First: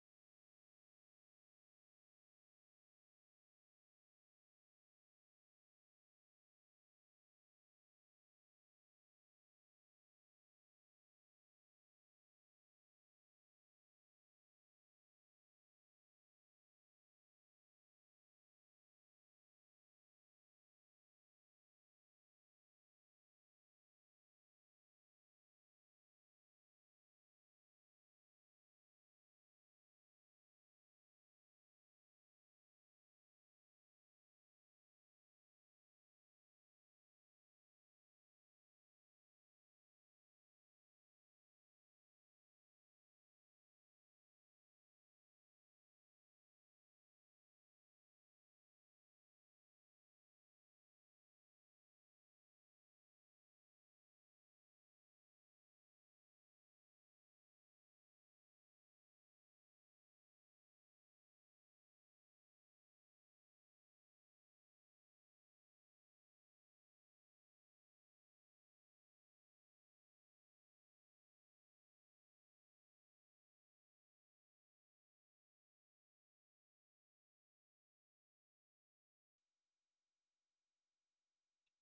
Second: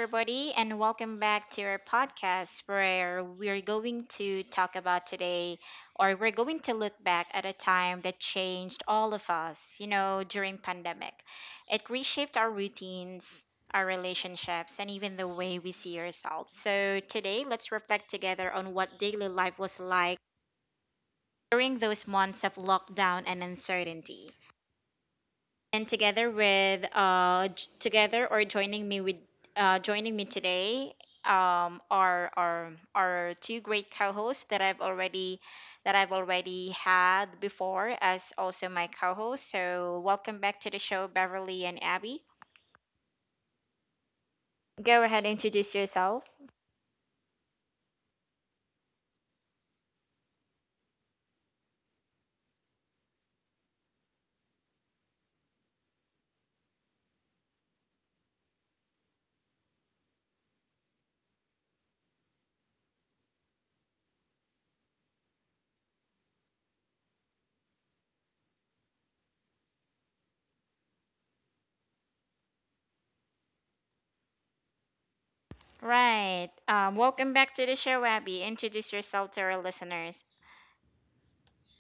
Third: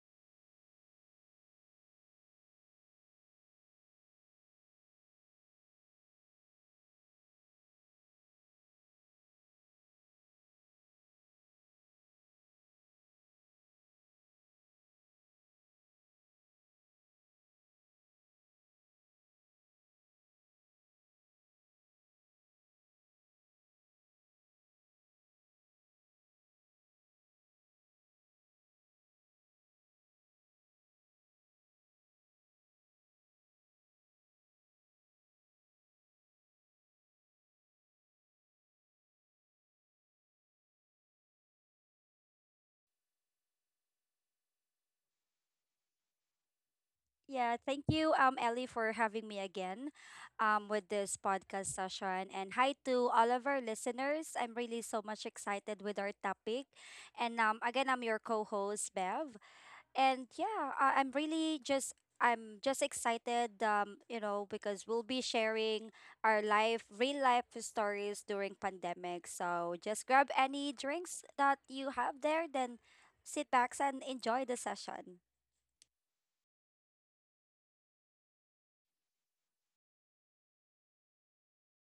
everybody, and welcome back to our podcast where we're going to talk about today, or we're going to look back at a time that changed all of us, during pandemic. It reshaped our routines, our relationships, and even the way we see ourselves. So today, let's reflect together on what daily life was like during those months of lockdown and uncertainty and together with j- together or joining me today, are two great co-hosts that I've already had before as also my co-host. So welcome back to the show, Beverly and Abby. Go ahead, introduce yourself. Yeah, thank you, Ellie, for having me again with this podcast session. And hi to all of our listeners. I'm really so much excited with our topic. And again, I'm your co host, Bev. And yeah, I'm really just. I'm just excited, because we'll be sharing our life, real life stories during pandemic. So just grab any drinks that you have there, then sit back and enjoy the session. Right. Welcome back to the show, Abby. Introduce yourself to our listeners.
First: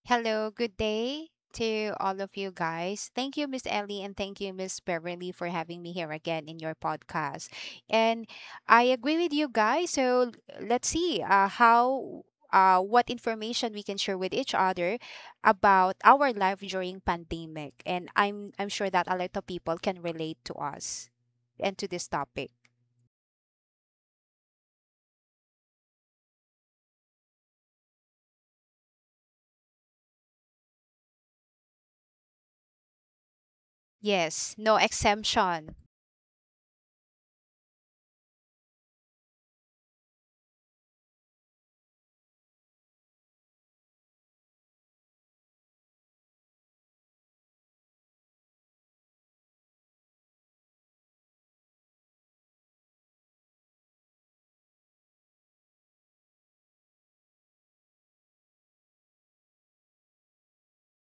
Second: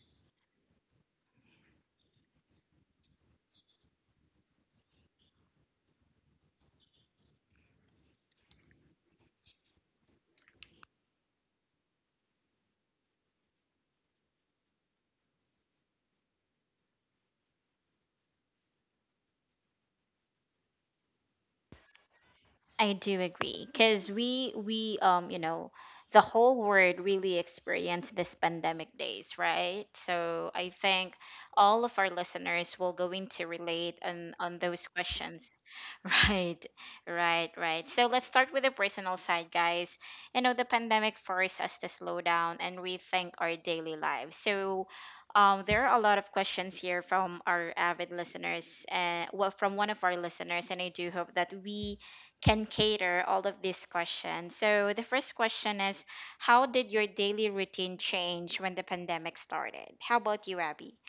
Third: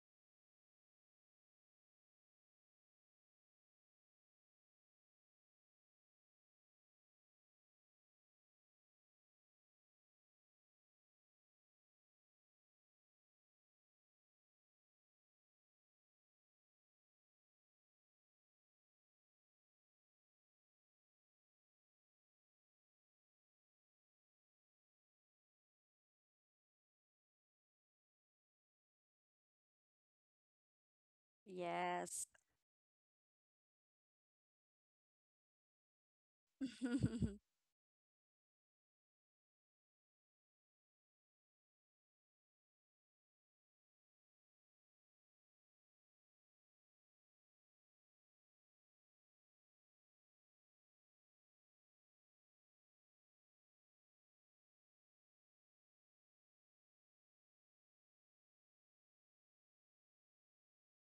Hello, good day to all of you guys. Thank you, Miss Ellie, and thank you, Miss Beverly, for having me here again in your podcast. And I agree with you guys. So let's see how. What information we can share with each other about our life during pandemic, and I'm sure that a lot of people can relate to us and to this topic. I do agree because we the whole world really experienced this pandemic days, right? So I think all of our Yes. listeners will going to relate on Yes, on no those questions. exemption. Right, right, right. So let's start with the personal side, guys. The pandemic forced us to slow down and rethink our daily lives. So there are a lot of questions here from our avid listeners, well, from one of our listeners, and I do hope that we can cater all of these questions. So the first question is: how did your daily routine change when the pandemic started? How about you, Abby?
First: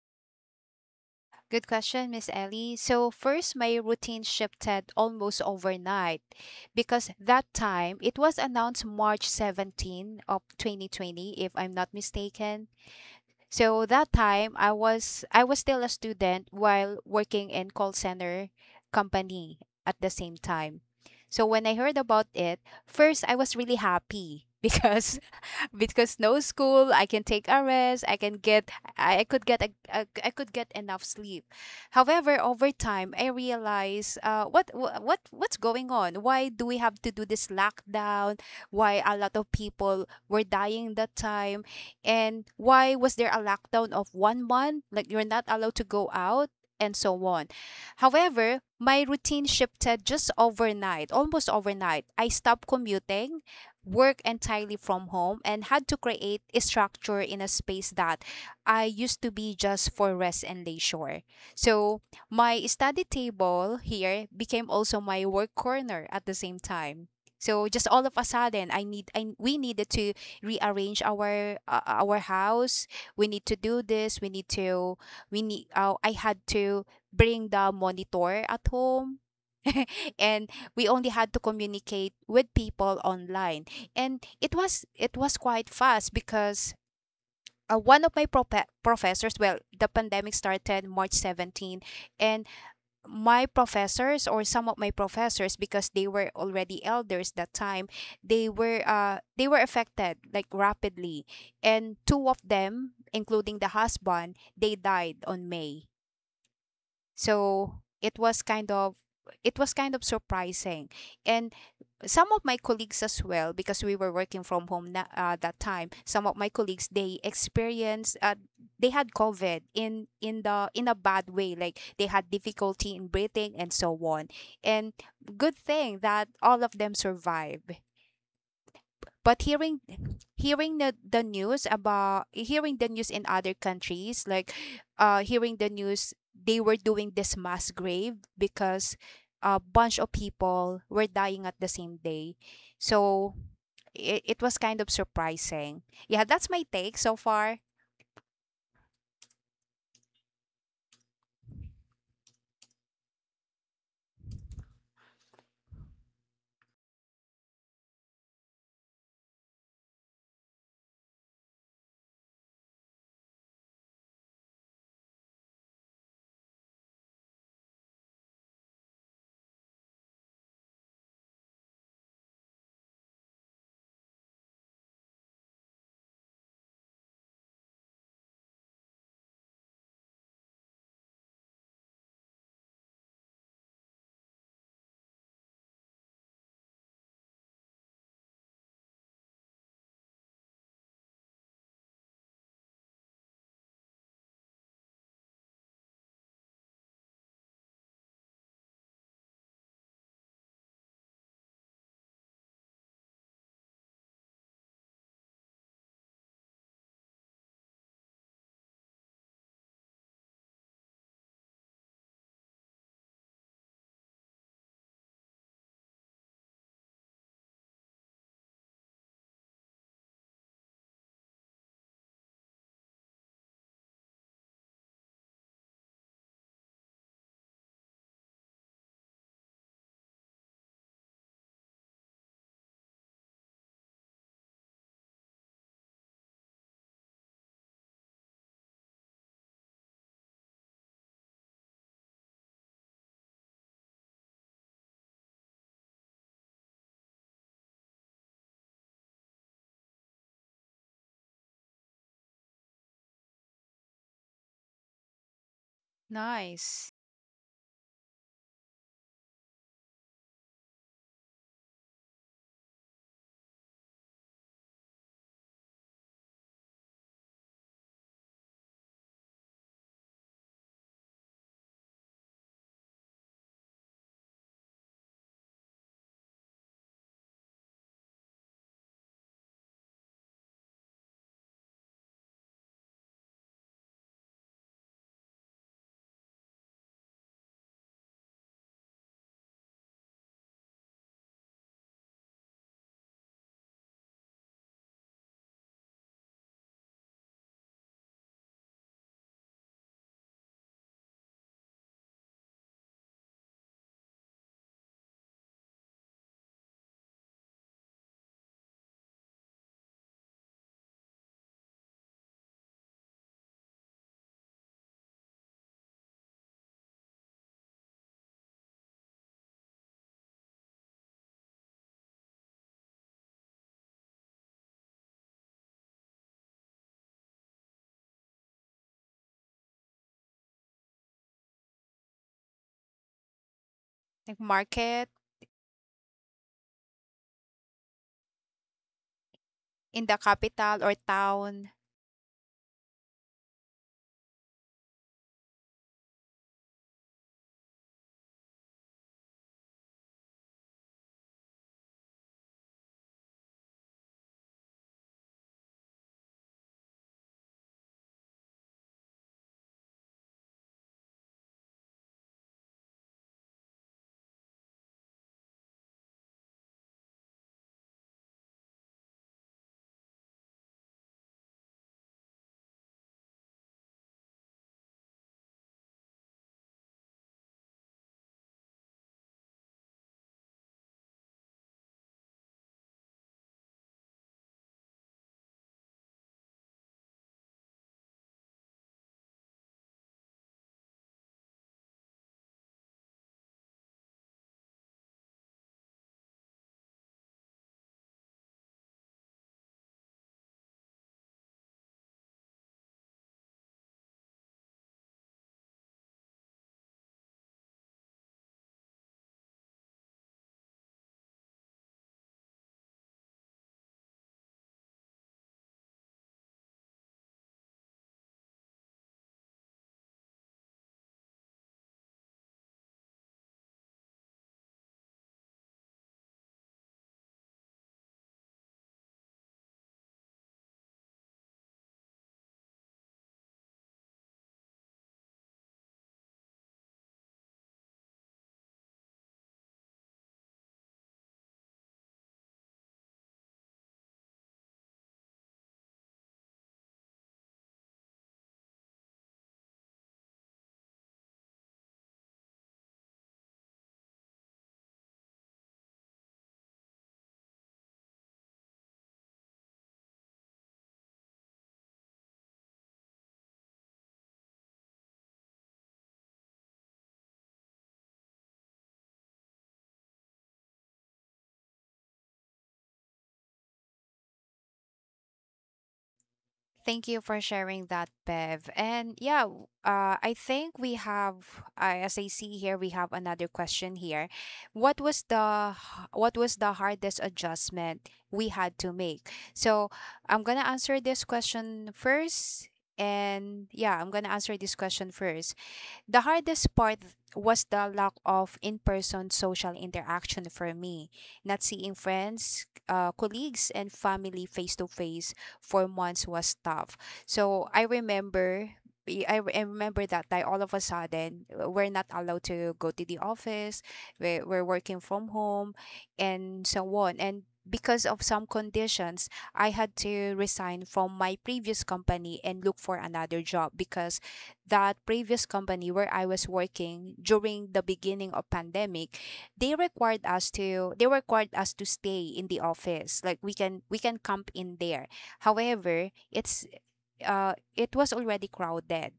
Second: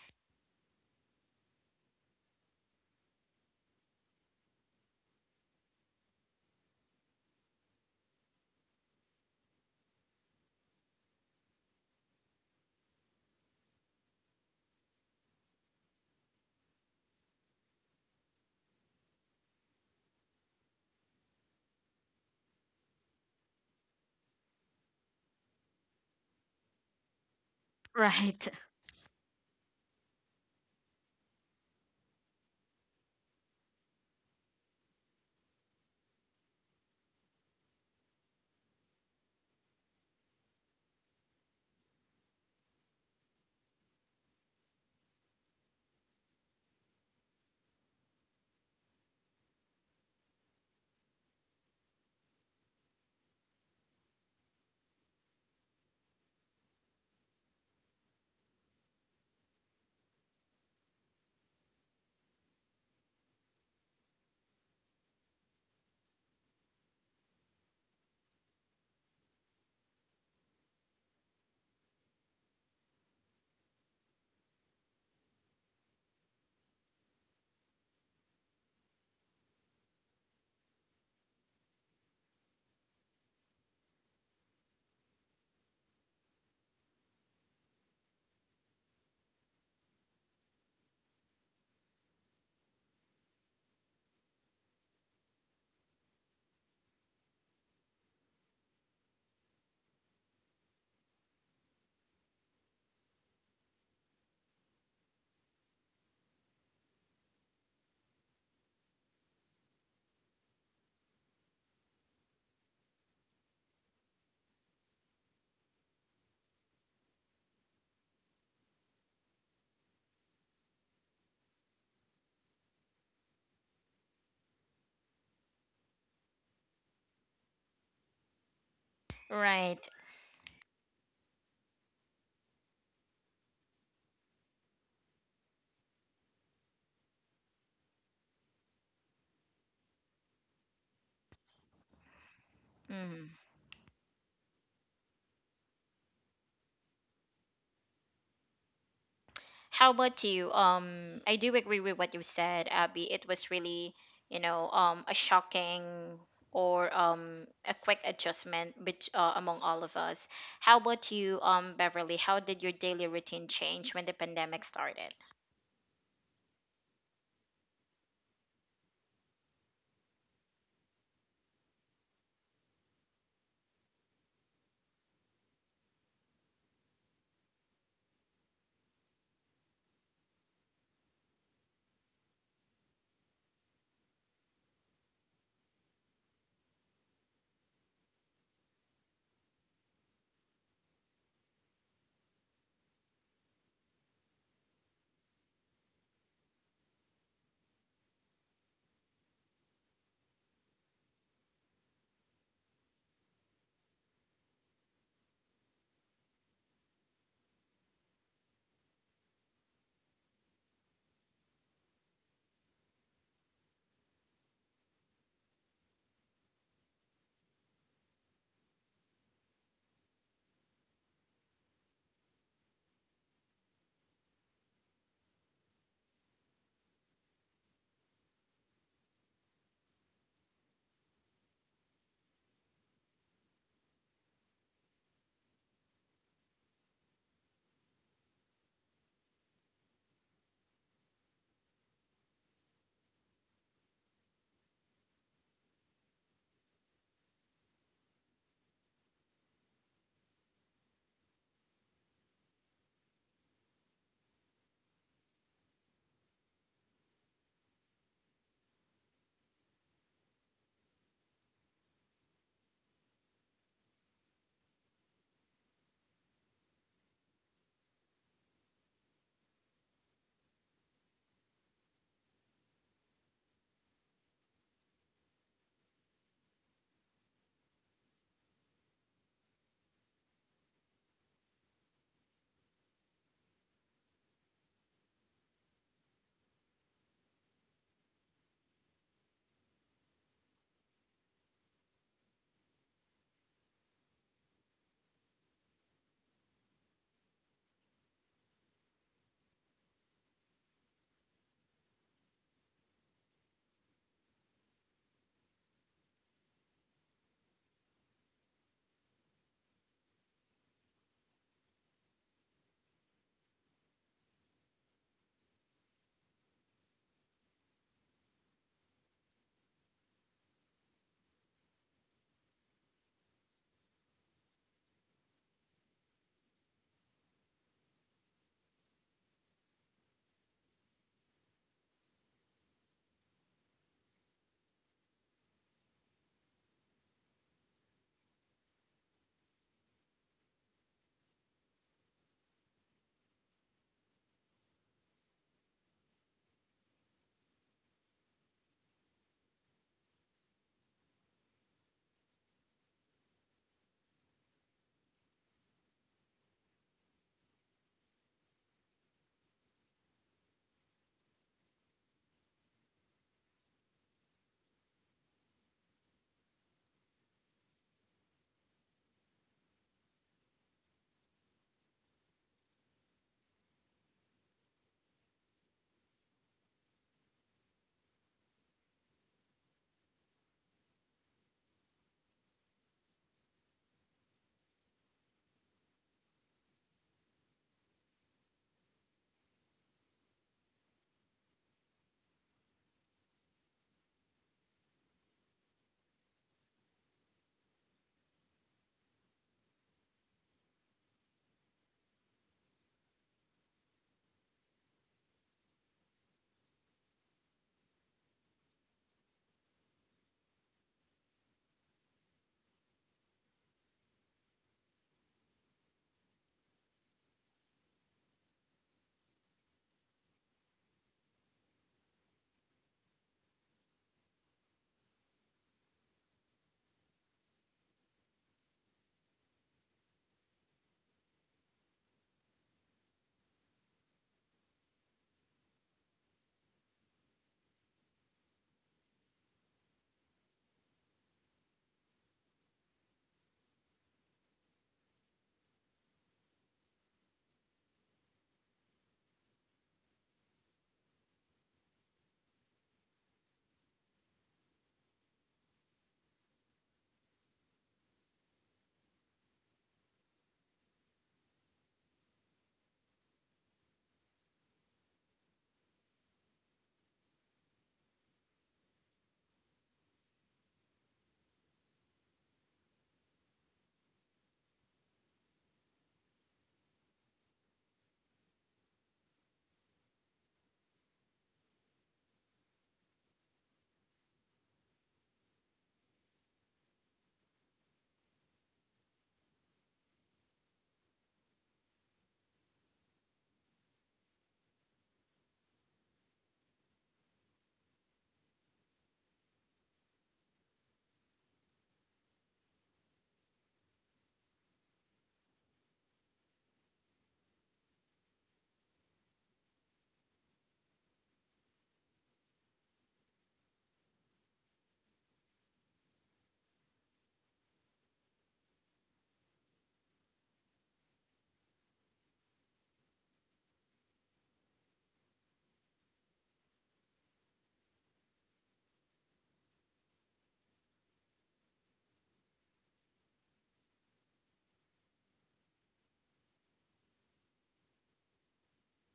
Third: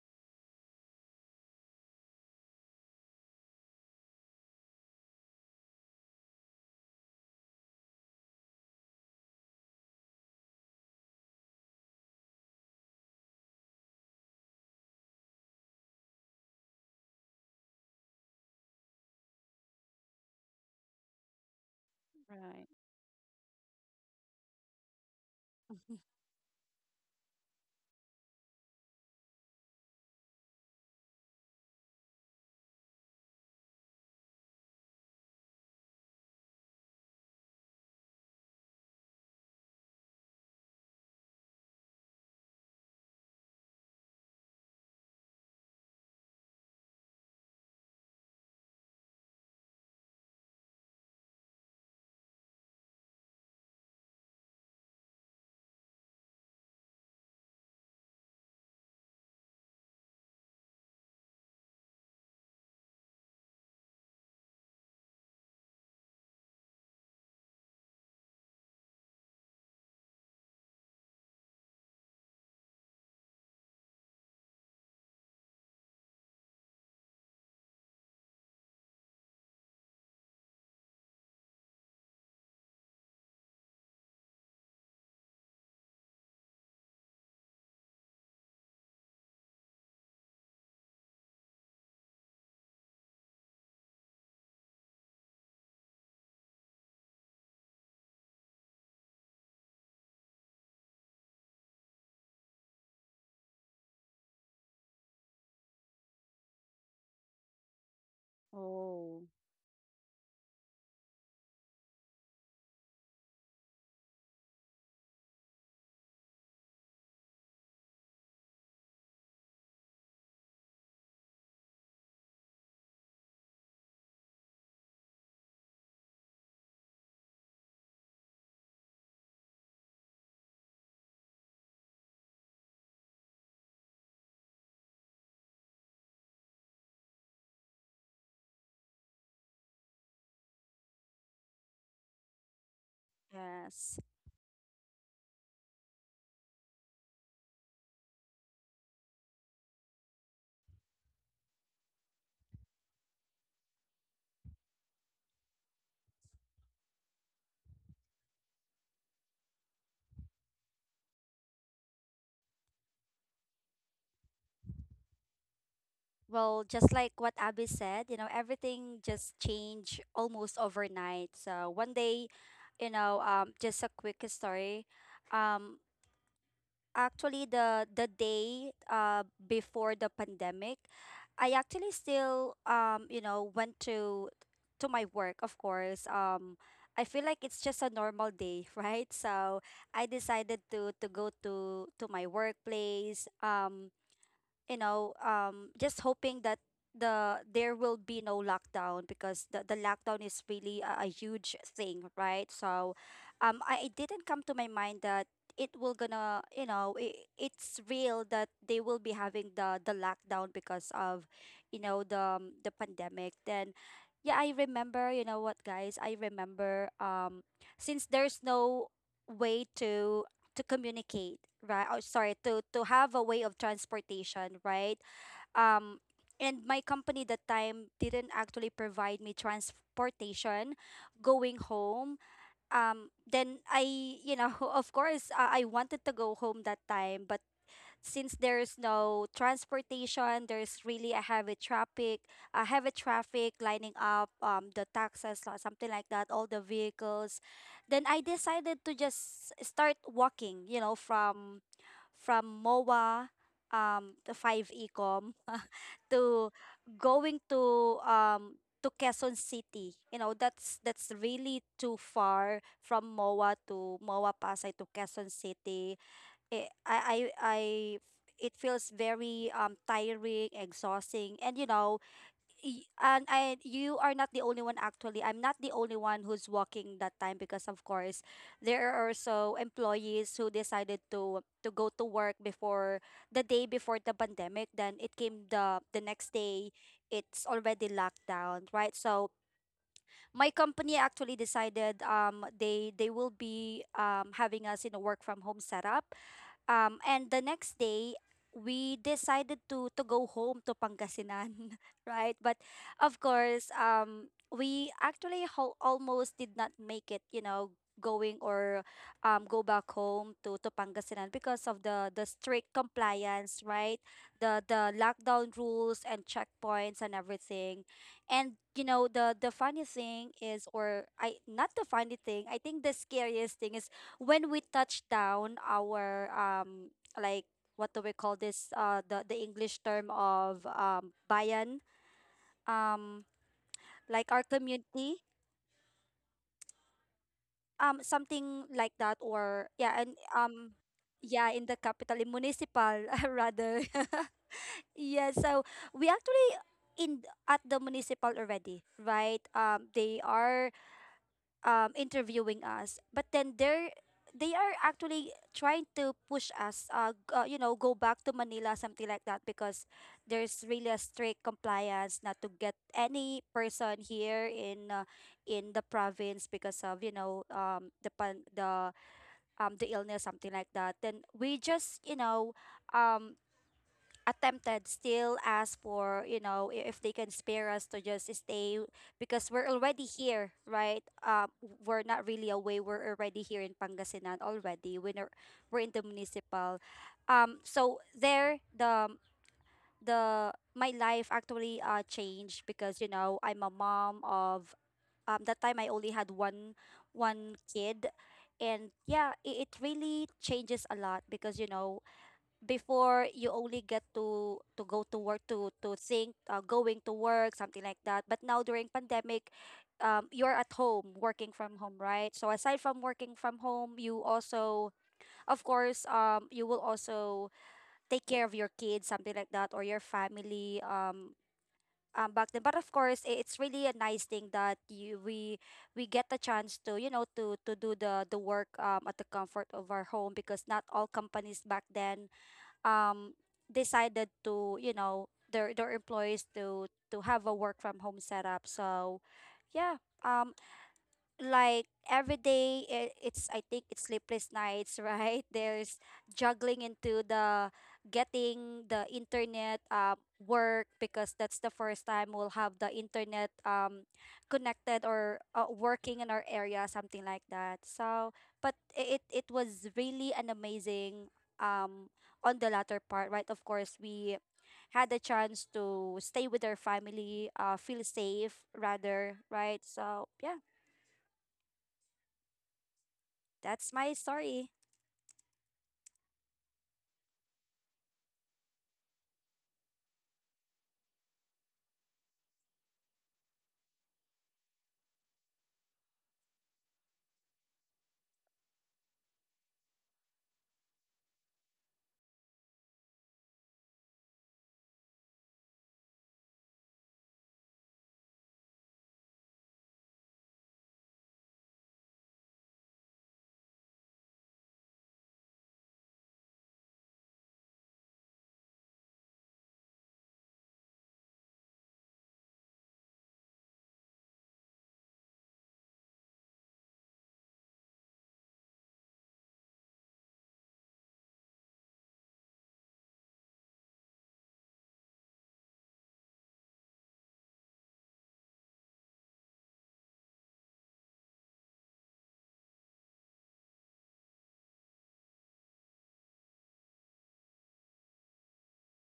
Good question, Miss Ellie. So, first, my routine shifted almost overnight because that time it was announced March 17th of 2020, if I'm not mistaken. So that time I was still a student while working in call center company at the same time. So when I heard about it, Right. first I was really happy because because no school, I can take a rest, I can Right. get I could get a I could get enough sleep. However, over time I realize what what's going on? Why do we have to do this lockdown? Why a lot of people were dying that time? And why was there a lockdown of 1 month, like you're not allowed to go out? And so on. However, my routine shifted just overnight, almost overnight. I stopped commuting, work entirely from home, and had to create a structure in a space that I used to be just for rest and leisure. So my study table here became also my work corner at the same time. So just all of a sudden, I need I we needed to rearrange our our house. We need to do this. We need to we need. I had to bring the monitor at home. And we only had to communicate with people online, and it was quite fast because, one of my professors, well, the pandemic started March 17, and my professors or some of my professors, because they were already elders that time, they were affected like rapidly, and two of them including the husband, they died on May. So it was kind of Oh. Surprising. And some of my colleagues as well, because we were working from home that time. Some of my colleagues, they experienced, they had covid in the in a bad way, like they had difficulty in breathing and so on. And good thing that all of them survived. But Right. Hearing the news in other countries, like, hearing the news, they were doing this mass grave because a bunch of people were dying at the same day. Mm. So Yes. it was kind of surprising. Yeah, that's my take so far. How about you? I do agree with what you said, Abby. It was really, a shocking or a quick adjustment among all of us. How about you, Beverly? How did your daily routine change when the pandemic started? Well, just like what Abby said, you know, everything just changed almost overnight. So one day, just a quick story. Um, Actually, the day before the pandemic, I actually still went to my work, of course. I feel like it's just a normal day, right? So I decided to go to my workplace. Just hoping that there will be no lockdown because the lockdown is really a huge thing, right? So, I it didn't come to my mind that it will gonna, you know, it it's real that they will be having the lockdown because of, the pandemic. Then, yeah, I remember. You know what, guys? I remember. Since there's no way to communicate right oh, sorry to have a way of transportation right um and my company that time didn't actually provide me transportation going home then I of course I wanted to go home that time but since there's no transportation, there's really a heavy traffic lining up the taxis or something like that, all the vehicles. Then I decided to just start walking, you know, from MOA to 5 Ecom to Nice. going to Quezon City. You know, that's really too far from MOA to MOA Pasay to Quezon City it, I, it feels very tiring, exhausting, and I, you are not the only one. Actually, I'm not the only one who's walking that time because, of course, there are also employees who decided to go to work before the day before the pandemic. Then it came the next day, it's already locked down, right? So my company actually decided they will be having us in a work from home setup and the next day, we decided to go home to Pangasinan, right? But of course, we actually almost did not make it. You know, going or go back home to Pangasinan because of the strict compliance, right? The lockdown rules and checkpoints and everything. And you know, the funny thing is, or I not the funny thing. I think the scariest thing is when we touched down our like what do we call this the english term of bayan, um like Like our market. community, something like that, or yeah. In the And capital or yeah, town. in the capital in municipal, rather. Yeah, so we actually in at the municipal already, right? They are interviewing us, but then they are actually trying to push us you know, go back to Manila, something like that, because there's really a strict compliance not to get any person here in the province because of, you know, the illness, something like that. Then we just, you know, um attempted still ask for, you know, if they can spare us to just stay because we're already here, right? We're not really away, we're already here in Pangasinan already, we're not- we're in the municipal. So there the my life actually changed because you know I'm a mom of that time I only had one kid. And yeah, it really changes a lot because you know before you only get to go to work to think going to work, something like that. But now during pandemic, you're at home working from home, right? So aside from working from home, you also of course you will also take care of your kids something like that or your family, back then. But of course it's really a nice thing that you we get the chance to you know to do the work at the comfort of our home, because not all companies back then um decided to, you know, their employees to have a work from home setup. So yeah, um like every day it's I think it's sleepless nights, right? There's juggling into the getting the internet work because that's the first time we'll have the internet connected or working in our area, something like that. So but it it was really an amazing um on the latter part, right? Of course we had the chance to stay with our family, feel safe rather, right? So yeah, that's my story. Thank you for sharing that, Bev. And yeah, I think we have, as I see here, we have another question here. What was the hardest adjustment we had to make? So I'm gonna answer this question first, and yeah, I'm gonna answer this question first. The hardest part was the lack of in person social interaction for me, not seeing friends, colleagues, and family face to face for months was tough. So I remember. I remember that I all of a sudden, we're not allowed to go to the office. We're working from home and so on. And because of some conditions, I had to resign from my previous company and look for another job because that previous company where I was working during the beginning of pandemic, they required us to stay in the office. Like we can camp in there. However, it's it was already crowded.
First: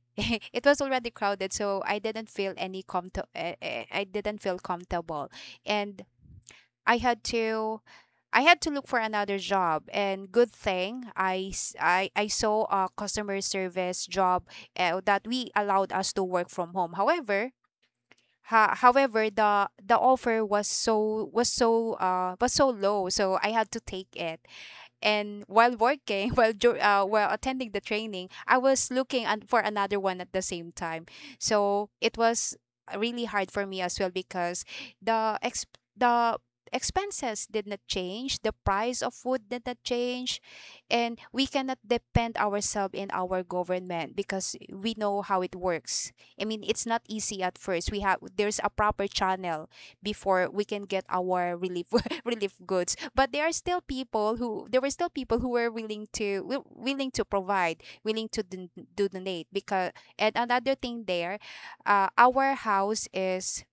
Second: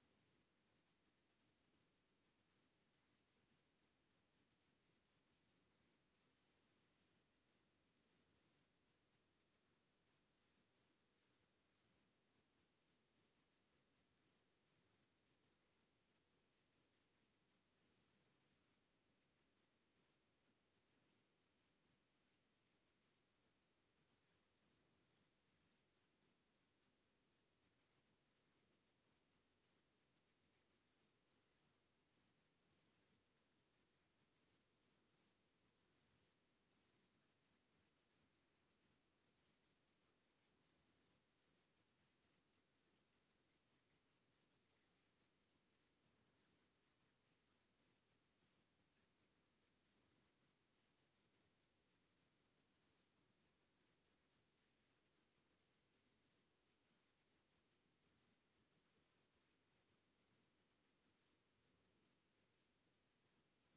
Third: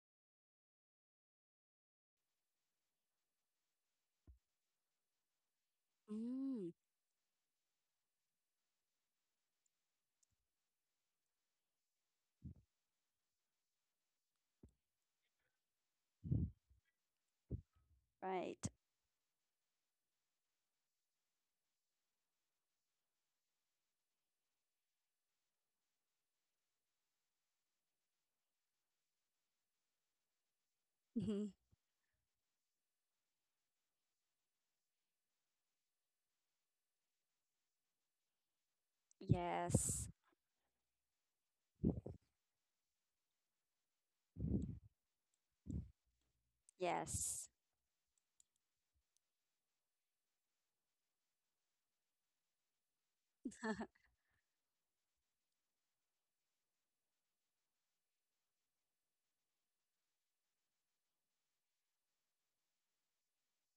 It was already crowded, so I didn't feel any com. I didn't feel comfortable, and Mm, I had to look for another job. And good thing I saw a customer service job, that we allowed us to work from home. However, Right. however the offer was so, was so low, so I had to take it. And while working, while attending the training, I was looking for another one at the same time. Mhm. So it was really hard for me as well, because the ex the expenses did not change, the price of food did not Yes. change, and we cannot depend ourselves in our government because we know how it works. I mean, it's not easy. Yes. At first, we have there's a proper channel before we can get our relief relief goods. But there were still people who were willing to provide, willing to don- do donate, because. And another thing there, uh, our house is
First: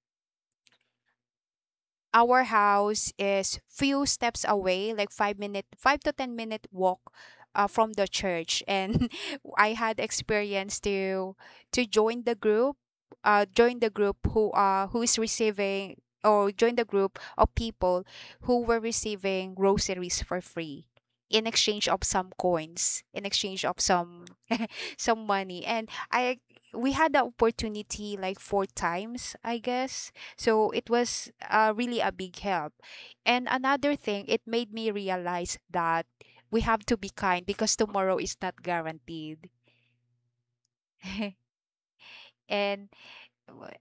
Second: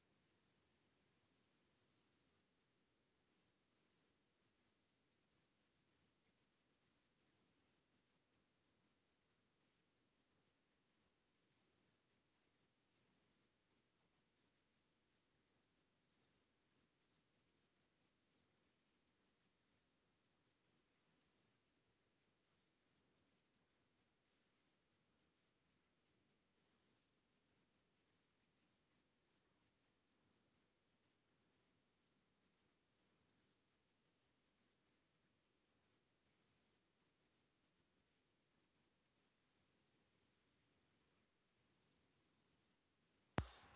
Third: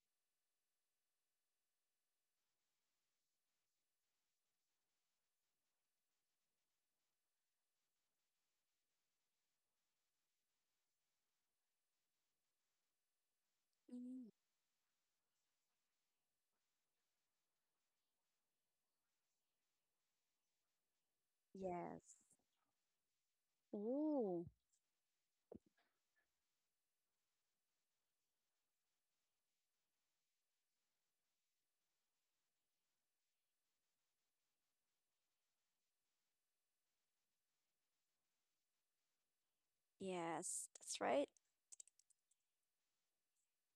our house is few steps away, like 5 to 10 minute walk, from the church. And I had experience to to join the group join the group Mm. Who is receiving or join the group of people who were receiving groceries for free, in exchange of Yes. some coins, in exchange of some Oh. some money. And I we had the opportunity like four times, I guess. So it was, really a big help. And another thing, it made me realize that we have to be kind because tomorrow is not guaranteed. Yes. That's right. and,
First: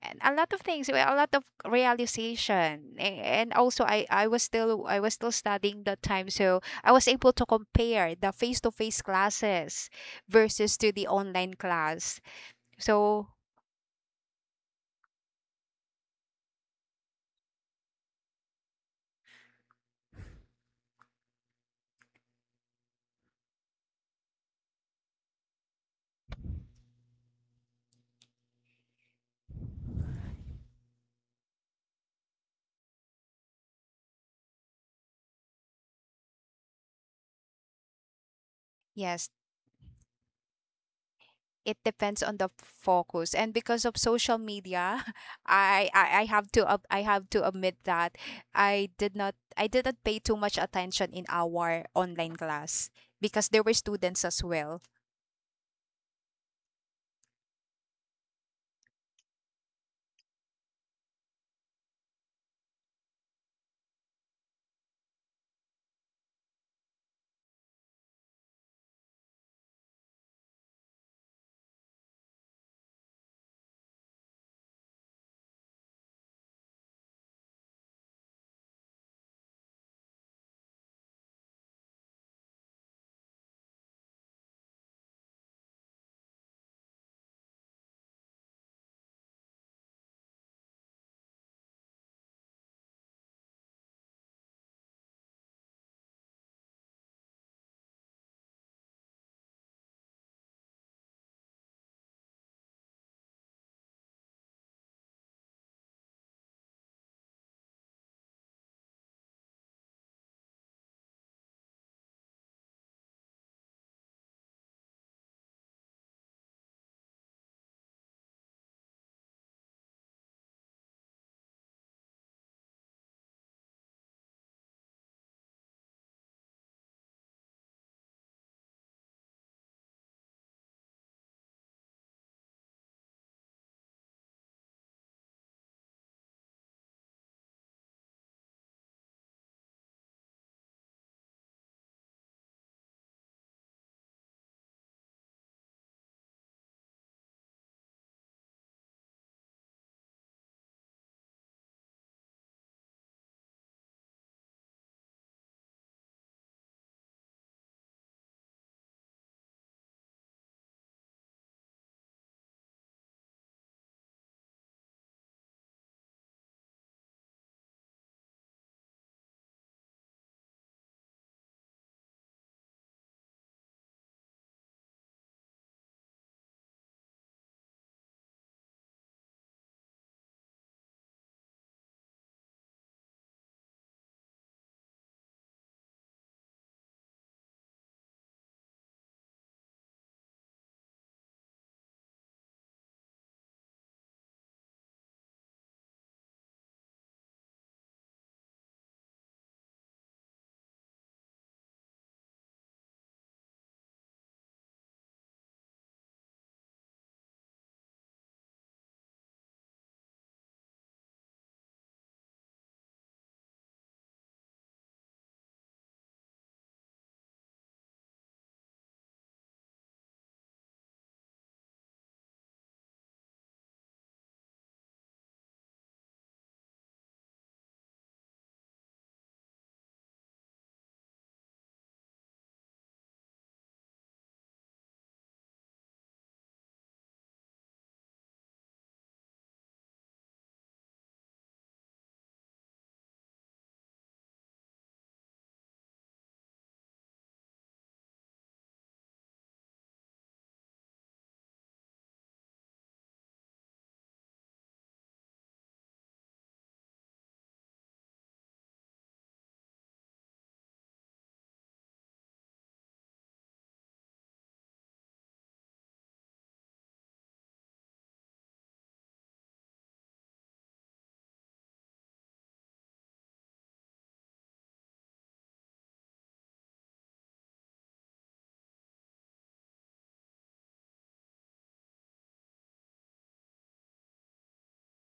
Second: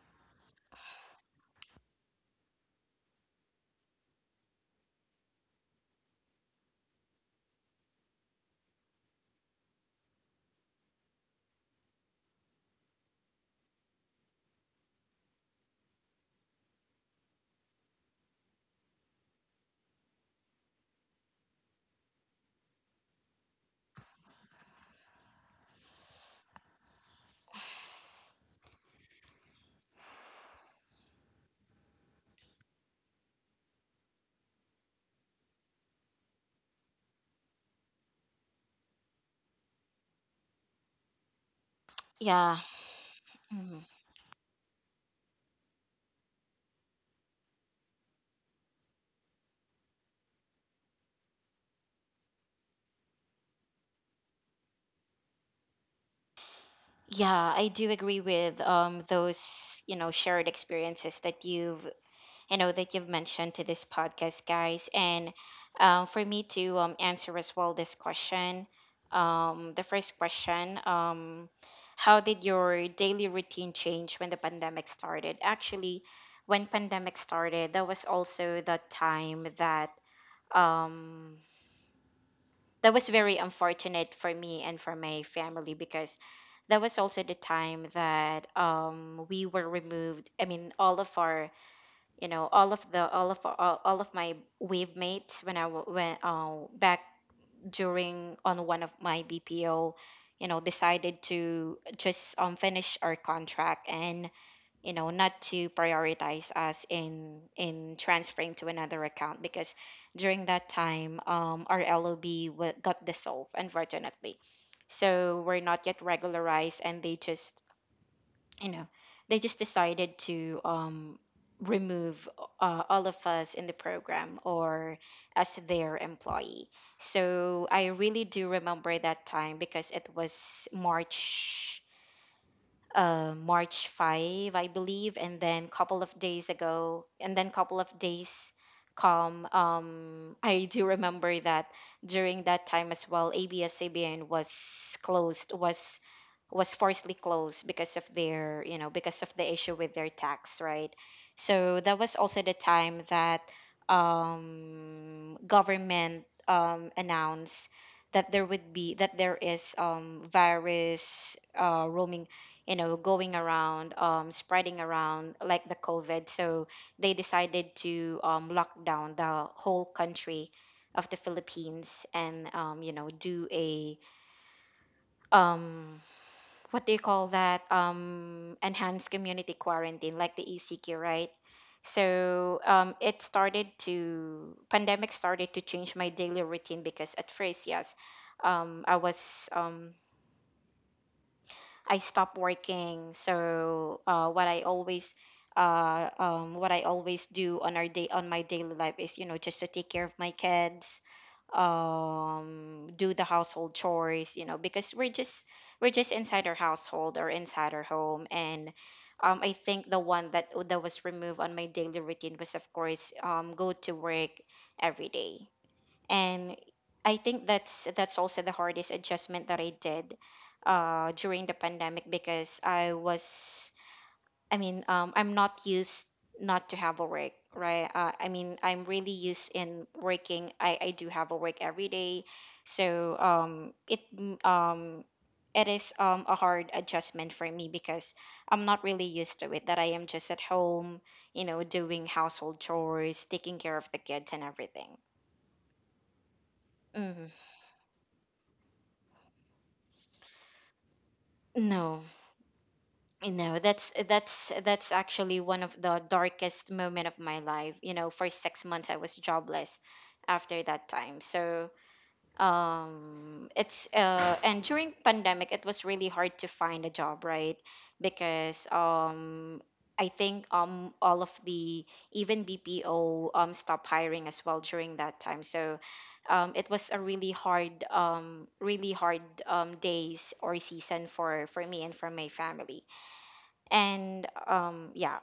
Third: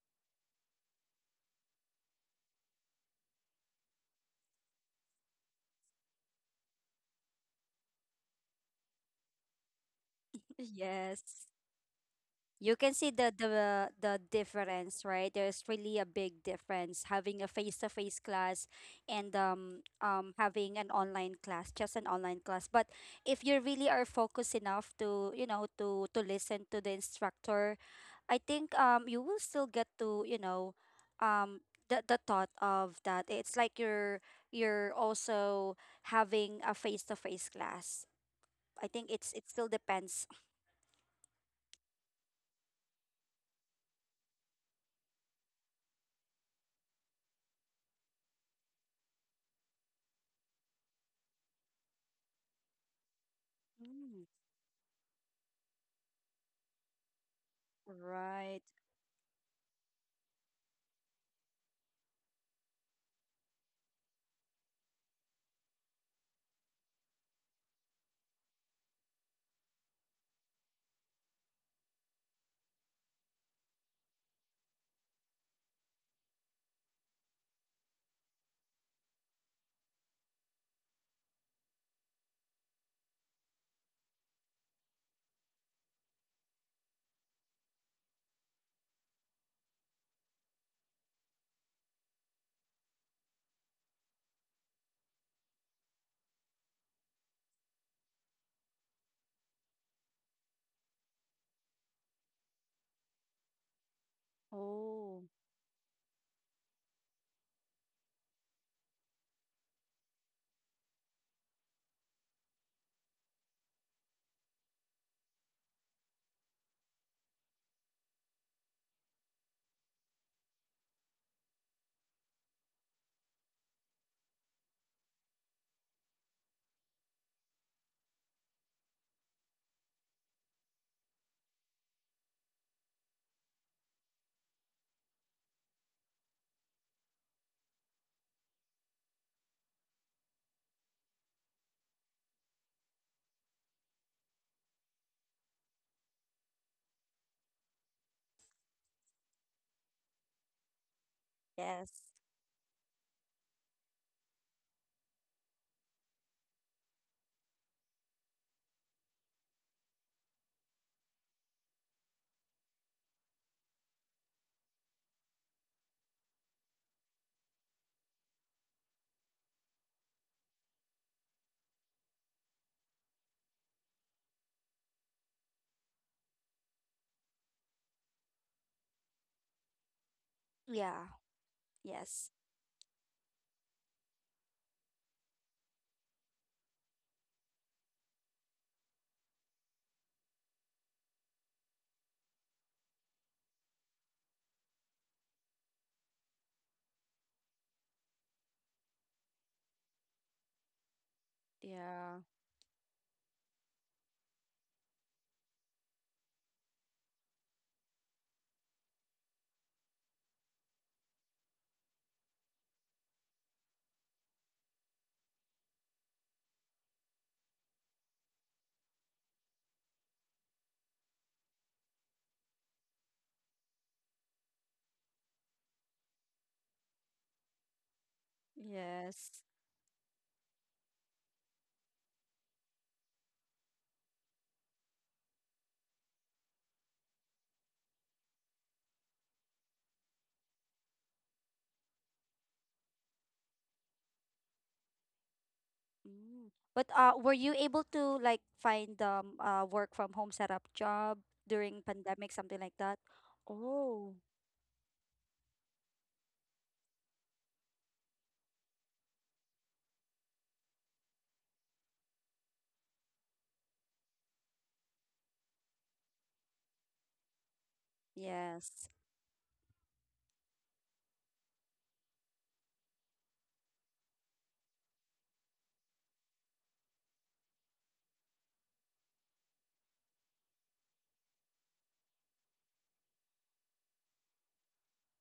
and a lot of things, well, a lot of realization. And also, I was still studying that time, so I was able to compare the face-to-face classes versus to the Yes. online class. You can see So the difference, right? There's really a big difference having a face-to-face class and having an online class, just an online class. But if you really are focused enough to you know to listen to the instructor, I think you will still get to, you know, um the thought of that it's like you're also having a face-to-face class. I think yes, it's it still depends. it depends on the Yeah. focus and because of social media. I have to I have to admit that I didn't pay too much attention in our online class, because there were students Mm, as well. Yeah, I do agree with Right. Those, shared experiences that that you've mentioned to this podcast, guys. And for me to answer as well this question, the first question, how did your daily routine change when the pandemic started? Actually, when pandemic started, that was also the time that um that was very unfortunate for me and for my family because that was also the time that we were removed, I mean, all of our all of the all of my wave mates, when back during on one of my BPO, decided to just finish our contract and Oh, not to prioritize us in transferring to another account because during that time, our lob got dissolved unfortunately. So we're not yet regularized and they just you know decided to, remove, all of us in the program or as their employee. So I really do remember that time because it was March 5, I believe, and then couple of days come. I do remember that during that time as well, ABS-CBN was closed, was forcibly closed because of their, because of the issue with their tax, right? So Yes. that was also the time that, government, announced that there would be that there is, virus, roaming, going around, spreading around like the COVID. So they decided to, lock down the whole country of the Philippines and, um, what do you call that? Enhanced community quarantine, like the ECQ, Yeah. right? Yes. So pandemic started to change my daily routine because at first, yes, um, I was um, I stopped working. So what I always do on our day on my daily life is just to take care of my kids, Yeah. Do the household chores, because we're just inside our household or inside our home and. I think the one that was removed on my daily routine was, of course, go to work every day. And I think that's also the hardest adjustment that I did, during the pandemic because I mean, I'm not used not to have a work, right? I mean, I'm really Yes. used in working. I do have a work every day. So it is, a hard adjustment for me because I'm not really used to it that I am just at home, doing household chores, taking care of the kids and everything. Mm. But hmm were you able to like find work from home setup job during no, pandemic, something like that? That's Oh, that's that's actually one of the darkest moment of my life. For 6 months I was jobless after that time. So it's and during pandemic it was really hard to find a job, right? Because yes. I think, all of the even BPO, stopped hiring as well during that time. So it was a really hard, days or season for me and for my family. And yeah.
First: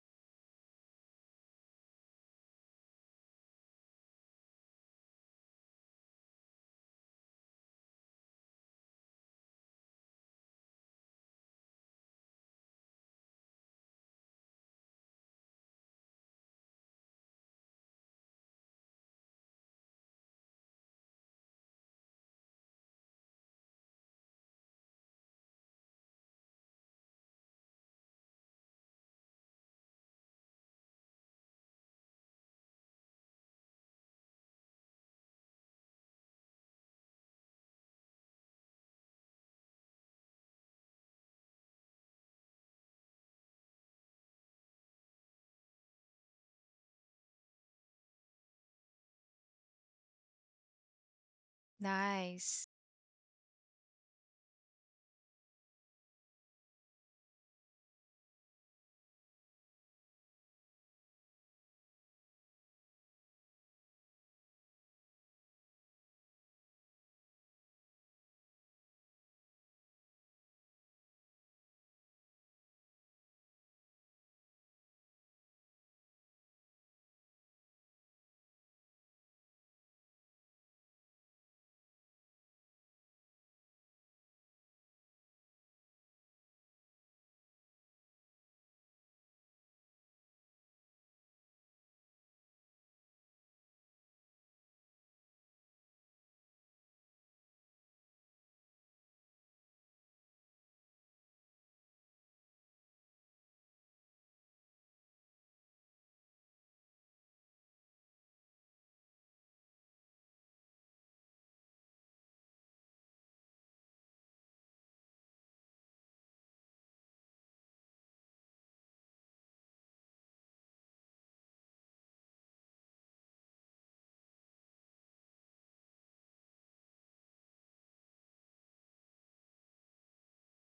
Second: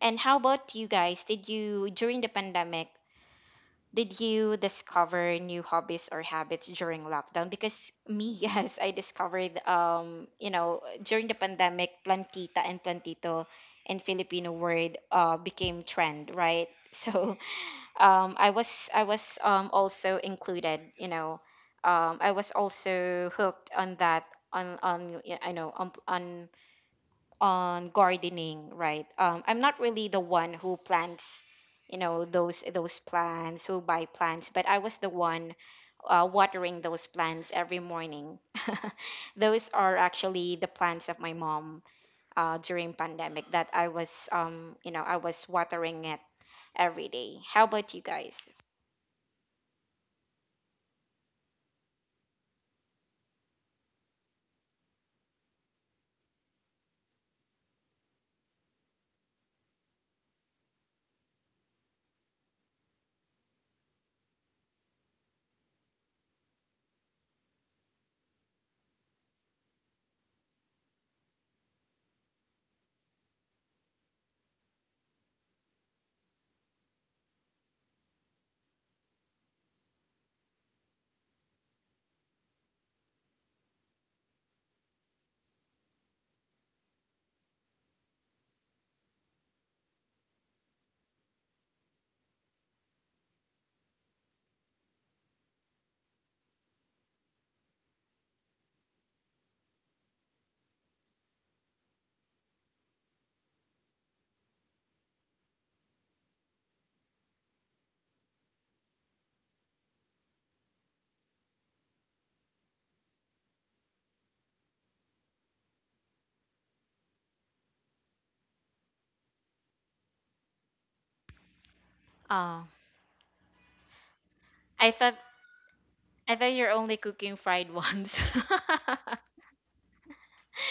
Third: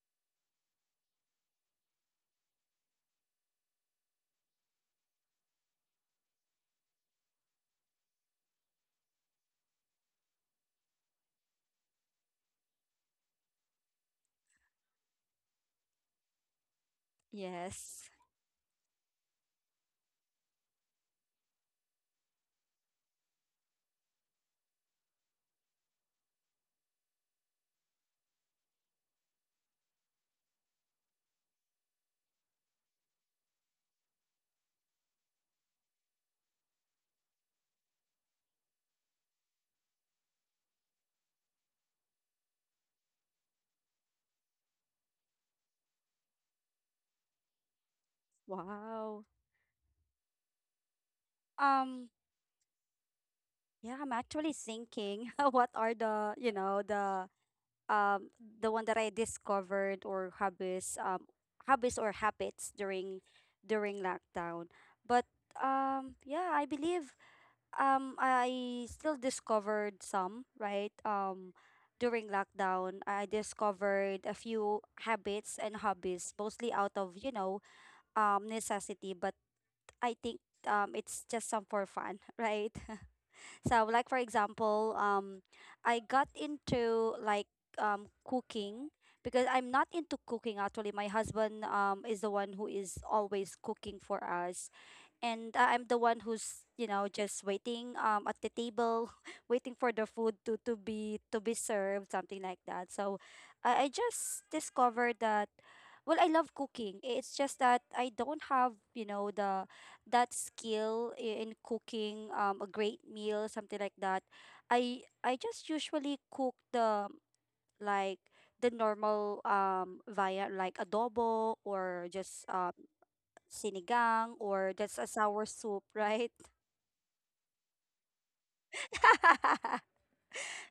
And how about you guys? During the pandemic, did you discover new hobbies or habits during lockdown? Because me, yes, I discovered, during the pandemic, plantita and plantito and Filipino word, became trend, right? So, Yes. I was also included, I was also hooked on that, on y- I know on gardening, right? I'm not really the one who plants, those plants, who buy plants, but I was the one, watering those plants every morning. Those are actually the plants of my mom, during pandemic that I was watering it every day. How about you guys? Wow. Um, Nice. Yeah, I'm actually thinking what are the, you know, um the one that I discovered or hobbies or habits during during lockdown. But yeah, I believe I still discovered some, right? During lockdown, I discovered a few habits and hobbies mostly out of, you know, necessity. But I think it's just some for fun, right? So, like for example, I got into like cooking, because I'm not into cooking actually. My husband is the one who is always cooking for us, and I'm the one who's you know just waiting at the table, waiting for the food to be served, something like that. So, I just discovered that. Well, I love cooking. It's just that I don't have, you know, the that skill in cooking a great meal, something like that. I just usually cook like the normal via like adobo or just Oh, sinigang, or I that's a thought sour soup, right? I thought you're only cooking fried ones.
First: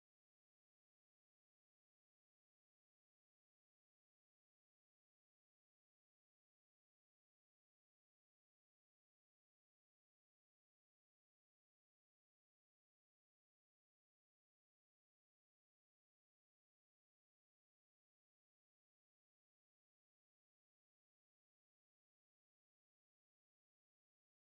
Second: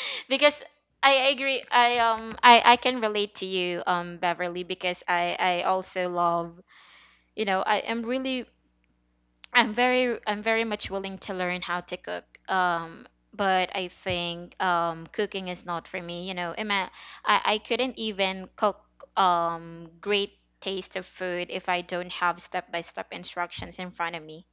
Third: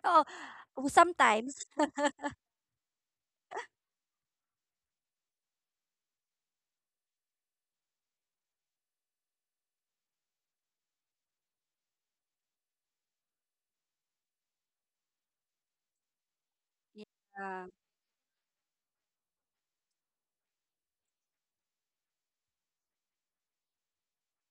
Oh, because I sometimes. agree. I can relate to you, Beverly, because I also love, I am really I'm very much willing to learn how to cook, but I think, cooking is not for me. I Yeah, couldn't even cook, great taste of food if I don't have step by step instructions in front of me.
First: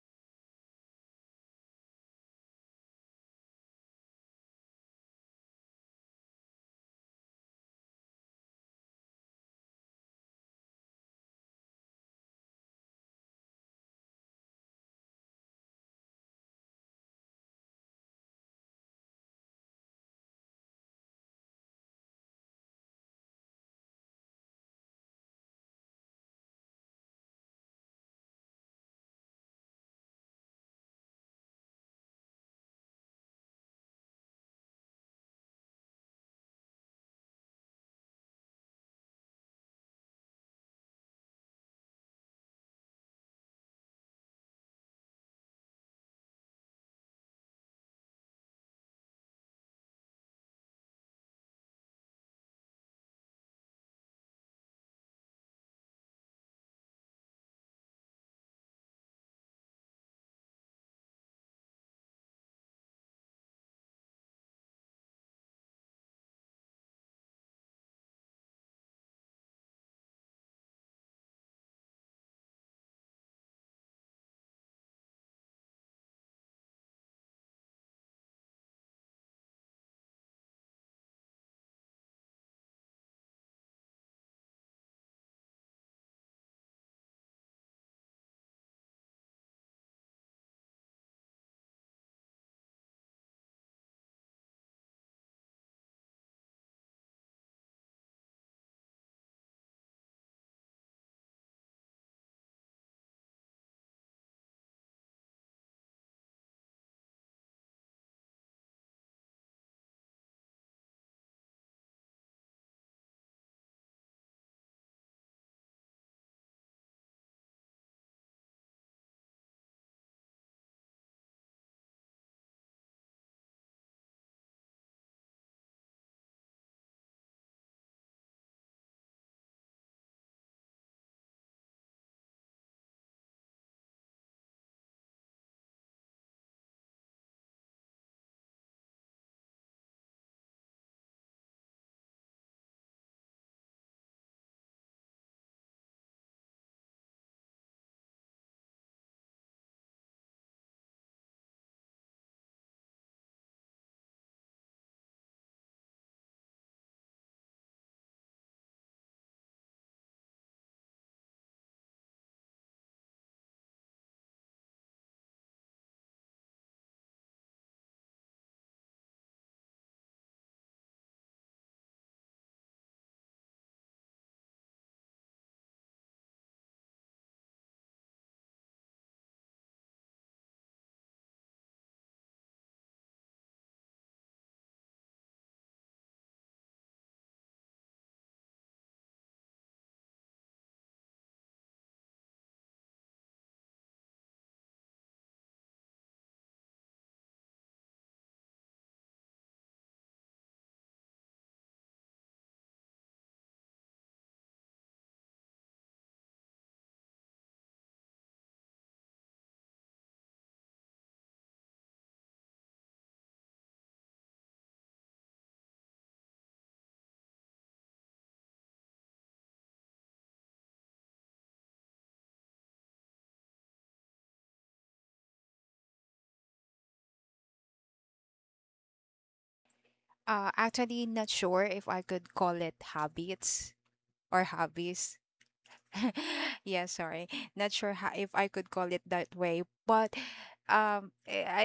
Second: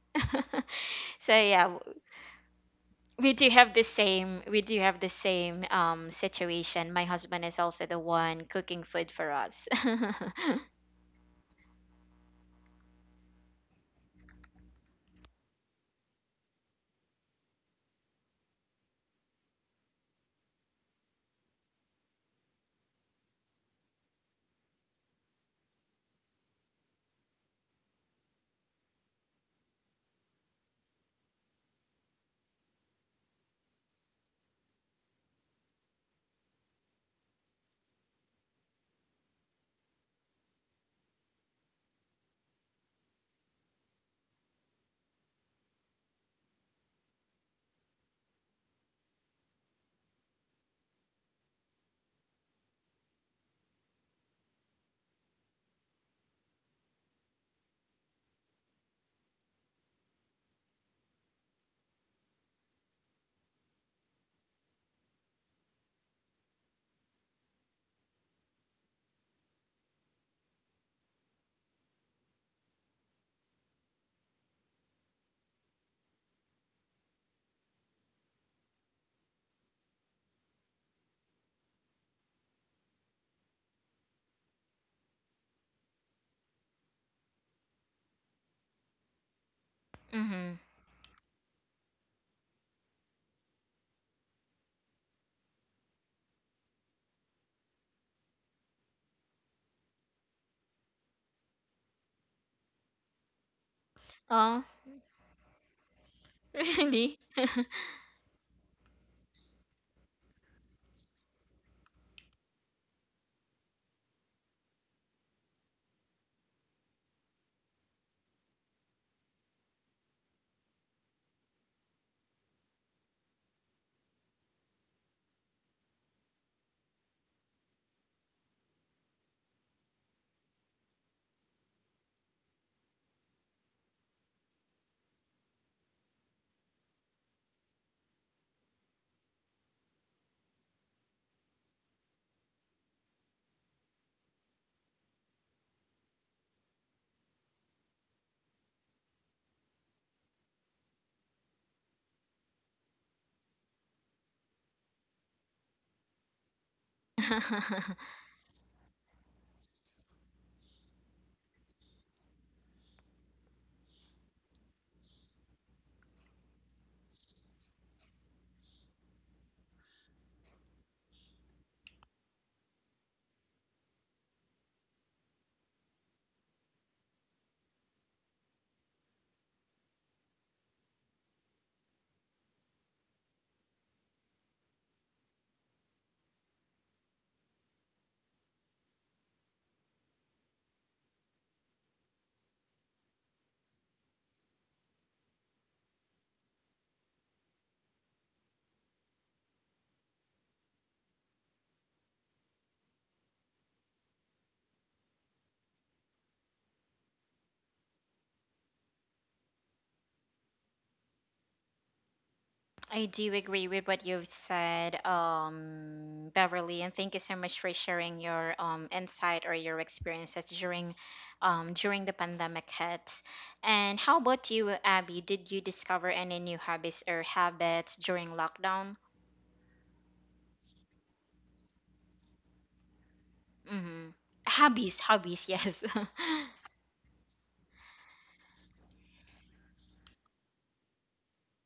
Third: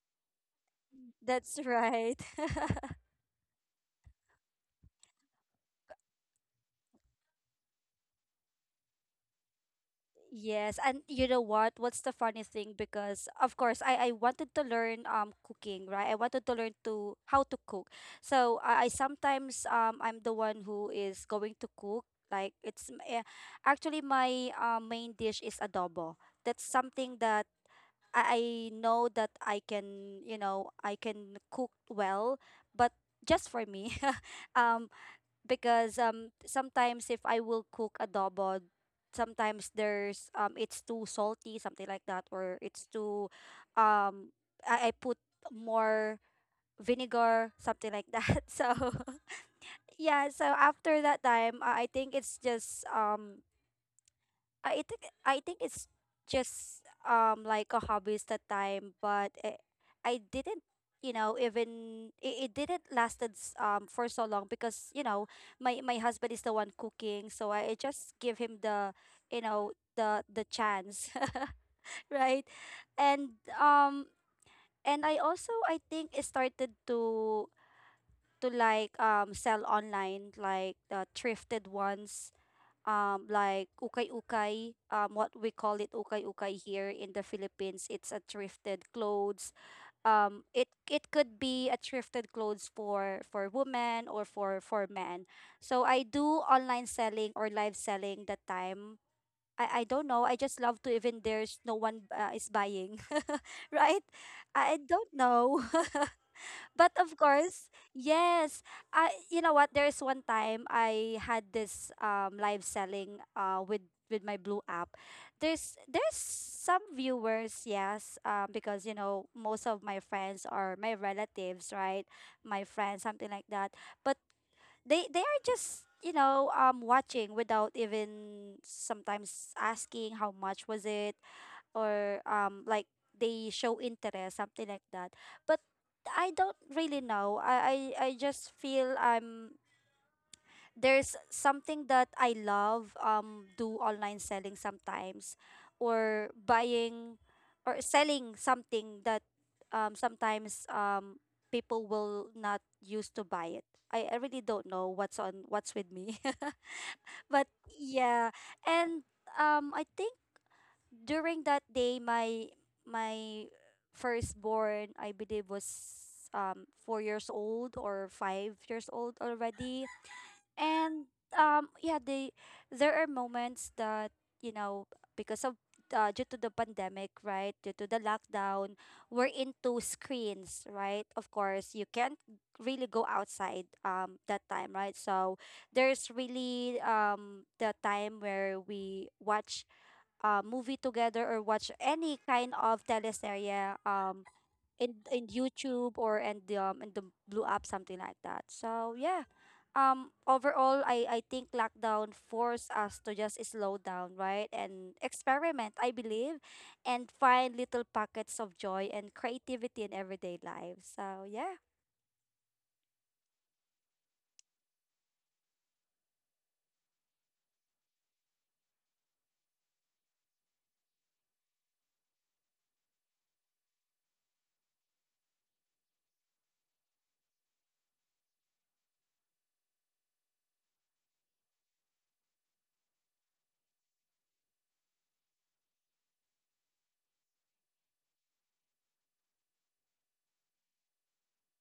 So that's yeah, right. we do have the same we do have the same situation. My husband is also the one cooking food for us. Yes, and you know what? What's the funny thing? Because of course, I wanted to learn cooking, right? I wanted to learn to how to cook. So I sometimes I'm the one who is going to cook. Like actually my main dish is adobo. That's something that I, I know that I can, you know, I can cook well, but just for me. um, because sometimes if I will cook adobo, sometimes there's it's too salty, something like that, or it's too um I put more vinegar, something like that. So yeah, so after that time, I think it's just I think it's just like a hobby at the time. But I didn't, you know, even it, it didn't lasted for so long because you know my husband is the one cooking, so I just give him the you know the chance, right? And um and I also I think I started to like sell online like the thrifted ones, like ukay-ukay, what we call it ukay-ukay here in the Philippines. It's a thrifted clothes, Hmm. it it could be a thrifted clothes for women or for men. So I do online selling or live selling that time. I don't know, I just love to, even there's no one is buying right, Oh, I don't know. But of really? course, yes. I You know what? There is one time I had this live selling with my blue app. There's some viewers, yes, because you know most of my friends are my relatives, right? My friends, something like that. But they are just watching without even sometimes asking how much was it or like they show interest something like that but I don't really know. I just feel I'm there's something that I love. Do online selling sometimes or buying or selling something that sometimes people will not use to buy it. I really don't know what's on what's with me but yeah. And I think during that day my my firstborn I believe was 4 years old or 5 years old already. And yeah, they there are moments that you know, because of due to the pandemic, right? Due to the lockdown, we're into screens, right? Of course you can't really go outside that time, right? So there's really the time where we watch movie together or watch any kind of teleserye in YouTube or in the Blue app, something like that. So yeah, overall I think lockdown forced us to just slow down, right? And experiment, I believe, and find little pockets of joy and creativity in everyday life. So yeah. I do agree with what you've said, Beverly, and thank you so much for sharing your, insight or your experiences during, during the pandemic hit. And how about you, Abby? Did you discover any new hobbies or habits during lockdown? Actually, not sure if I could call it habits Mm-hmm. or Hobbies, hobbies. hobbies, yes. Yeah, sorry, not sure how, if I could call it that way, but eh, I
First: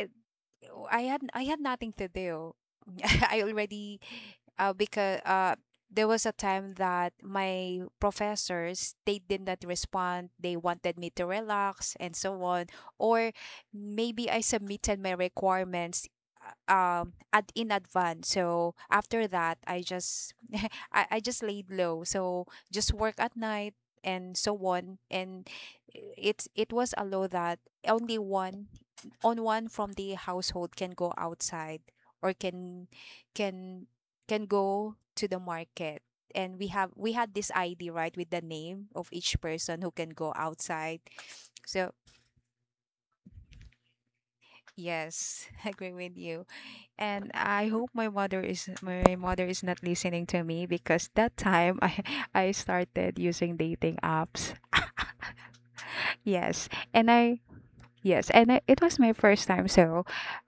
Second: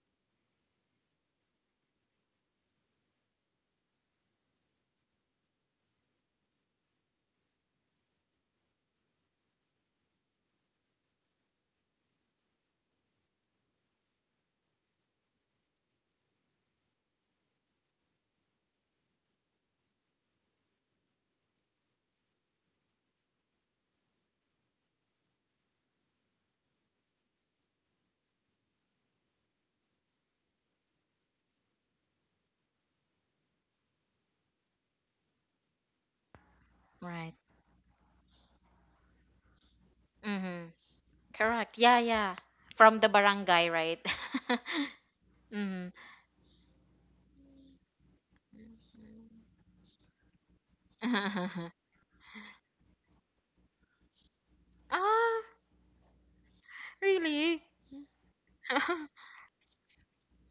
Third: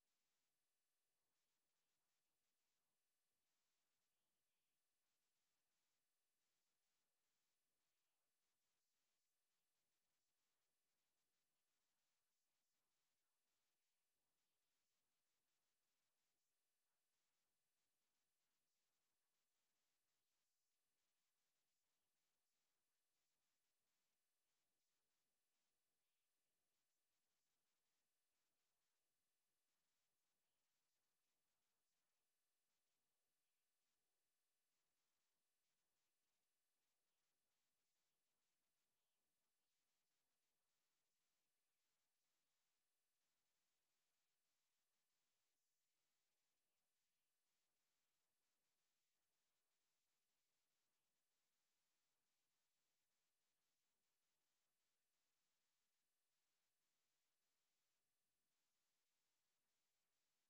Oh, I had nothing to do. I already, because there was a time that my professors, they did not respond. They wanted me to relax and so on. Or maybe I submitted my requirements, uh, at in advance. So after that I just I just laid low. So just work at night and so on. And it's it was a law that only one on one from the household can go outside, or can can go to the market. And we Right. had this id right, with the name of each person who can go Mm-hmm. outside. Correct. So Yeah, yeah. From the barangay, right? yes. I Mm-hmm. agree with you. And I hope my mother is not listening to me, because that time I I started using dating apps. Ah, Yes. and I really? Yes, and I, it was my first time, so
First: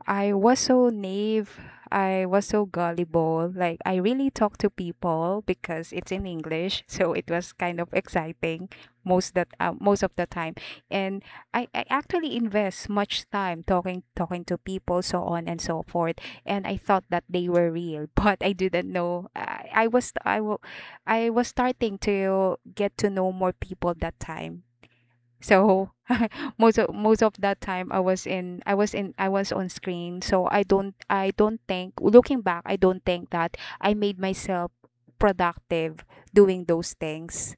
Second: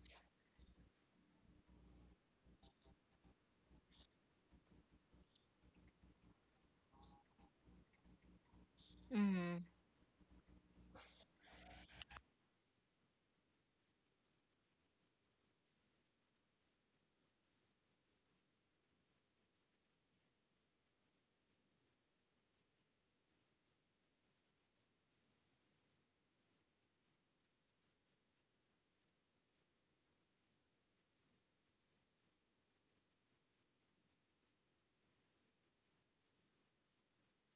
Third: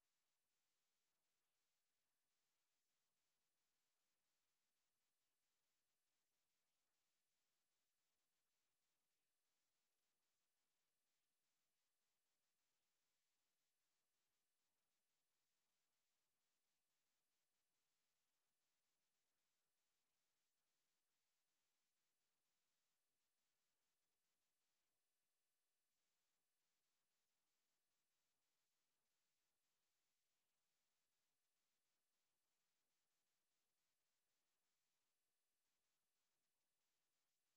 I was so naive. I was so gullible. Like, I really talked to people because it's in English, so it was kind of exciting most, that Mm-hmm. Most of the time. And I actually invest much time talking to people, so on and so forth. And I thought that they were real, but I didn't know. I was starting to get to know more people that time. So most of that time I was on screen. So I don't think, looking back, I don't think that I made myself productive doing those things.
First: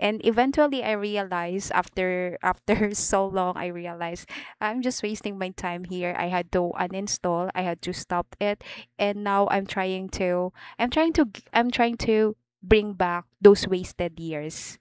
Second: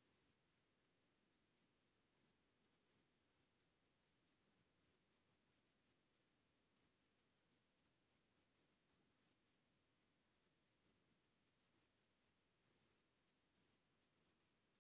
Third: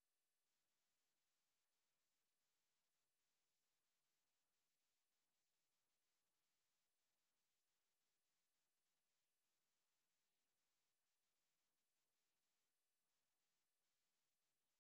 And eventually I realized after so long, I realized I'm just wasting my time here. I had to uninstall, I had to stop it. And now I'm trying to bring back those wasted years.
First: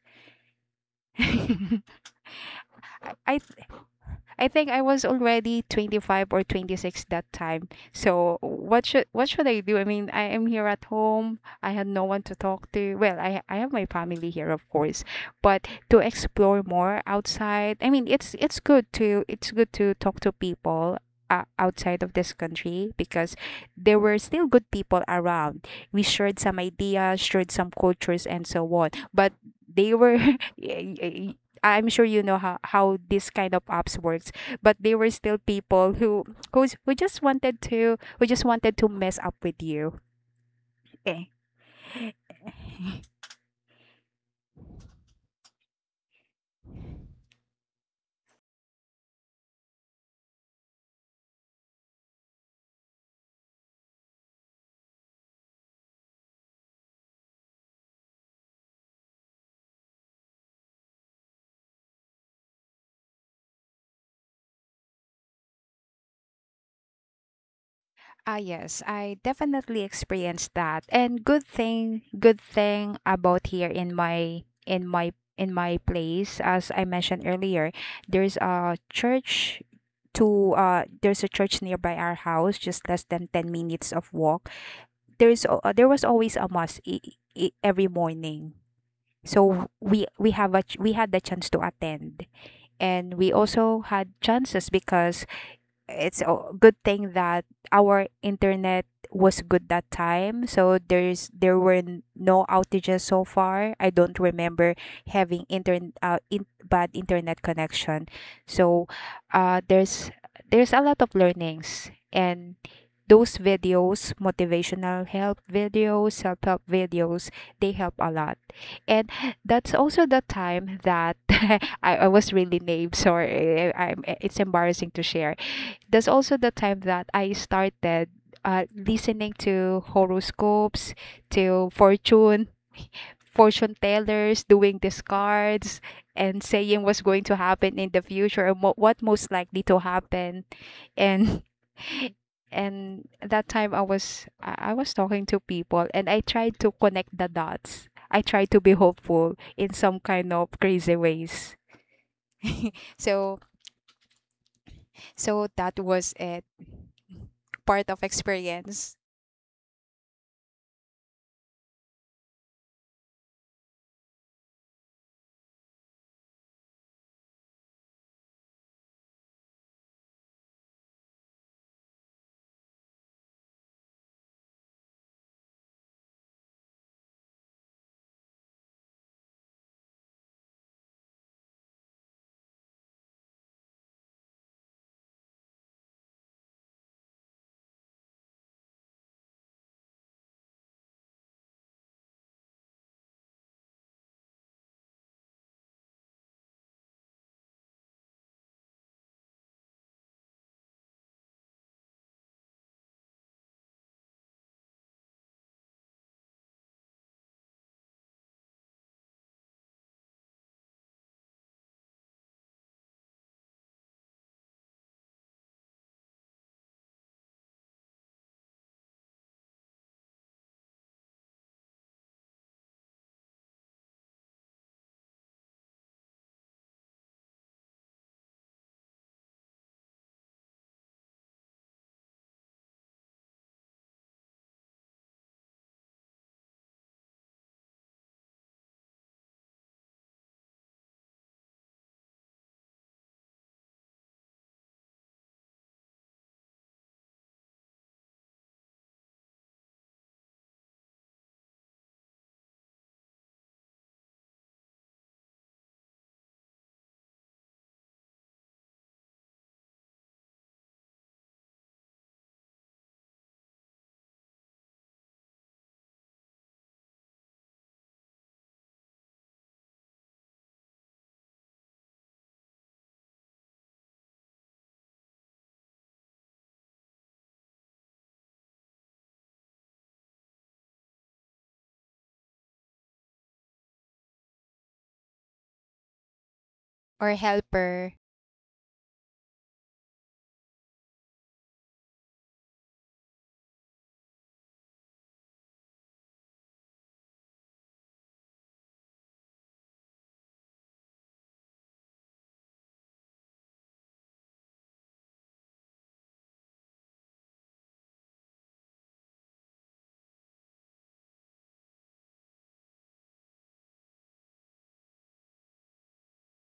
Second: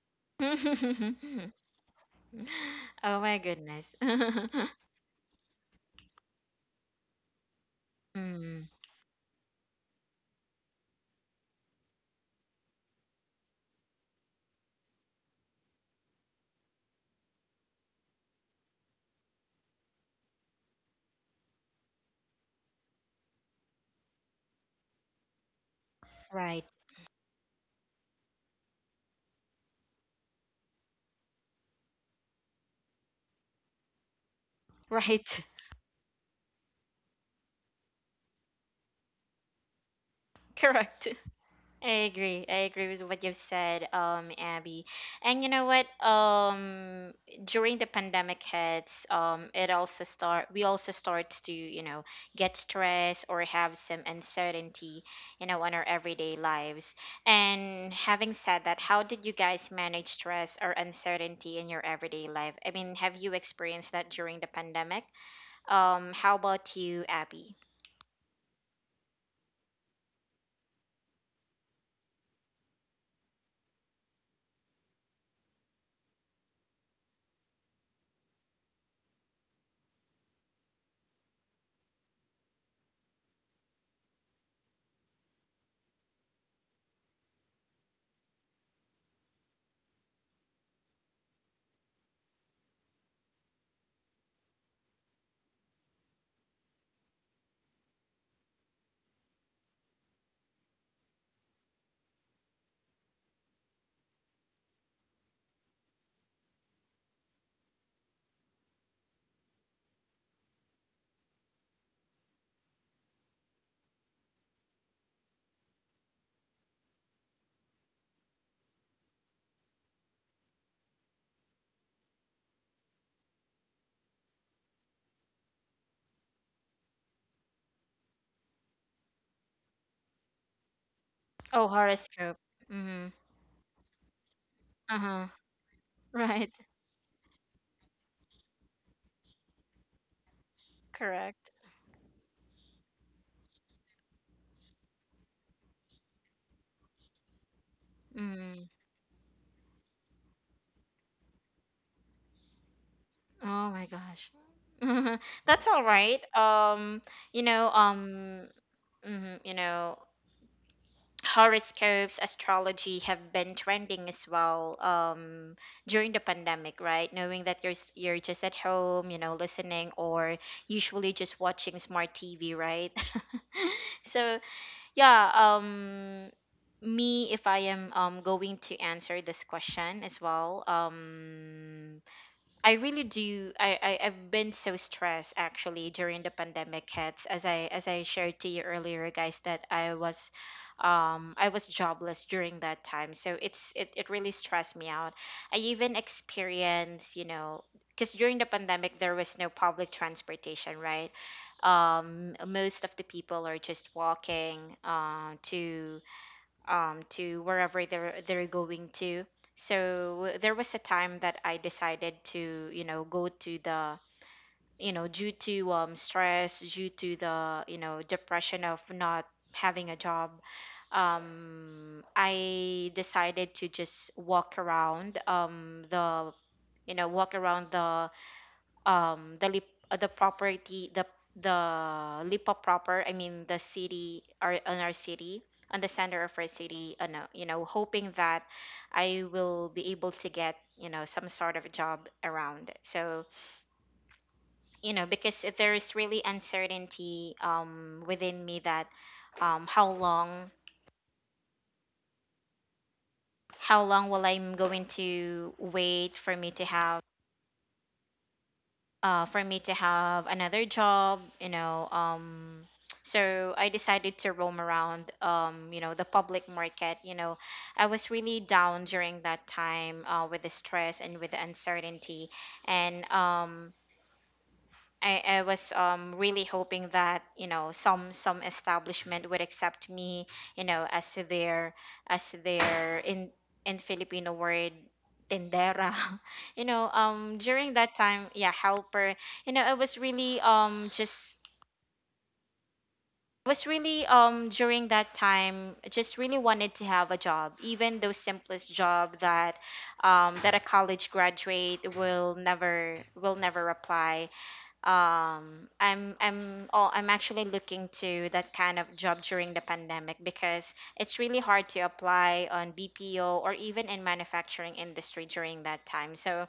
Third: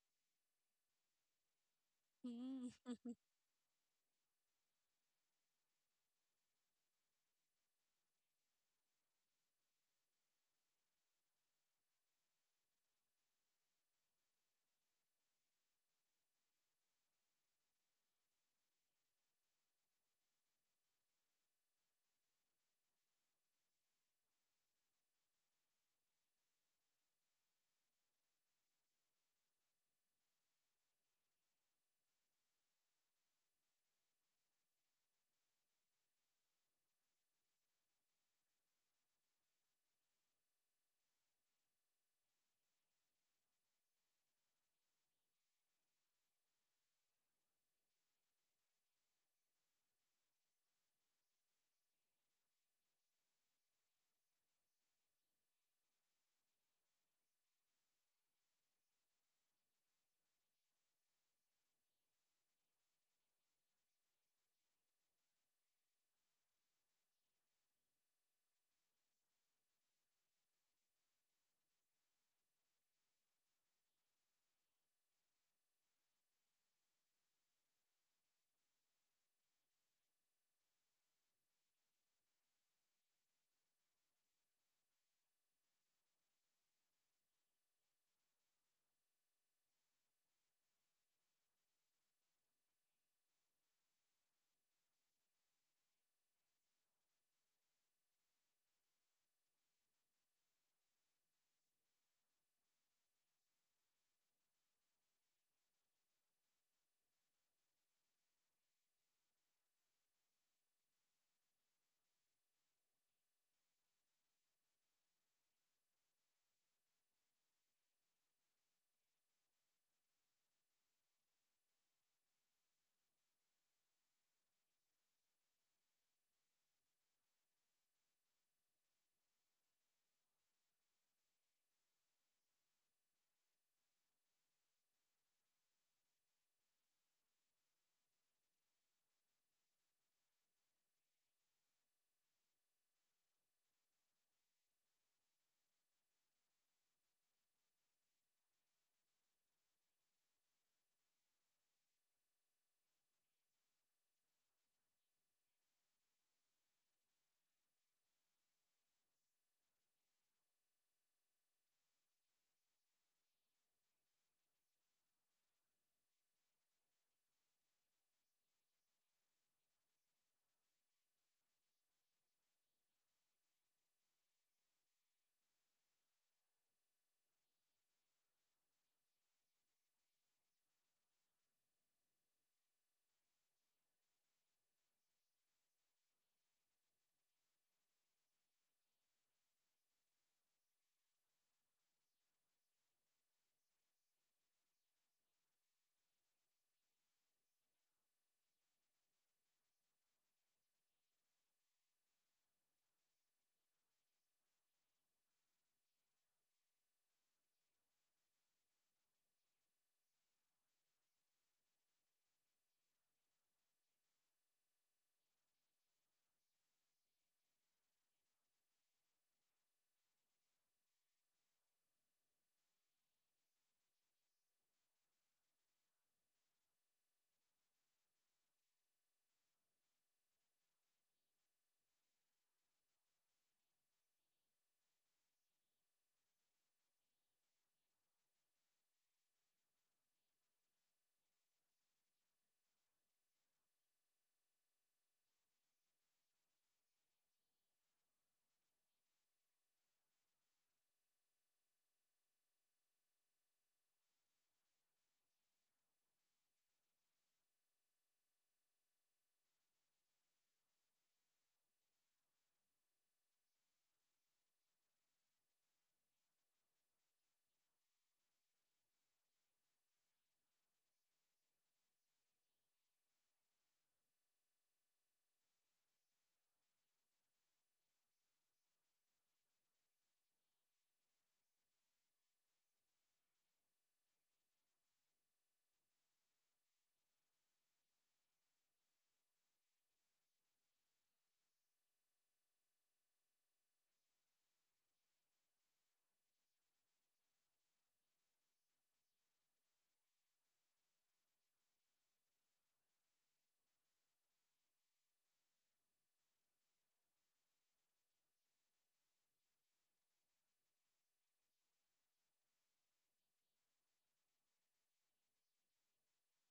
Mm. Oh I my I goodness. I think I was already 25 or 26 that time. So Mm, what should I do? I mean, I am here at home. I had no one to talk to. Well, I have my family here, of course, but to explore more outside. I mean, it's good to talk to people. Outside of this country, because there were still good people around. We shared some right, ideas, shared some cultures and so on. But they were I'm sure you know how this kind of apps works, but they were still right. people who who just wanted to mess up with you. Correct. Okay. I agree. I agree with what you've said, Abby. And you know what? During the pandemic hits, it also start we also start to, get stressed or have some uncertainty, on our everyday lives. And having said that, how did you guys manage stress or uncertainty in your everyday life? I mean, have you experienced that during the pandemic? How about you, Abby? Ah yes, I definitely experienced that. And good thing about here in my in my in my place, as I mentioned earlier, there's a church to there's a church nearby our house, just less than 10 minutes of walk. There was always a mass every morning. So we have a ch- we had the chance to attend, and we also had chances because it's a good thing that our internet was good that time, so there were no outages. So far I don't remember having bad internet connection. So uh there's there's a lot of learnings, and those videos, motivational help videos, self-help videos, they help a lot. And that's also the time that I was really naive. Sorry, I'm, it's embarrassing to share, that's also the time that I started listening to horoscopes, Oh, to horoscope. Mm-hmm. fortune tellers, doing these Uh-huh. cards, and Right. saying what's going to happen in the future and what most likely to happen. And Correct. and that time I was talking to people and I tried to connect the dots. I tried to Mm. be hopeful in some kind of crazy ways. so Oh my gosh. so That's that all was right. it. You know, Part of um, experience. mhm, you know, Horoscopes, astrology have been trending as well, during the pandemic, right? Knowing that you're just at home, listening or usually just watching smart TV, right? So, yeah, me if I am, going to answer this question as well, I really do. I've been so stressed actually during the pandemic hits, as I shared to you earlier, guys, that I was jobless during that time. So it really stressed me out. I even experienced, because during the pandemic there was no public transportation, right? Most of the people are just walking, to, to wherever they're going to. So there was a time that I decided to, go to the, due to, stress, due to the, depression of not having a job. I decided to just walk around, the walk around the, the lip the property, the lipa proper, I mean, the city our on our city on the center of our city, no, hoping that I will be able to get, some sort of job around. So, because there is really uncertainty, within me that, um how long how long will I'm going to wait for me to have, for me to have another job. So I decided to roam around, the public market. I was really down during that time, with the stress and with the uncertainty, and I was really hoping that some establishment would accept me, as their- as their in- Filipino word, tendera Or during helper. that time, yeah, helper. you know I was really um just I was really during that time just really wanted to have a job, even the simplest job that a college graduate will never apply. I'm actually looking to that kind of job during the pandemic, because it's really hard to apply on BPO or even in manufacturing industry during that time. So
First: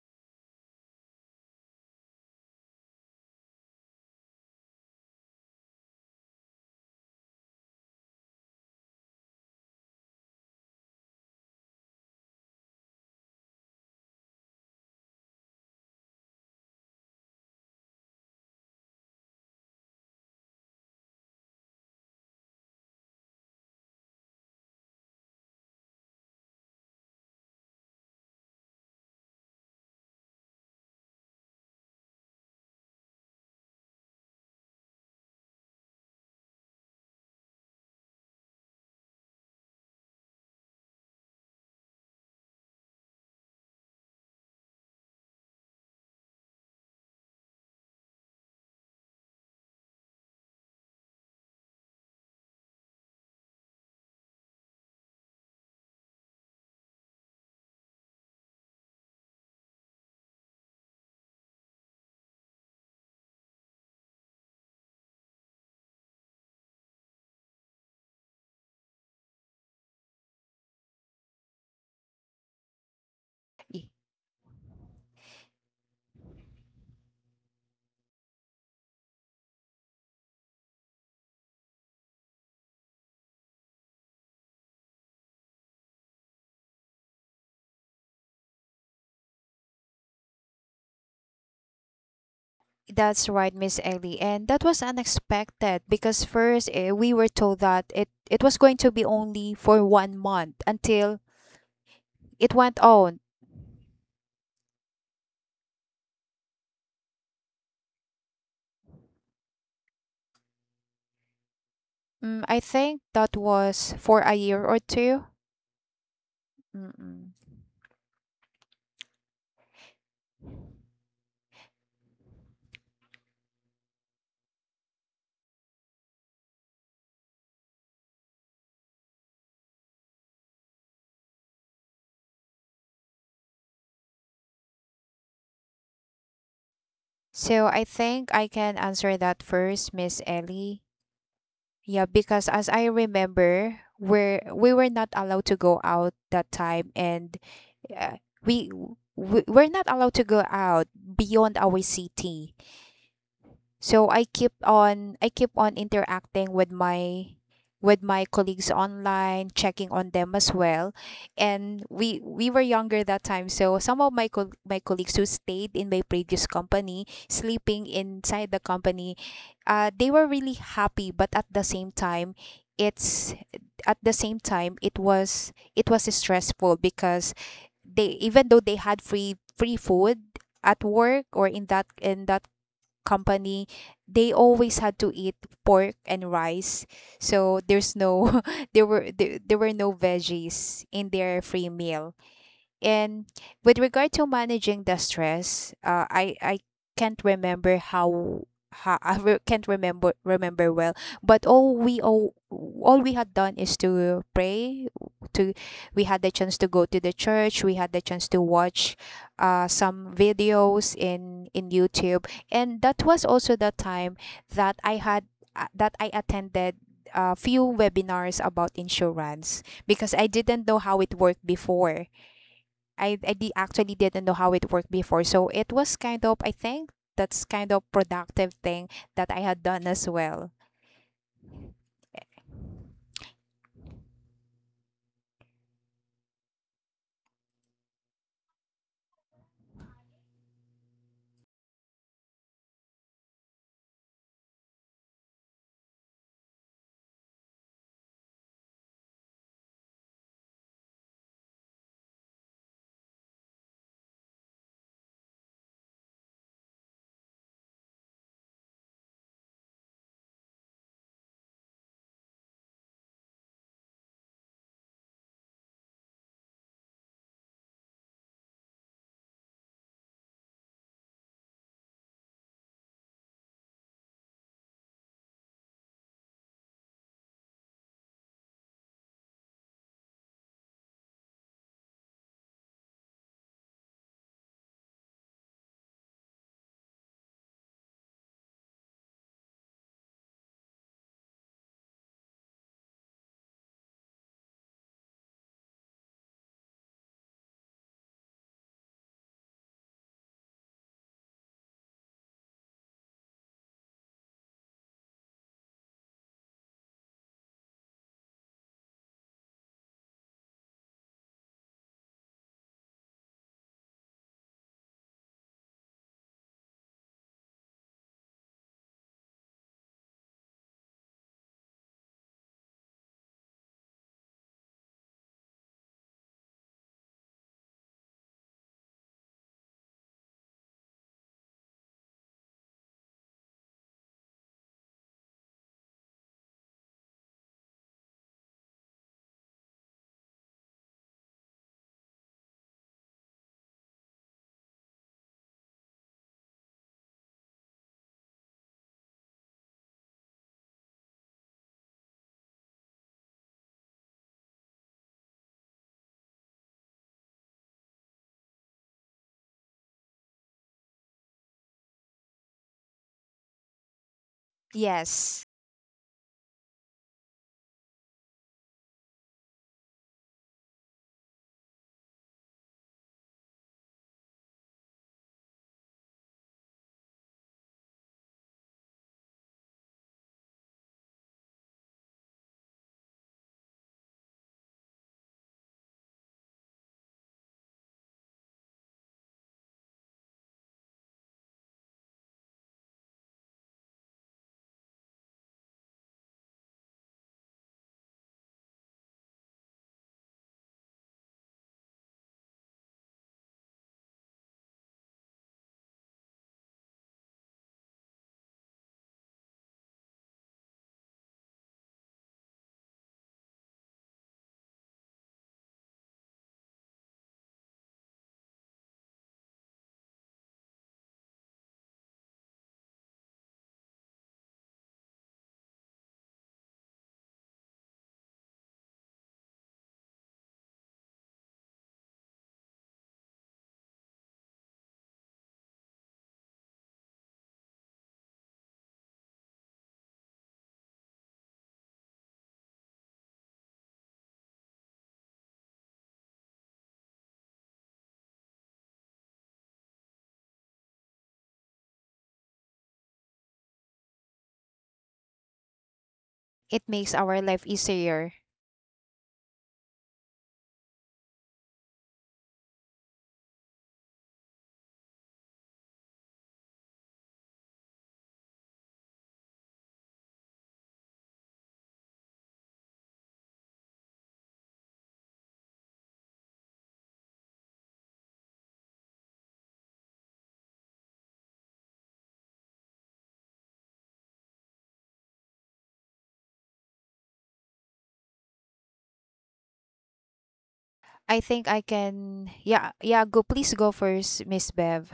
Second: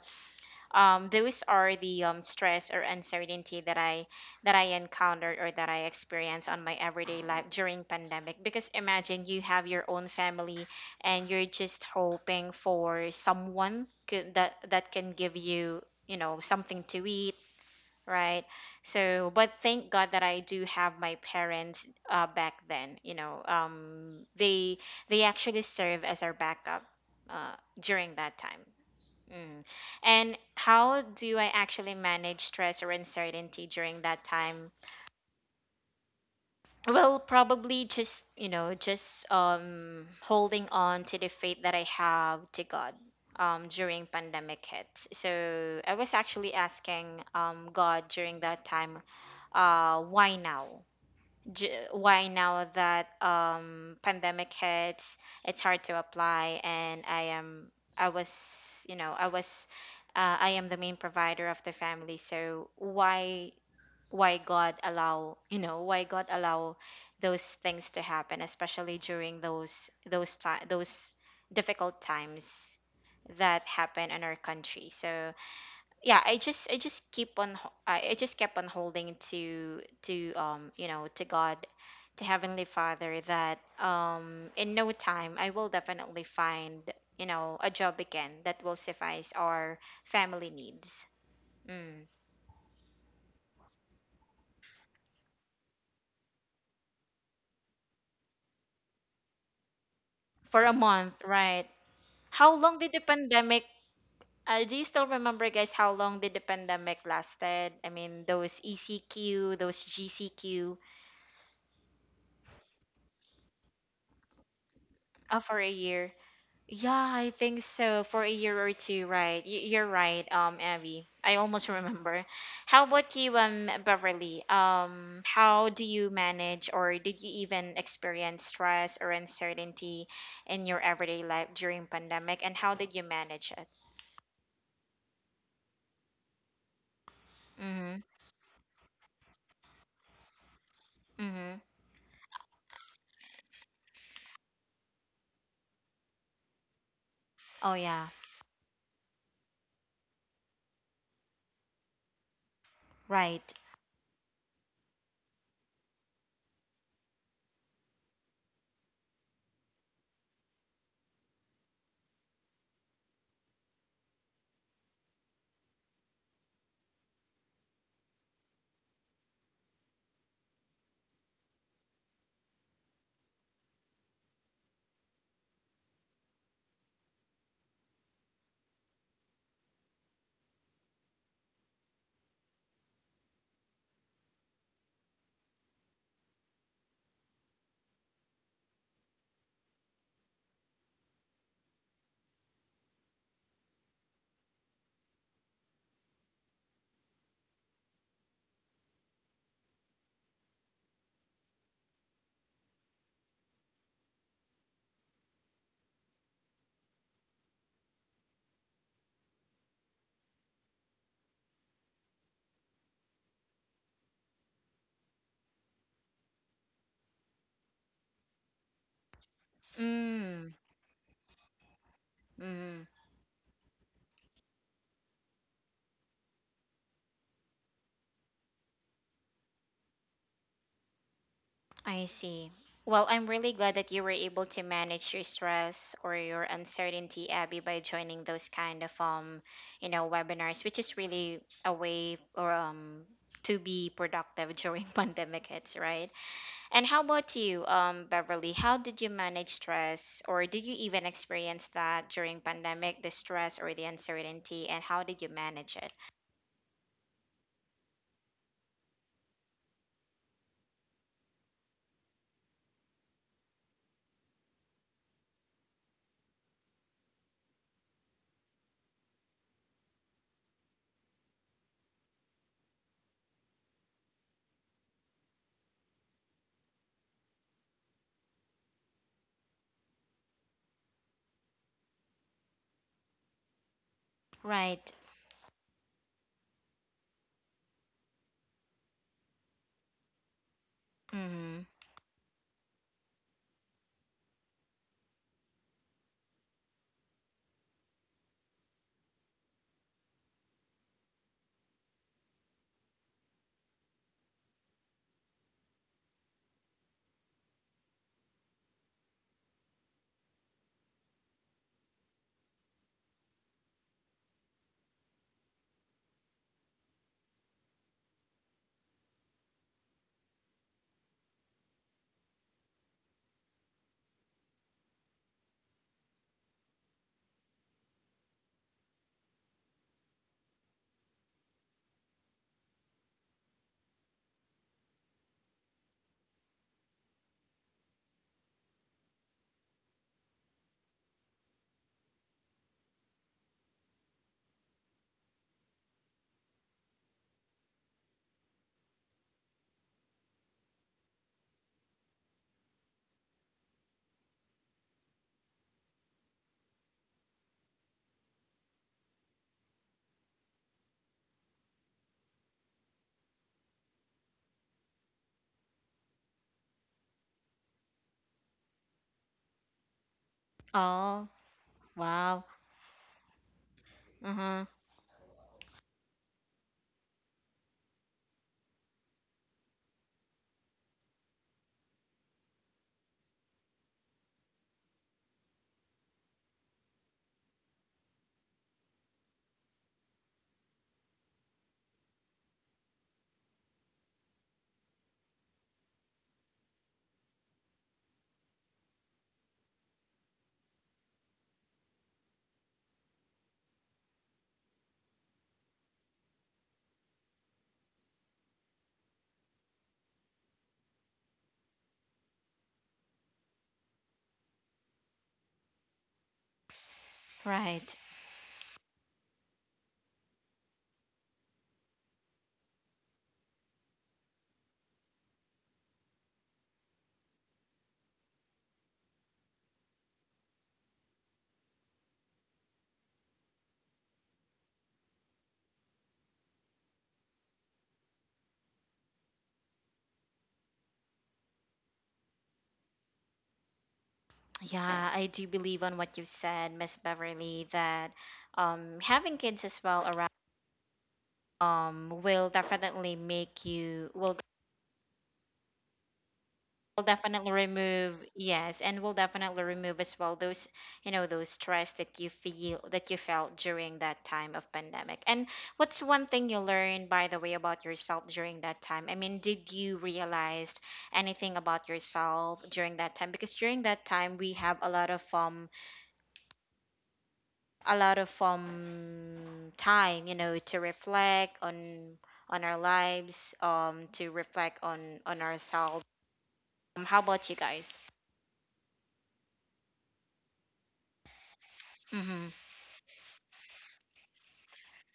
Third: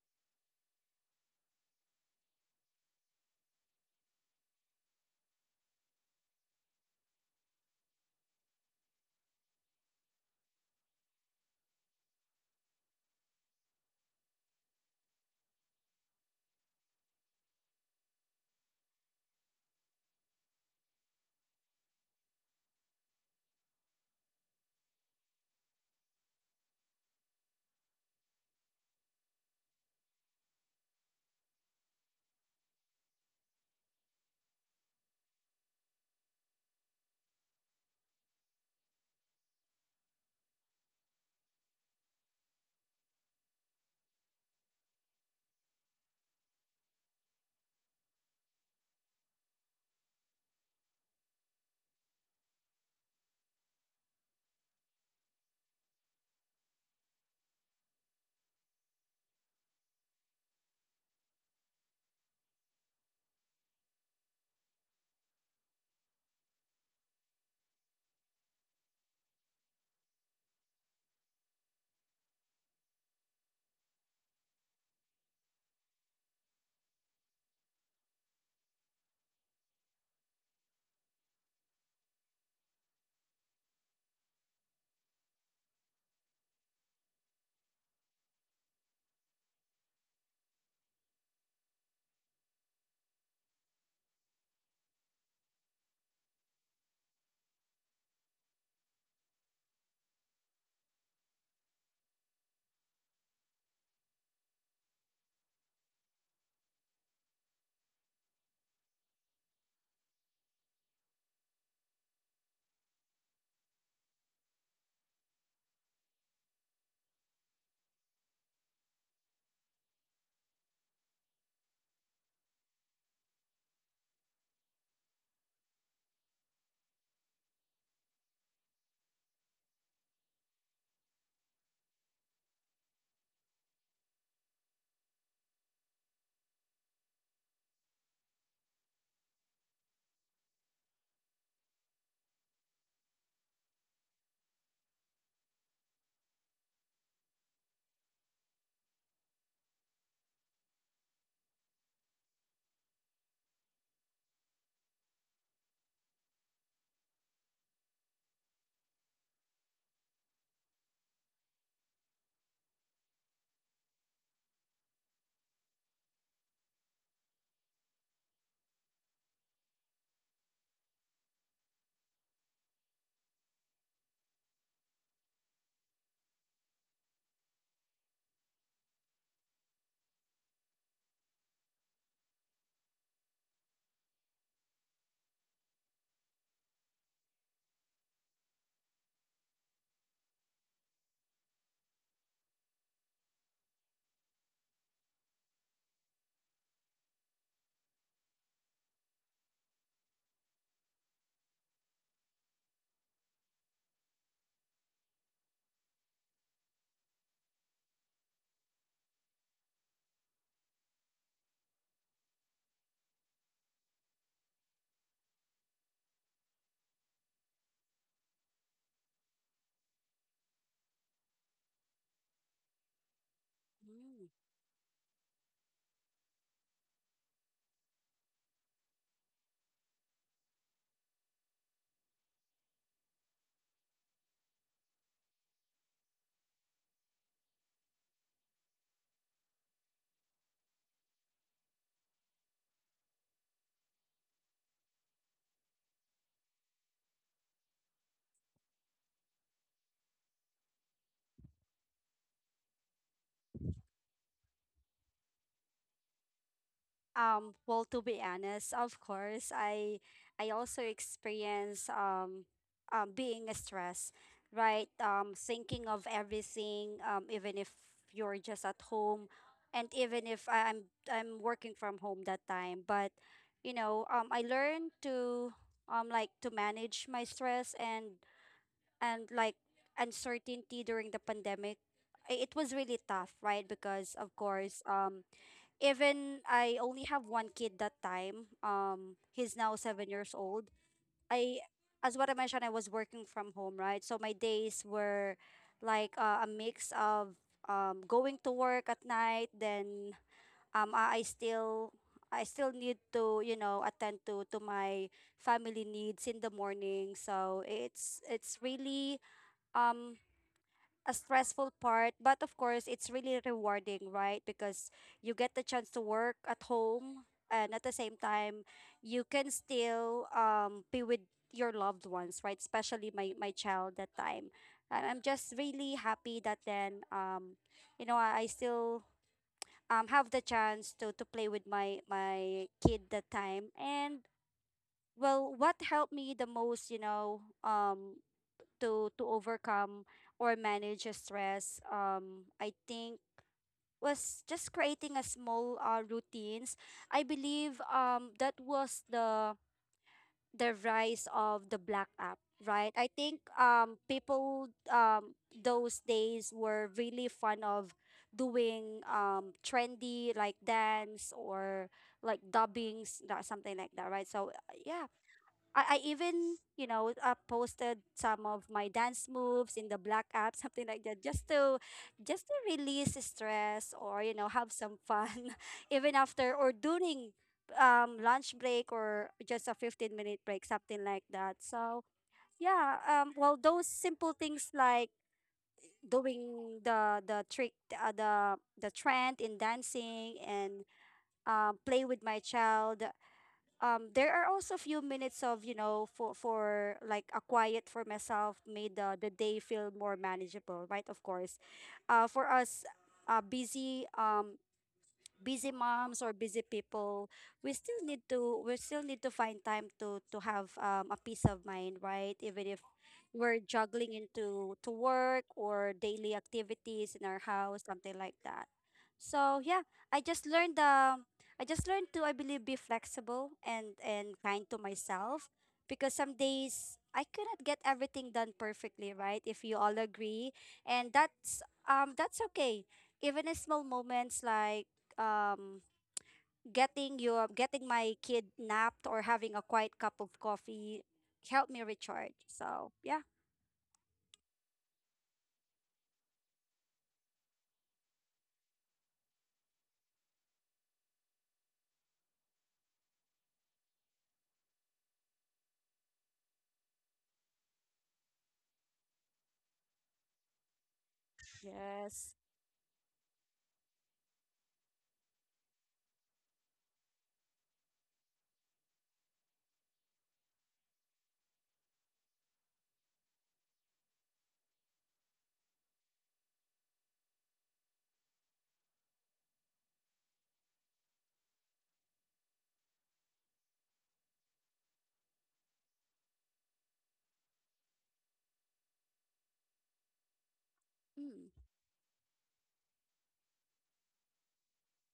those are the stress or uncertainty that I encountered, or that I experienced on my everyday life during pandemic, because imagine you have your own family, and you're just hoping for someone could, that can give you you know something to eat. Right. So, but thank God that I do have my parents, back then. They actually serve as our backup, during that time. Mm. And how do I actually manage stress or uncertainty during that time? Well, probably just holding on to the faith that I have to God. During pandemic hits, so I was actually asking, God, during that time, why now? Why now that, pandemic hits? It's hard to apply, and I am I was you know I was I am the main provider of the family. So why- why God allow you know why God allow those things to happen, especially during those difficult times that happen in our country. So, yeah, I just keep on ho- I just kept on holding to you know to God, to heavenly Father, that in no time I will definitely find, a job again that will suffice our family needs. Mm. That's right, Miss Ellie. And that was unexpected because first, we were told that it was going to be only for 1 month For a month, until right? How it long went did the on. pandemic- do you still remember, guys, how long did the pandemic lasted? I mean those ECQ, those GCQ. Mm, I think that was for a year or 2. For a year. Yeah, I Mm-mm. think so, for a year or two, right? You're right, Abby. I almost remember. How about you, Beverly? How do you manage, or did you even experience stress or uncertainty in your everyday life during pandemic, and how did you manage it? So I Mm-hmm. think I can answer that first, Miss Ellie. Mm-hmm. Yeah, because as I remember, we were not allowed to go out that time, and Oh yeah, uh, we, we we're not allowed to go out beyond our city. right. So I keep on interacting with my colleagues online, checking on them as well. And we were younger that time, so some of my colleagues who stayed in my previous company, sleeping inside the company, they were really happy, but at the same time, it's at the same time it was stressful because, they even though they had free food at work or in that company, they always had to eat pork and rice. So there's no there were there were no veggies in their free meal. And with regard to managing the stress, I can't remember how I can't remember well. But all we had done is to pray. To, we had the chance to go to the church. We had the chance to watch some videos in YouTube, and that was also the time that I had that I attended a few webinars about insurance because I Mm. didn't know how it worked before. Mm. I actually didn't know how it worked before. So it was kind of, I think that's kind of productive thing that I had done as well. I see. Well, I'm really glad that you were able to manage your stress or your uncertainty, Abby, by joining those kind of, webinars, which is really a way, or to be productive during pandemic hits, right? And how about you, Beverly? How did you manage stress, or did you even experience that during pandemic, the stress or the uncertainty, and how did you manage it? Well, to be honest, of course, I also experience being stressed, right? Thinking of everything, even if you're just at home, and even if I'm I'm working from home that time. But you know, I learned to like to manage my stress and like uncertainty during the pandemic. I- It was really tough, right? Because of course, Right. Even I only have one kid that time. He's now 7 years old. I, Mm-hmm. as what I mentioned, I was working from home, right? So my days were like a mix of going to work at night, then um, I, I still I still need to you know attend to my family needs in the morning. So it's really um a stressful part, but of course, it's really rewarding, right? Because you get the chance to work at home, and at the same time, you can still be with your loved ones, right? Especially my my child that time. And I'm just really happy that then you know, I still have the chance to play with my my kid that time and. Well, what helped me the most, you know, to overcome or manage a stress, I think was just creating a small routines. I believe that was the rise of the black app, right? I think people those days were really fun of doing trendy like dance or like dubbings that something like that, right? So yeah, Yes, I even, you know, posted some of my dance moves in the black app, something like that, Oh, wow. just to release stress or you know Mm-hmm. have some fun, even after or during lunch break or just a 15 minute break, something like that. So yeah, well, those simple things like doing the trick, the trend in dancing and play with my child, there are also a few minutes of you know for like a quiet for myself made the day feel more manageable, right? Of course for us busy busy moms or busy people, we still need to we still need to find time to have a peace of mind, right? Even if we're juggling into to work or daily activities in our house, Right. something like that. So yeah, I just learned um I just learned to, I believe, be flexible and kind to myself, because some days I cannot get everything done perfectly, right? If you all agree. And that's okay. Even in small moments like um getting my kid napped or having a quiet cup of coffee helped me recharge. So yeah. Yeah, I do believe on what you said, Miss Beverly, that, having kids as well around will definitely make you- will it will makes our definitely life remove- easier. yes, and will definitely remove as well those, those stress that you Yes. feel that you felt during that time of pandemic. And what's one thing you learned, by the way, about yourself during that time? I mean, did you realize anything about yourself during that time? Because during that time we have a lot of time, to reflect on our lives, to reflect on ourselves. How about you guys? I Mm. think I Mm-hmm. can, yeah, yeah, go, please go first, Miss Bev.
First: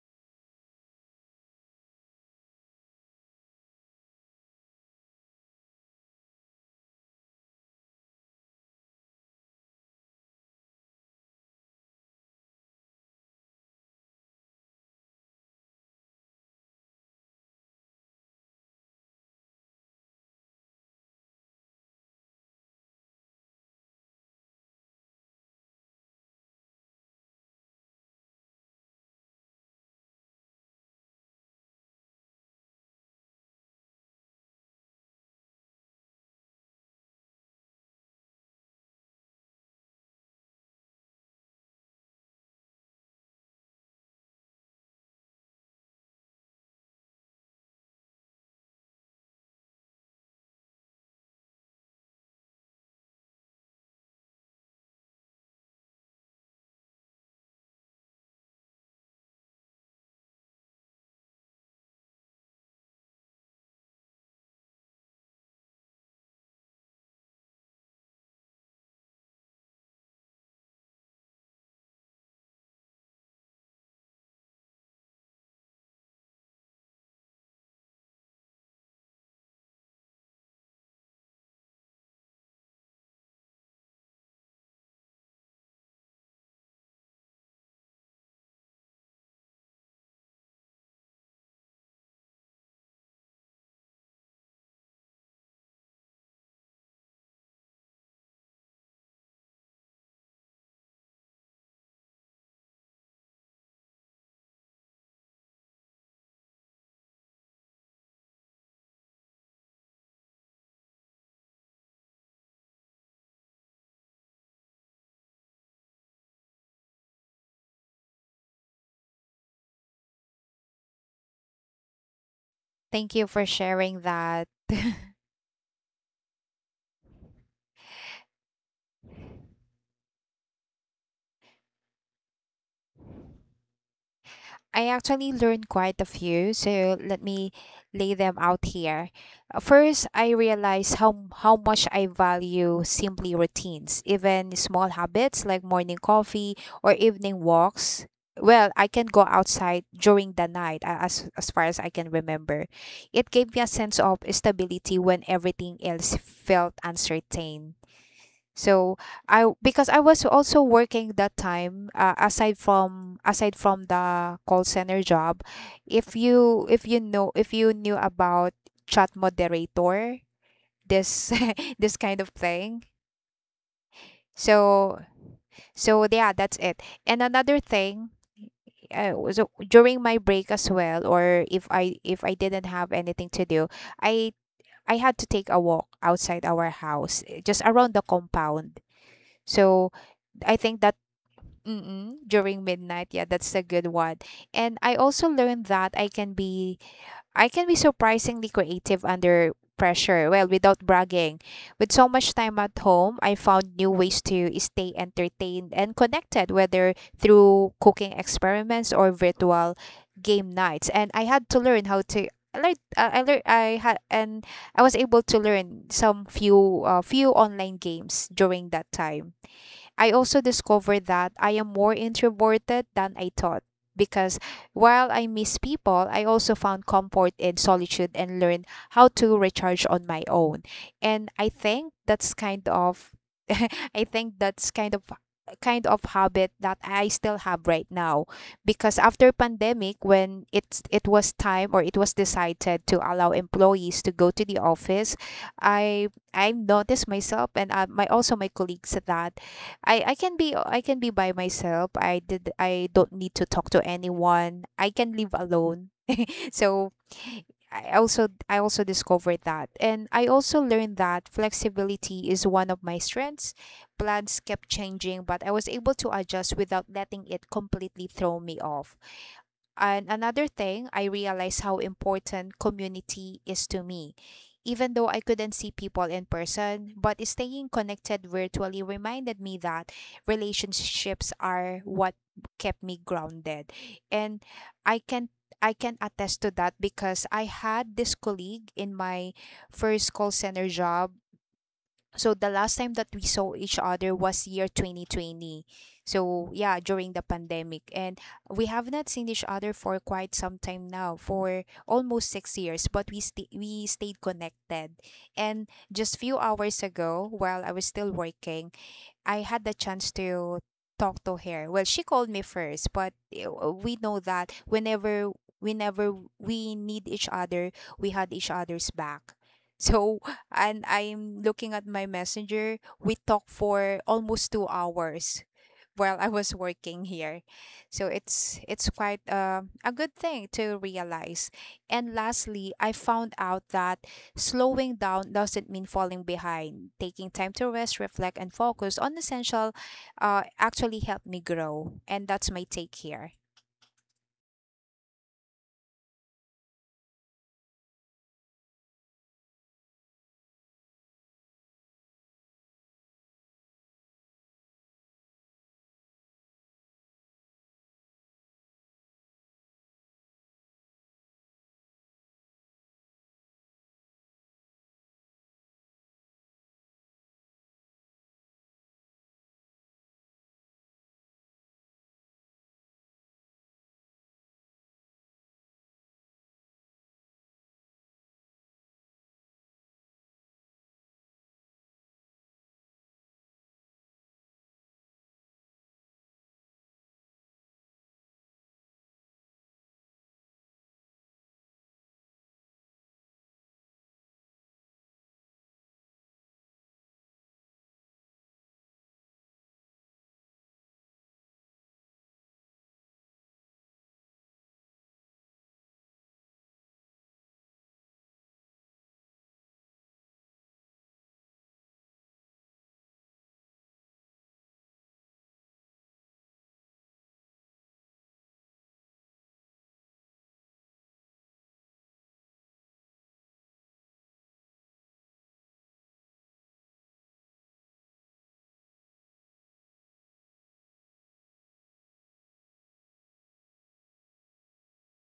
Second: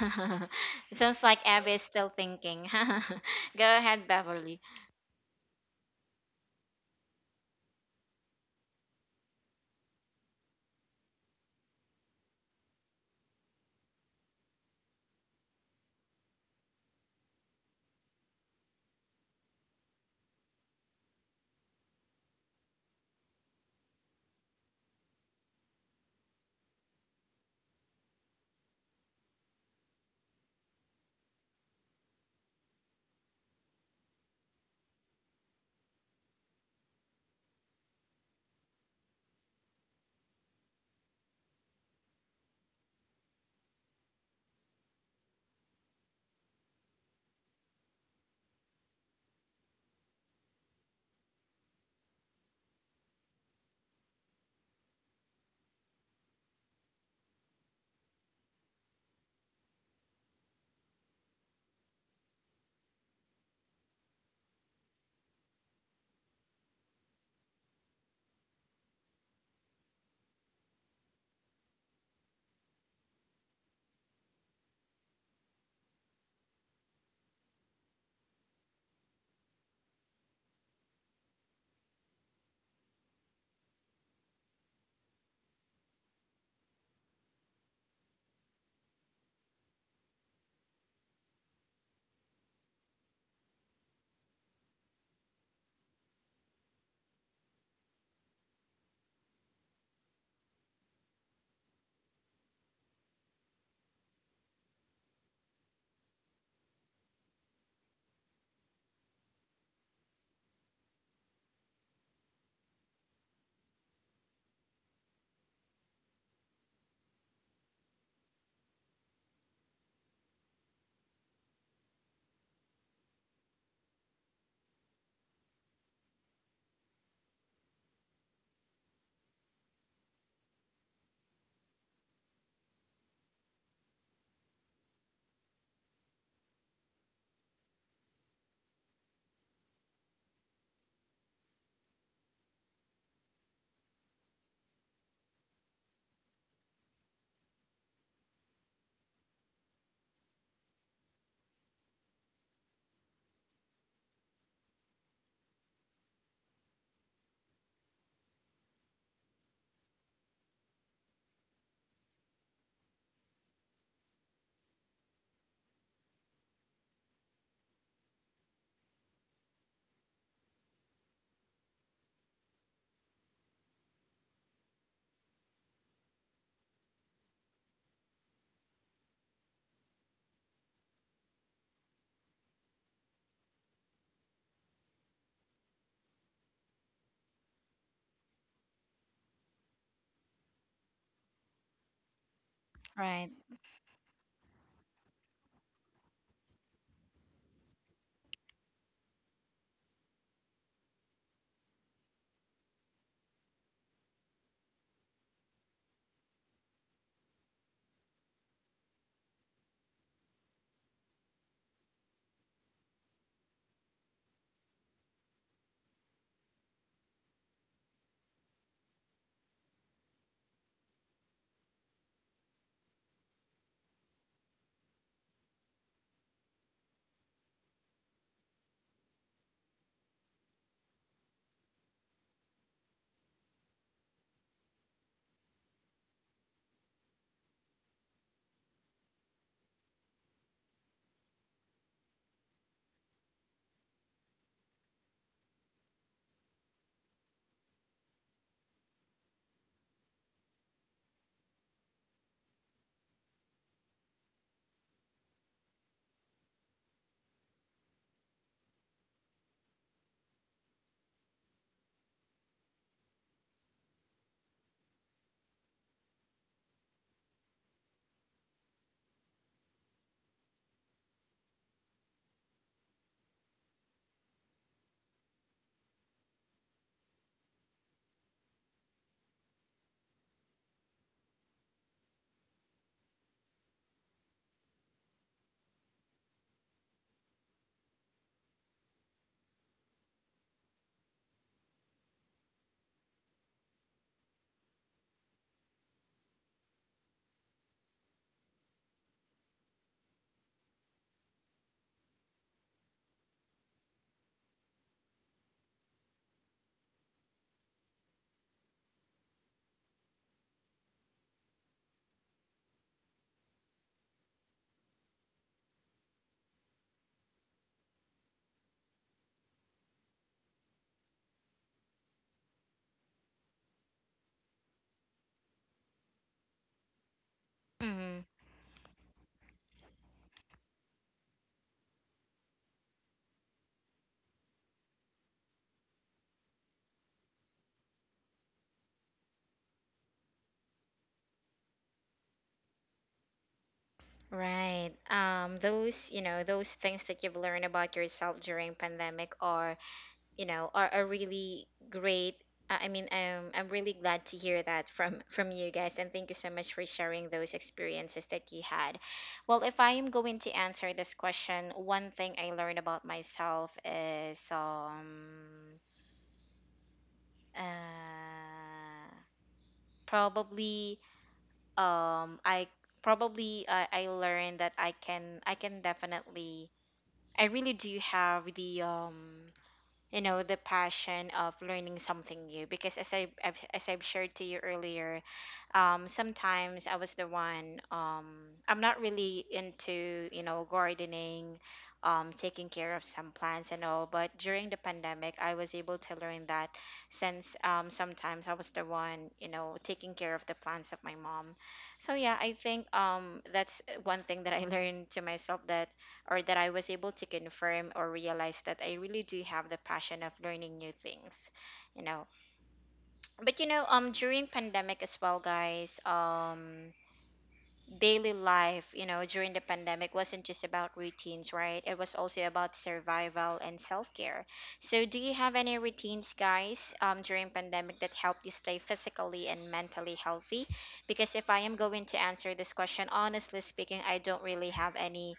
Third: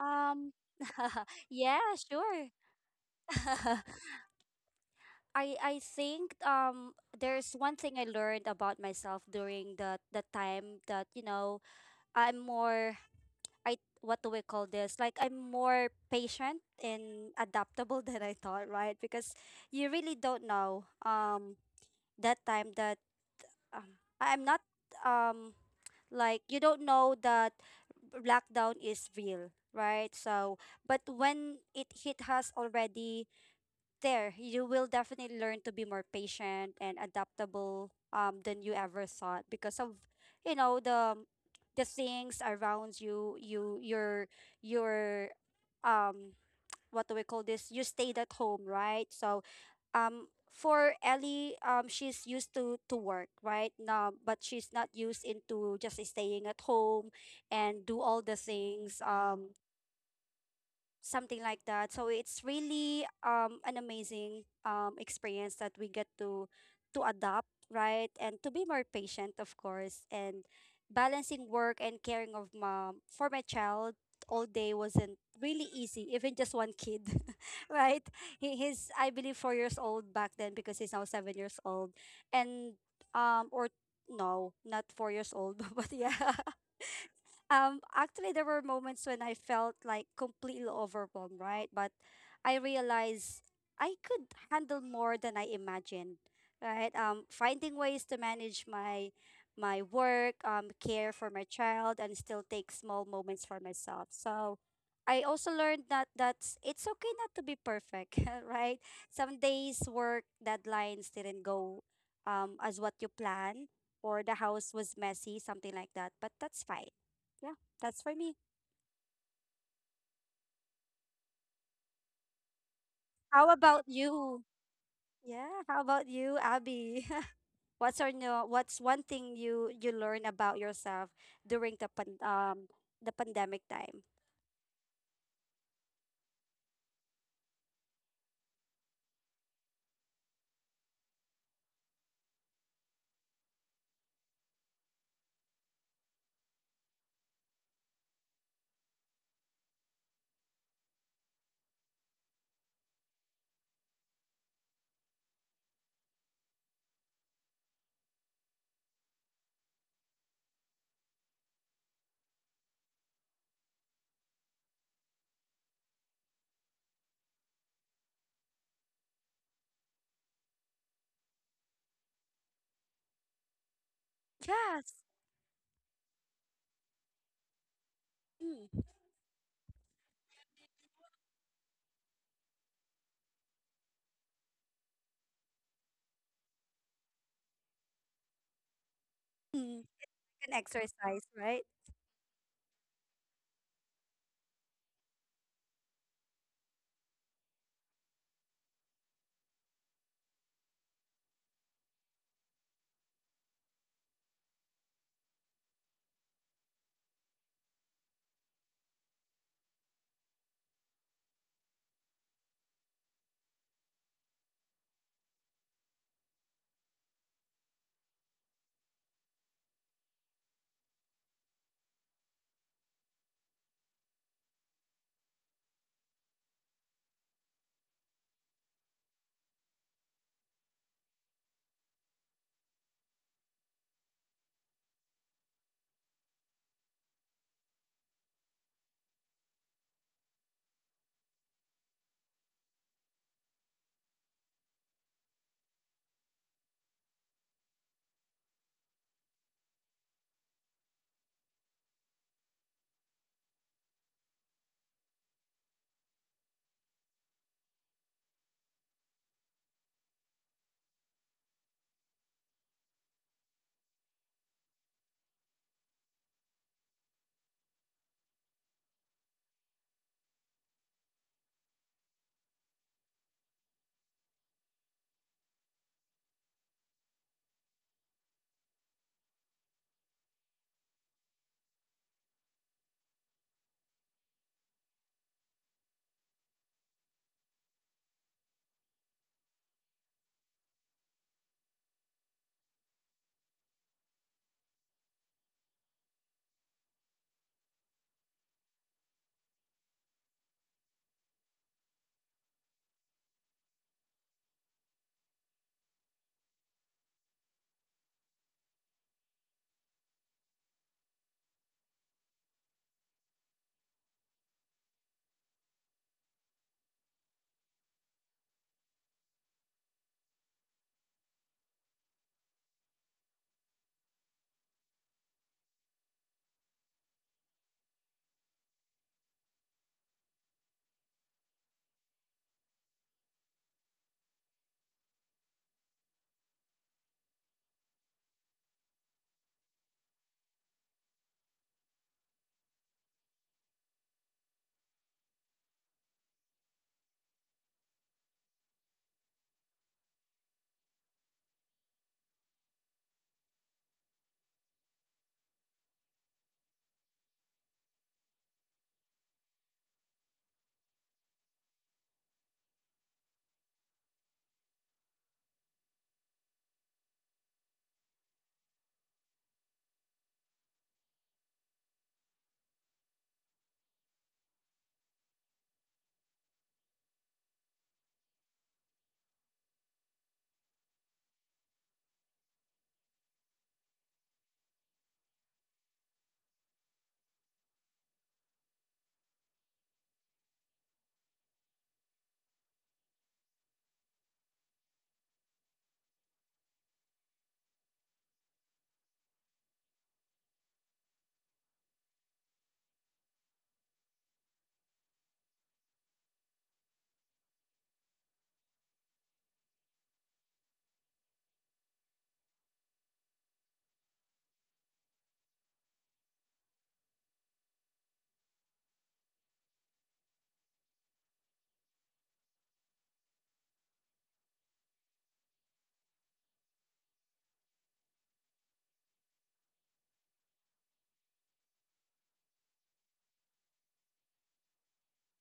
Um, Sounds like Abby yeah, is still sure. thinking. Go ahead, Beverly. I think there's one thing I learned about myself during the time that you know, I'm more I what do we call this, like I'm more patient and adaptable than I thought, right? Because you really don't know that time that I am not um like you don't know that lockdown is real, right? So, but when it hit us already there, you will definitely learn to be more patient and adaptable than you ever thought because of you know the things around you your um what do we call this? You stayed at home, right? So, for Ellie, she's used to work, right? Now, but she's not used into just staying at home and do all the things. Something like that. So it's really an amazing experience that we get to adopt, right? And to be more patient, of course, and balancing work and caring of mom for my child all day wasn't really easy, even just one kid, right? He, he's I believe 4 years old back then because he's now 7 years old, and or no, not 4 years old, but yeah, actually, there were moments when I felt like completely overwhelmed, right? But I realized I could handle more than I imagined, right? Finding ways to manage my my work, care for my child, and still take small moments for myself. So I also learned that that's it's okay not to be perfect, right? Some days work deadlines didn't go as what you planned, or the house was messy, something like that. But that's fine. Yeah, that's for me. Thank you for How about sharing you? that. Yeah, how about you, Abby? What's or no, what's one thing you you learn about yourself during the pan, the pandemic time? I actually learned quite a few, so let me lay them out here. First, I realized how much I value simply routines, even small habits like morning coffee or evening walks. Well, I can go outside during the night, as far as I can remember. It gave me a sense of stability when everything else felt uncertain. So, I, because I was also working that time, aside from the call center job, if you know if you knew about chat moderator, this this kind of thing. Yes. So, so yeah, that's it. And another thing, Mm. So during my break as well, or if I didn't have anything to do, I I had to take a walk outside our house, just around the compound. Mm. So An I think exercise, that, right? mm-mm, during midnight. Yeah, Right. that's a good one. And I also learned that I can be surprisingly creative under pressure. Well, without bragging. With so much time at home, I found new ways to stay entertained and connected, whether through cooking experiments or virtual game nights. And I had to learn how to, I learned, I learned, I had, and I was able to learn few online games during that time. I also discovered that I am more introverted than I thought because, while I miss people, I also found comfort in solitude and learned how to recharge on my own. And I think that's kind of I think that's kind of habit that I still have right now, because after pandemic, when it was time, or it was decided to allow employees to go to the office, I noticed myself and my, also my colleagues, that I can be by myself. I don't need to talk to anyone. I can live alone. So I also, I also discovered that. And I also learned that flexibility is one of my strengths. Plans kept changing, but I was able to adjust without letting it completely throw me off. And another thing, I realized how important community is to me. Even though I couldn't see people in person, but staying connected virtually reminded me that relationships are what kept me grounded. And I can, I can attest to that because I had this colleague in my first call center job. So the last time that we saw each other was year 2020. So yeah, during the pandemic, and we have not seen each other for quite some time now, for almost 6 years, but we stayed connected. And just few hours ago while I was still working, I had the chance to talk to her. Well, she called me first, but we know that whenever we need each other, we had each other's back. So, and I'm looking at my messenger. We talked for almost 2 hours while I was working here. So Mm-hmm. it's quite a good thing to realize. And lastly, I found out that slowing down doesn't mean falling behind. Taking time to rest, reflect, and focus on essential, actually helped me grow. And that's my take here. Right. Those, those things that you've learned about yourself during pandemic are, are really great. I mean, I'm really glad to hear that from from you guys, and thank you so much for sharing those experiences that you had. Well, if I am going to answer this question, one thing I learned about myself is, uh, probably, um i I learned that I can definitely- I really do have the, the passion of learning something new, because as I've shared to you earlier, sometimes I was the one- I'm not really into, gardening, taking care of some plants and all. But during the pandemic I was able to learn that, since sometimes I was the one, taking care of the plants of my mom. So, yeah, I think that's one thing that I learned to myself, that- or that I was able to confirm or realize that I really do have the passion of learning new things, you know. But, during pandemic as well, guys, daily life, you know, during the pandemic wasn't just about routines, right? It was also about survival and self-care. So do you have any routines, guys, during pandemic that helped you stay physically and mentally healthy? Because if I am going to answer this question, honestly speaking, I don't really have any,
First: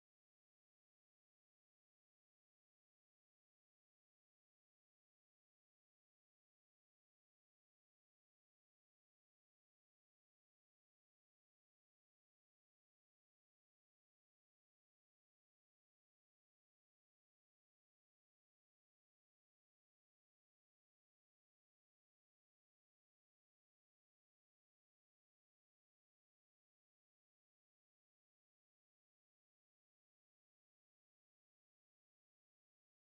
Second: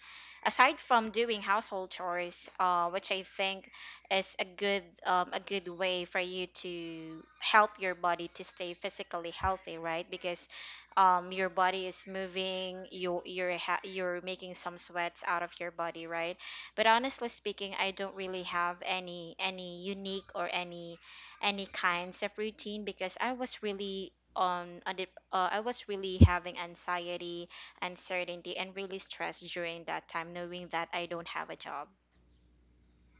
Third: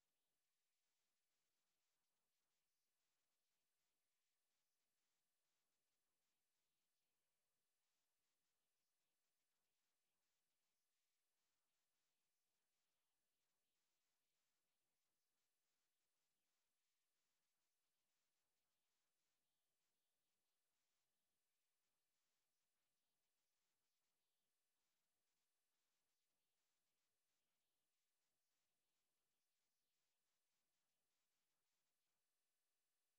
aside from doing household chores, which I think is a good way for you to help your body to stay physically healthy, right? Because your body is moving, you're making some sweats out of your body, right? But honestly speaking, I don't really have any unique, or any kinds of routine, because I was really on a dip, I was really having anxiety, uncertainty, and really stress during that time, knowing that I don't have a job,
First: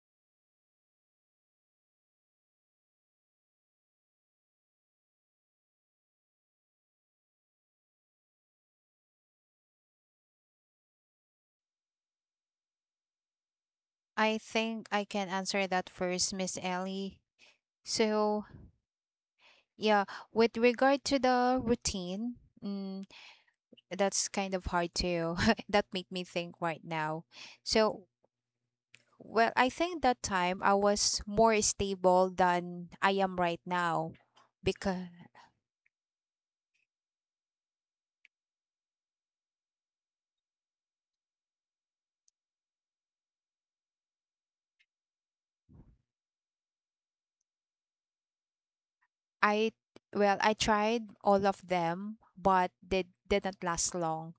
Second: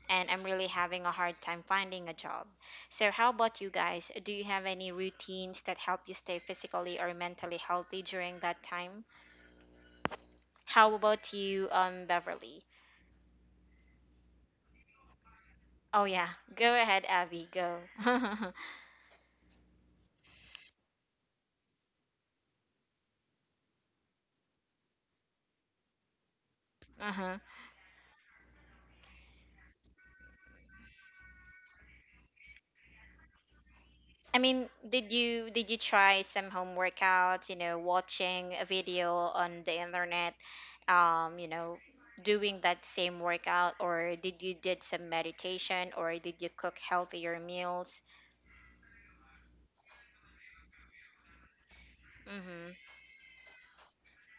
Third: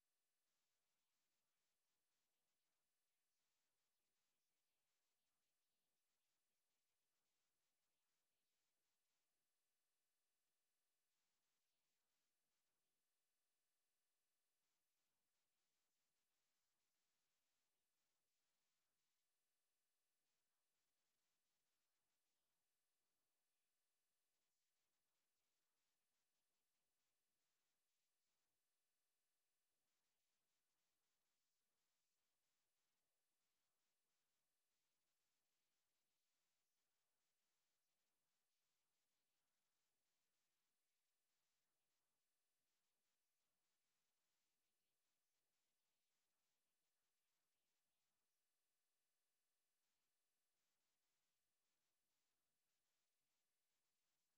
and I'm really having a hard time finding a job. So, how about you guys? Do you have any routines that help you stay physically or mentally healthy during that time? How about you, Beverly? I think I can answer that Oh yeah, first, Miss go ahead, Ellie. Abby. Go. So, Uh-huh. yeah, with regard to the routine, mm, that's kind of hard to that made me think right now. So, well, I think that time I was more stable than I am right now I mean, because, did you try some home workouts? You know, watching a video on the internet. Um, you know, doing that same workout, or did you- did some meditation, or did you cook healthier meals? I, well, I tried all of them, but Mm-hmm. they didn't last long.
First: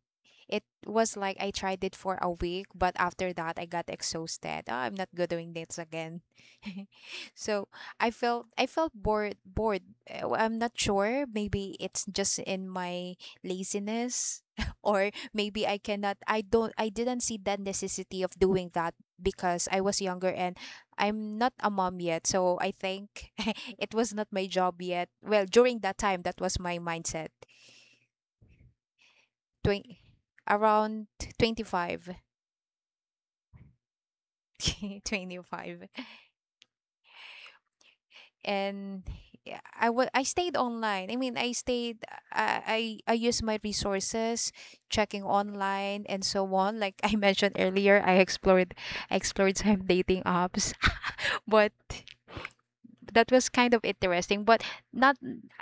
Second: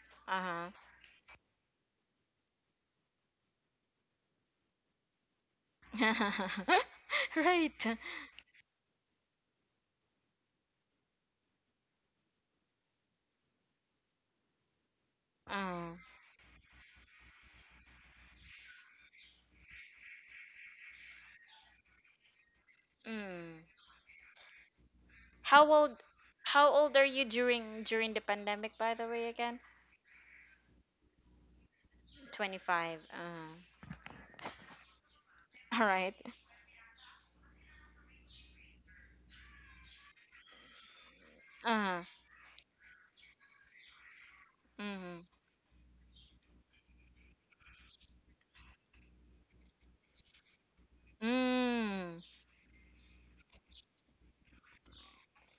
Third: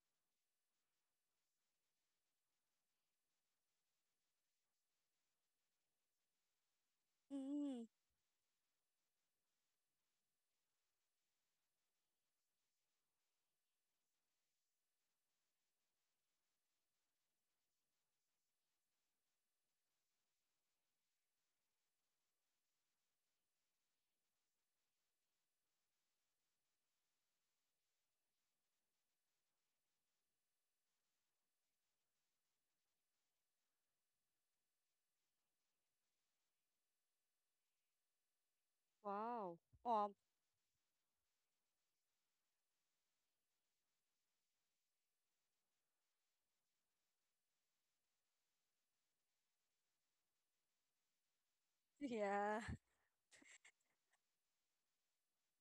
It Uh was like I tried it for a week, but after that I got exhausted. Oh, I'm not good doing this again. huh. So Right. Mm. I felt, bored, Well, I'm not sure. Maybe it's just in my laziness or maybe I Uh, cannot, I didn't see that necessity of doing that because I was younger and I'm not a mom yet. So I think mm. it was not my job yet. Well, How during that old? time that was How my old are you mindset. during the pandemic? By the way, again, Twen- Around 25. 25. 25. All right. And Wow. yeah, I wa- Um, I stayed online I mean I stayed, Uh. I used my resources checking Mm. online and so on. Like I mentioned earlier, I explored some dating apps. But Mm. yeah. that was kind of interesting, but not. I-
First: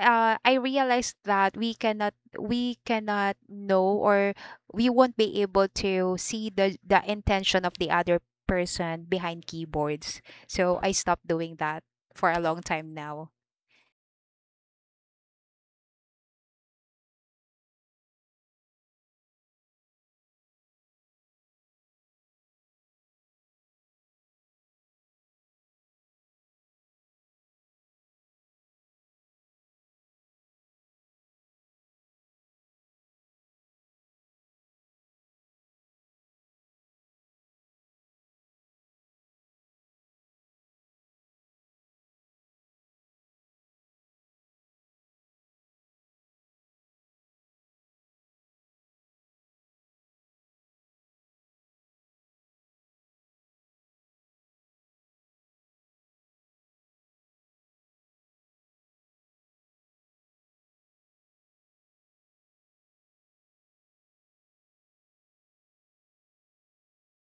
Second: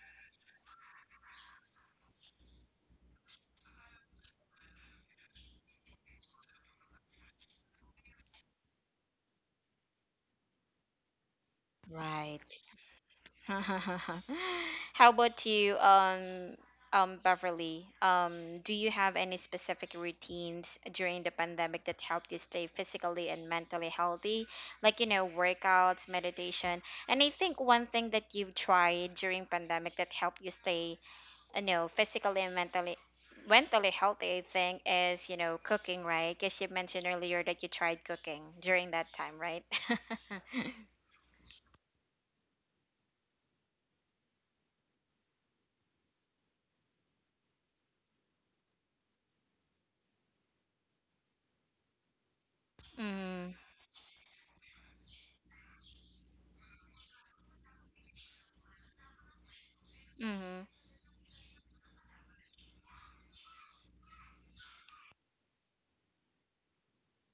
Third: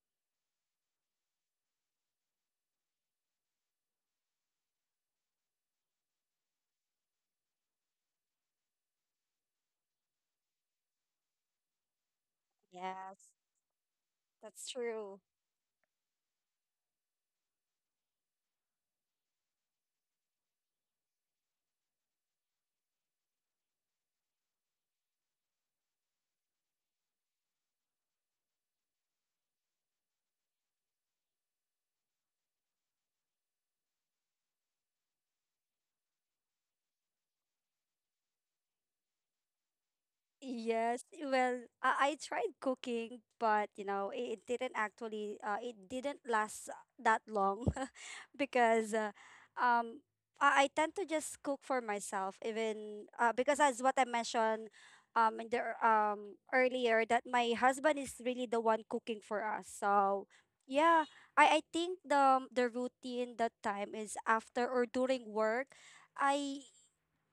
I realized that we cannot know, or we won't be able to see the intention of the other person behind keyboards. So I stopped doing that for a Right. long time Yes, now. that's How true. about you, Beverly? Do you have any specific routines during the pandemic that helped you stay physically and mentally healthy? Like, you know, workouts, meditation. And I think one thing that you've tried during pandemic that helped you stay, you know, physically and mentally healthy, I think, is, you know, cooking, right? Because you mentioned earlier that you tried cooking during that time, right? Yes, well, I tried cooking, but you know, it didn't actually it didn't last that long because um I tend to just cook for myself, even because Mm-hmm. as what I mentioned earlier that my husband is really the one cooking for us. So, yeah, I think the routine that time is after or during work. I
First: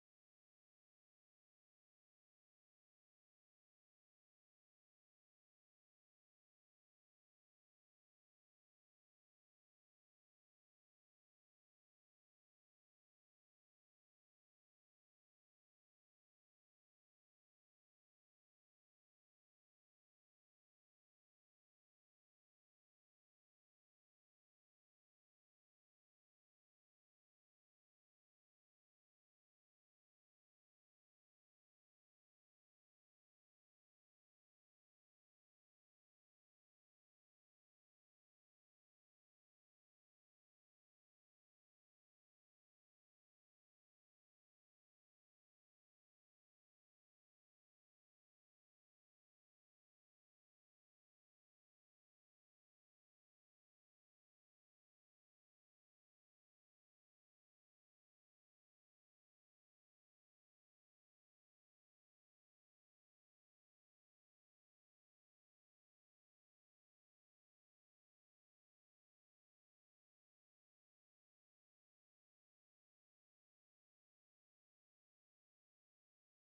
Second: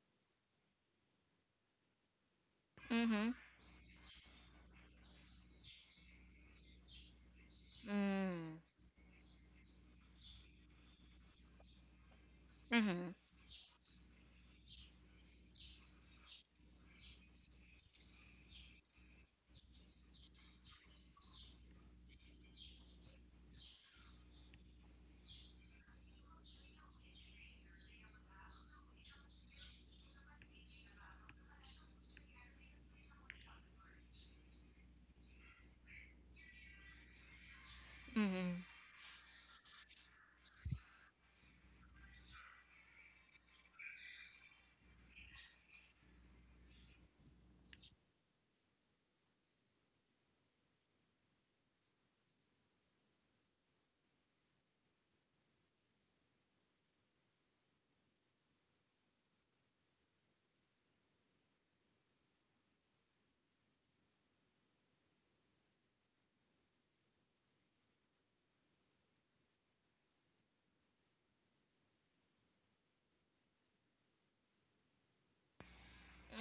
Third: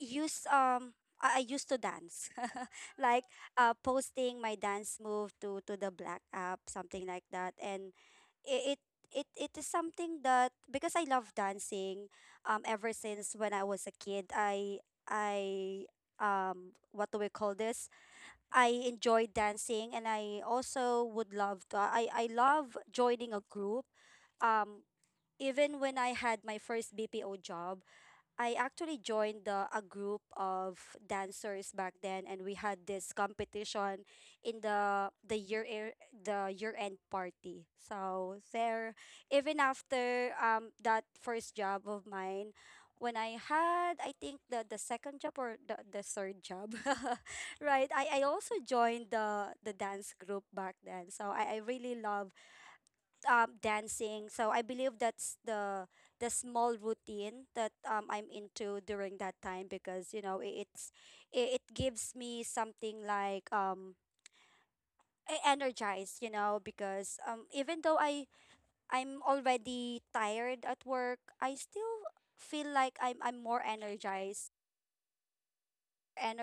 used um I used to dance like Mm-hmm. Posting my dance move to the black app, something like that. And Mm. it, it it is something that because I love dancing ever Mhm. since when I was a kid I what do we call this? I enjoy dancing, and I also would love to I love joining a group. um even when I had my first BPO job, I actually joined the a group of dancers back then, and we had this competition in the year air- the year end party. So Mhm. there even after that first job of mine, when I had I think the second job or the third job, right, I also joined the dance group back then. So I really love dancing. So I believe that's the small routine that I'm into during that time, because you know I- it's it, it gives me something like energized, you know, because even though I'm already tired at work, I still feel like I'm more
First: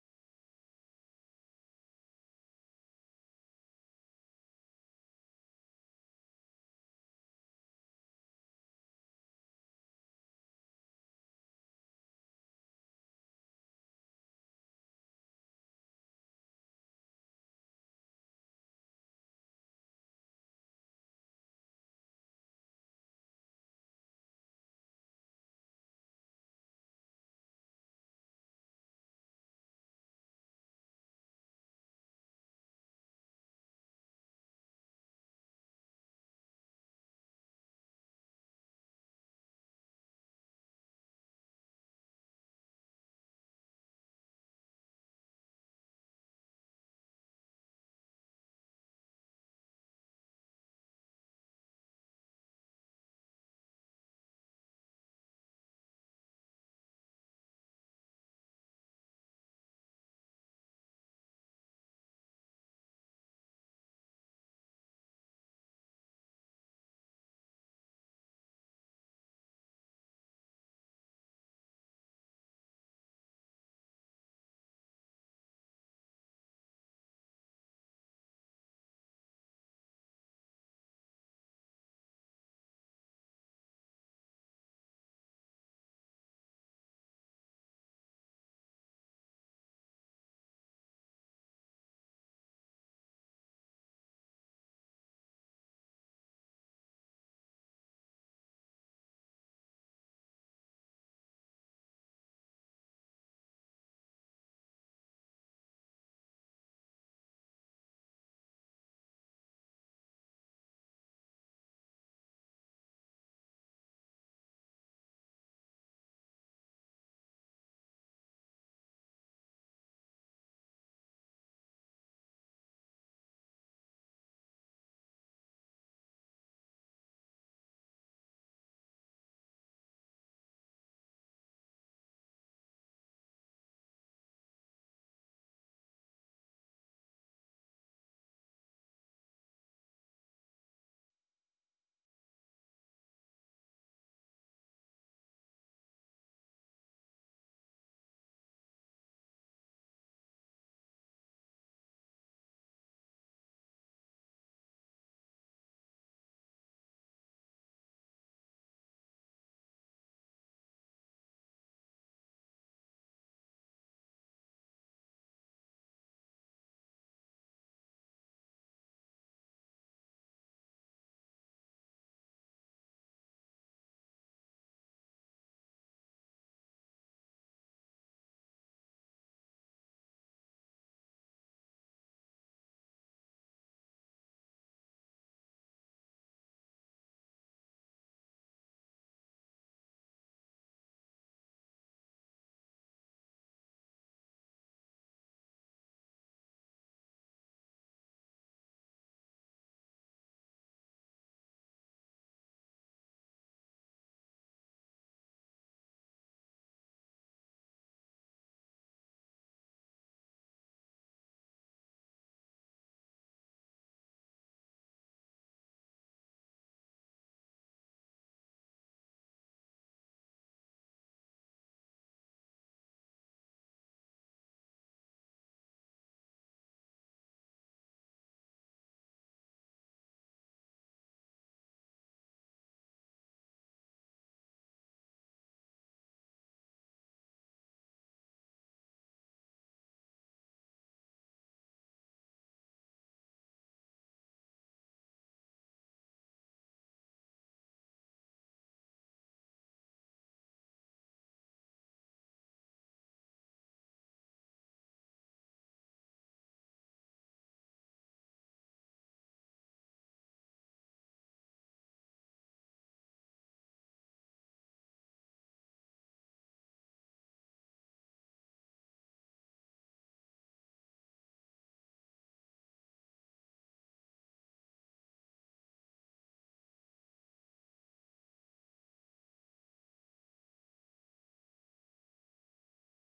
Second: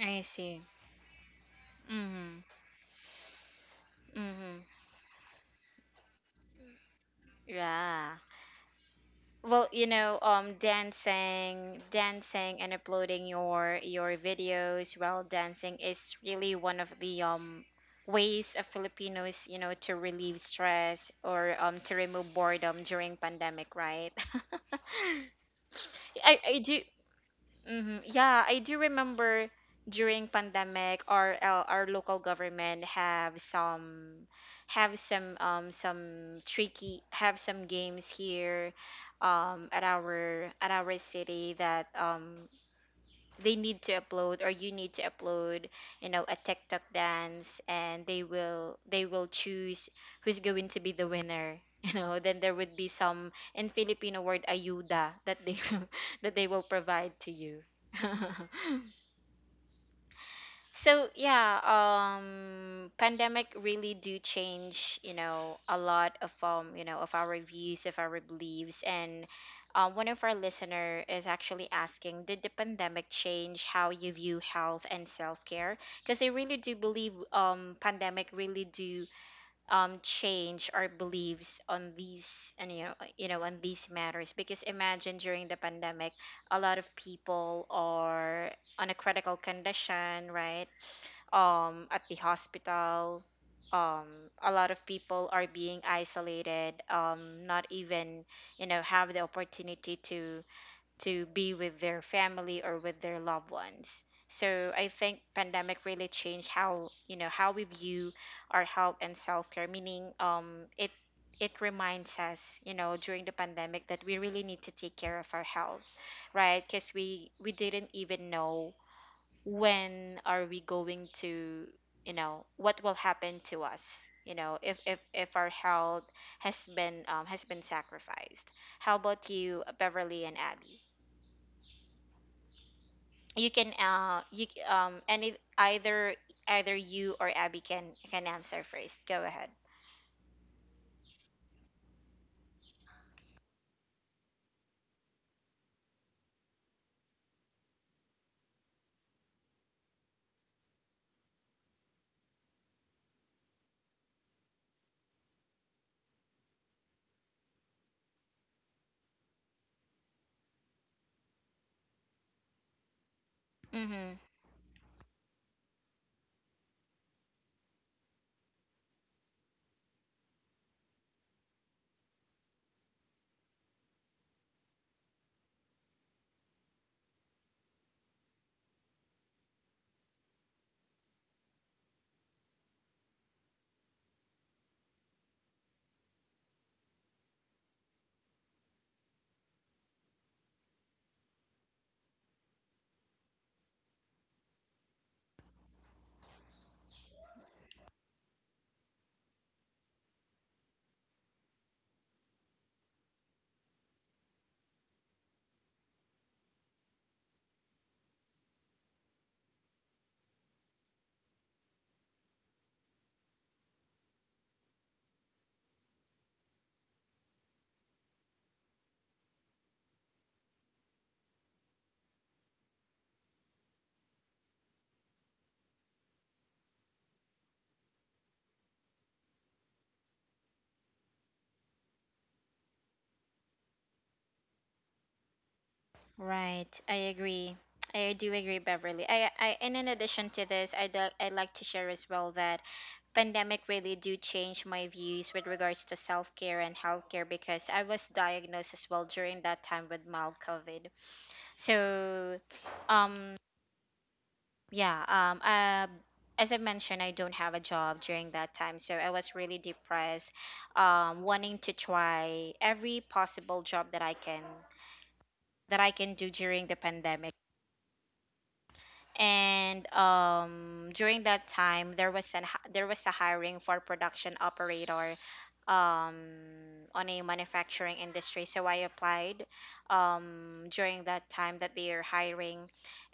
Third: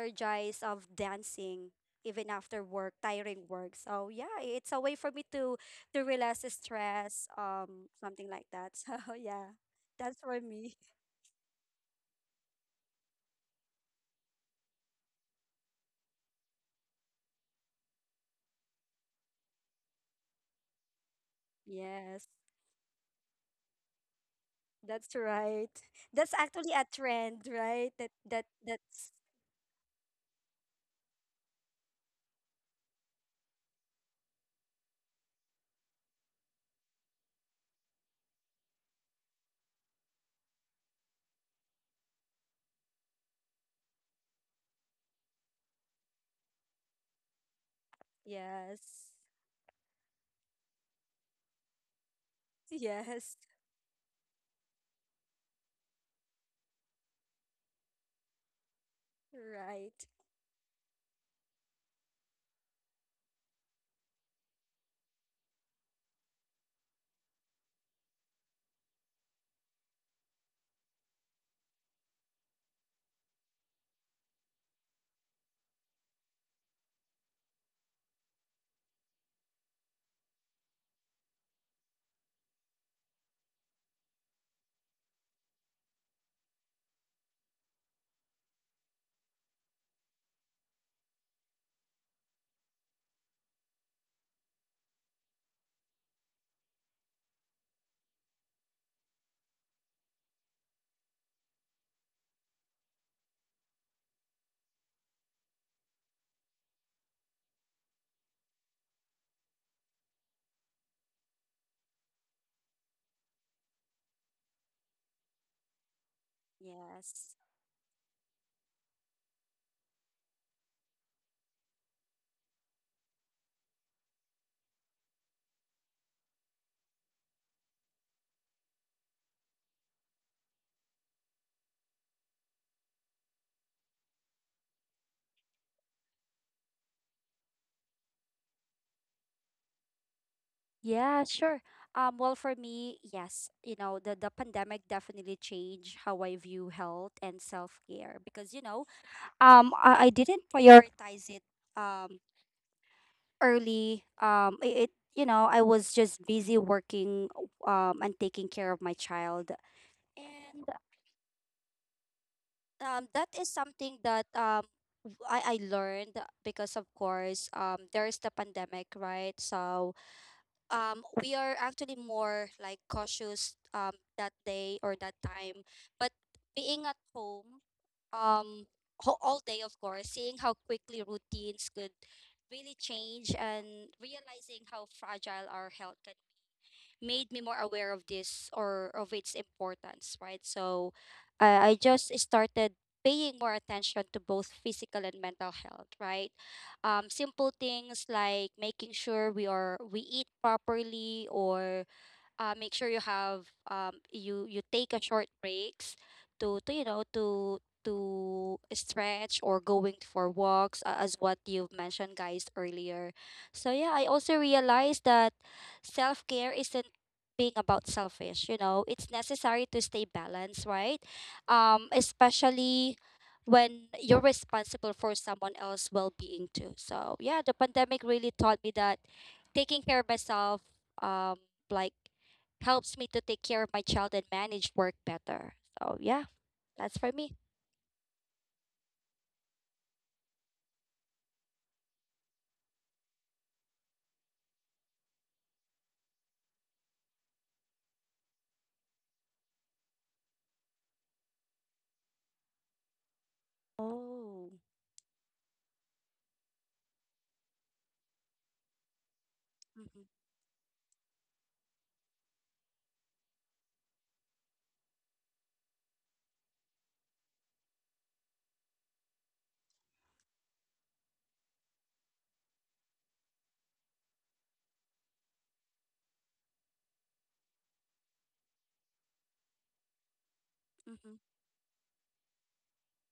I see. of dancing even Mhm. after work, tiring work. So yeah, Mhm. it's a way for me to relax the stress, Yeah. something like that. So yeah, Well, that's for me. dancing, dancing, and uploading your videos while dancing is really one of the ways of Filipinos, you know, to relieve stress or to Yes, remove boredom during pandemic, right? that's right. That's I actually do a trend, right? hmm That Yeah, that I do that's remember, during pandemic, our, our local government have some- have some tricky have some games here, at our city, that they need to upload, or you need to upload, you know, a tiktok dance, and they will they yes, will choose who's going to be the winner, then there would be some- yes, in Filipino word ayuda that they will- that they will provide to you. right. So, yeah, pandemic really do change, you know, a lot of, of our views, of our beliefs, and, one of our listener is actually asking, did the pandemic change how you view health and self care? Because I really do believe, pandemic really do change our beliefs on these, and on these matters, because imagine during the pandemic a lot of people are on a critical condition, right? At the hospital, a lot of people are being isolated, not even, have the opportunity to be with their family or with their loved ones. So I think pandemic really changed how- how we view our health and self care. Meaning, it reminds us, during the pandemic, that we really need to take care of our health, right? Because we Yes. we didn't even know when are we going to- what will happen to us. If if our health has been sacrificed. How about you, Beverly and Abby? You can you c- and it Either you or Abby can answer first. Go ahead. Yeah, sure. Well, for me, yes, you know, the pandemic definitely changed how I view health and self-care because, you know, I didn't prioritize it um early it, you know, I was just busy working and taking care of my child. And that is something Mm-hmm. that I learned because of course there is the pandemic, right? So we are actually more like cautious that day or that time, but being at home um all day, of course, seeing how quickly routines could really change and realizing how fragile our health can, made me more aware of this or of its importance, right? So I just started paying more attention to both physical and mental health, right? Simple things like making sure we are we eat properly or make sure you have you you take a short breaks to you know to stretch or going for walks, as what you've mentioned, guys, earlier. So yeah, I also realized that self-care isn't being about selfish, you know, it's necessary to stay balanced, right? Especially when you're responsible for someone else's well-being too. So yeah, the pandemic really taught me that taking care of myself um like helps me to take care of my child and manage work better. So yeah, Right. that's I for me. agree. I do agree, Beverly. I and in addition to this, I'd like to share as well that pandemic really do change my views with regards to self-care and healthcare because I was diagnosed as well during that time with mild COVID. So, um Oh. Yeah, um, uh, as I mentioned, I don't have a job during that time, so I was really Mm-hmm. depressed, wanting to try every possible job that I can do during the pandemic. And during that time, there was a hiring for production operator um on a manufacturing industry, so I applied during Mm-hmm. that time that they are hiring.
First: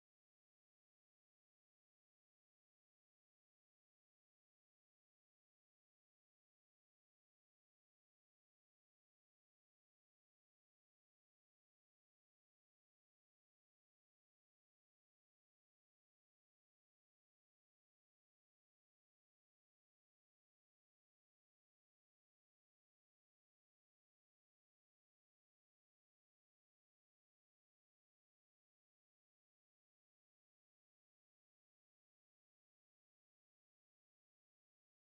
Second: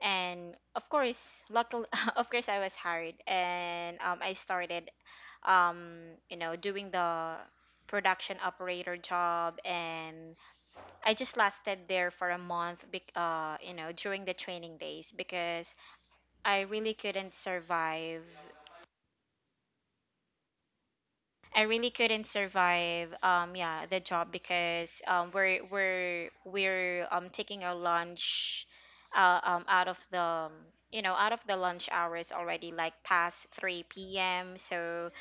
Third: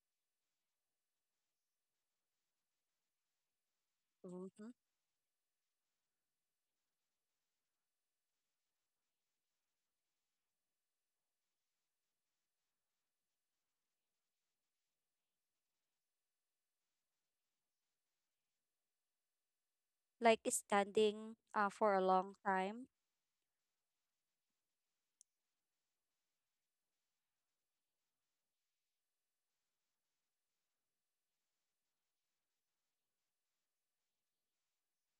And of course, luckily, of course I was hired, and I Mm-hmm. started doing the production operator job. And I just lasted there for a month during the training days, because I really couldn't survive. Like standing I really for a couldn't long time. survive. Yeah, the job, because we're taking our lunch out of the out of the lunch hours already, like past 3 p.m. So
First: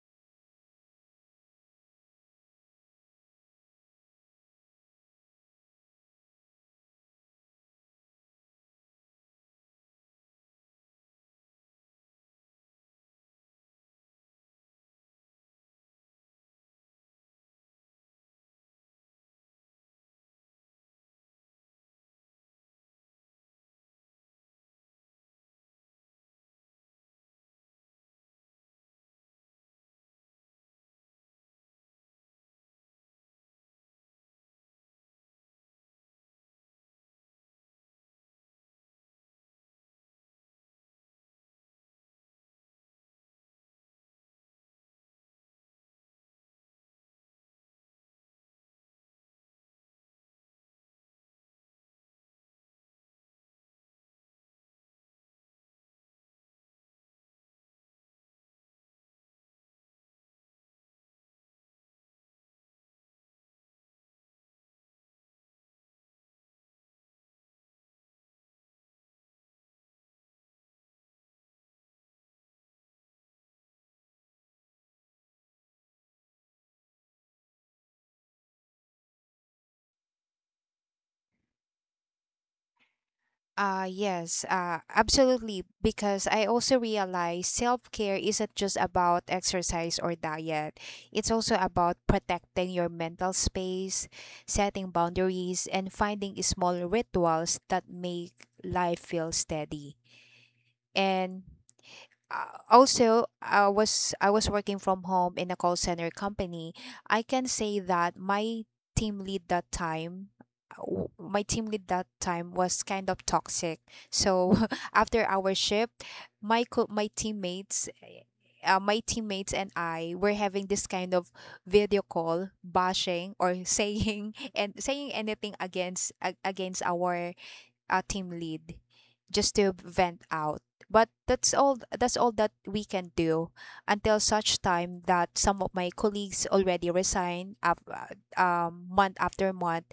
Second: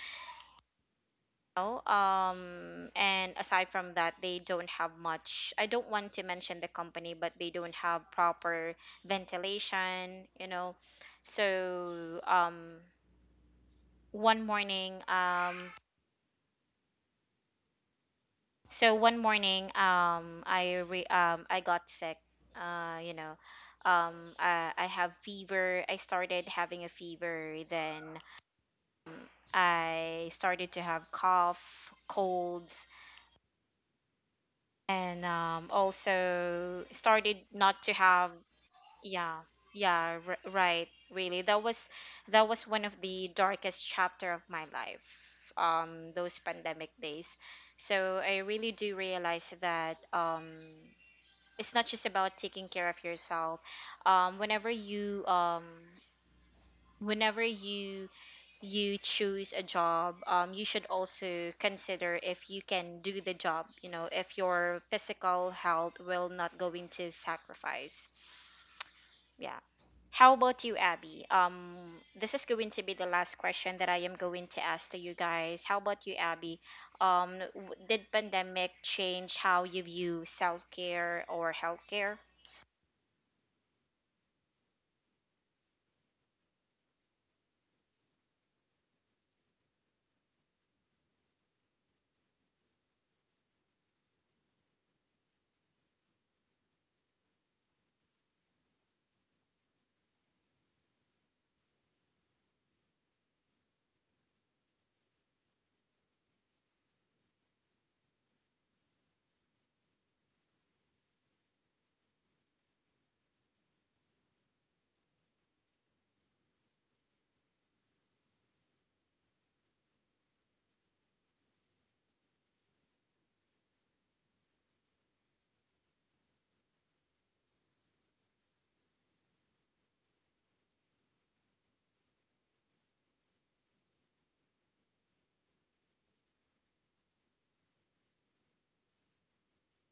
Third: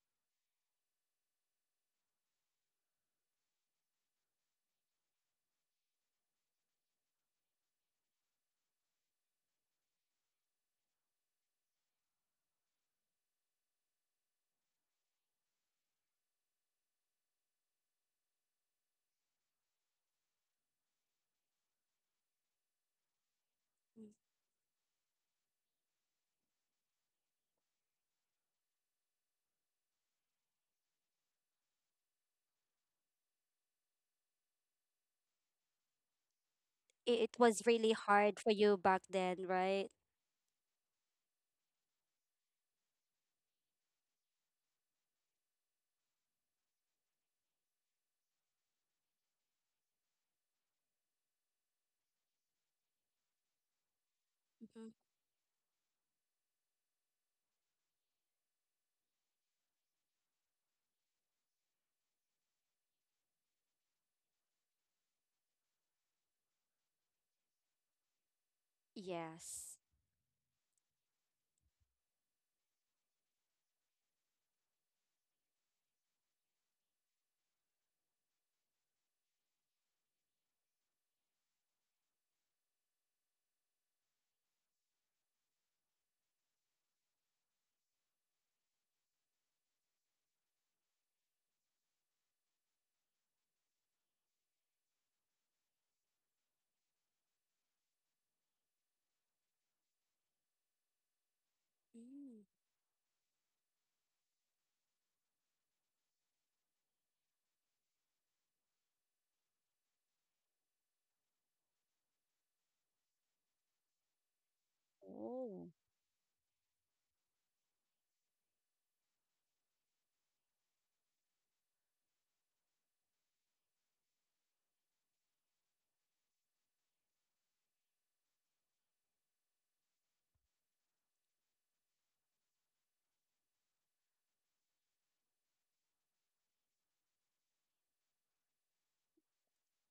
and aside from that, they don't have much. I don't want to mention the company, but they don't have proper ventilation. You know, so one morning, um. So one morning, I got sick. Uh, you know, I have fever. I started having a fever. Then I started to have cough, colds, and also It started was not really to have. hard for you back Yeah, then, right? yeah, right. Really, that was one of the darkest chapter of my life. Those pandemic days. So I really do realize that. It's not just about taking care of yourself um whenever Mm-hmm. you um whenever you choose a job. You should also consider if you can do the job, you know, if your physical health will not go into sacrifice. Yeah. Yes. How about you, Abby? This is going to be the last question that I am going to ask to you guys. How about you, Abby? Did pandemic change how you view self-care or health care? Yes, Absolutely. Because I also realize self care isn't just about exercise or diet, it's also about protecting your mental space, setting boundaries, and finding small rituals that make life feel steady. And Mm. Also, I was working from home in a call center company. I can say that team lead that time my team lead that time was kind of toxic. So after our Oh. shift, my co- my teammates my teammates and I were having this kind of video call, bashing or saying and saying anything against against our team lead, just to vent out. But that's all that we can do, until such time that some of my colleagues already resign, month after month.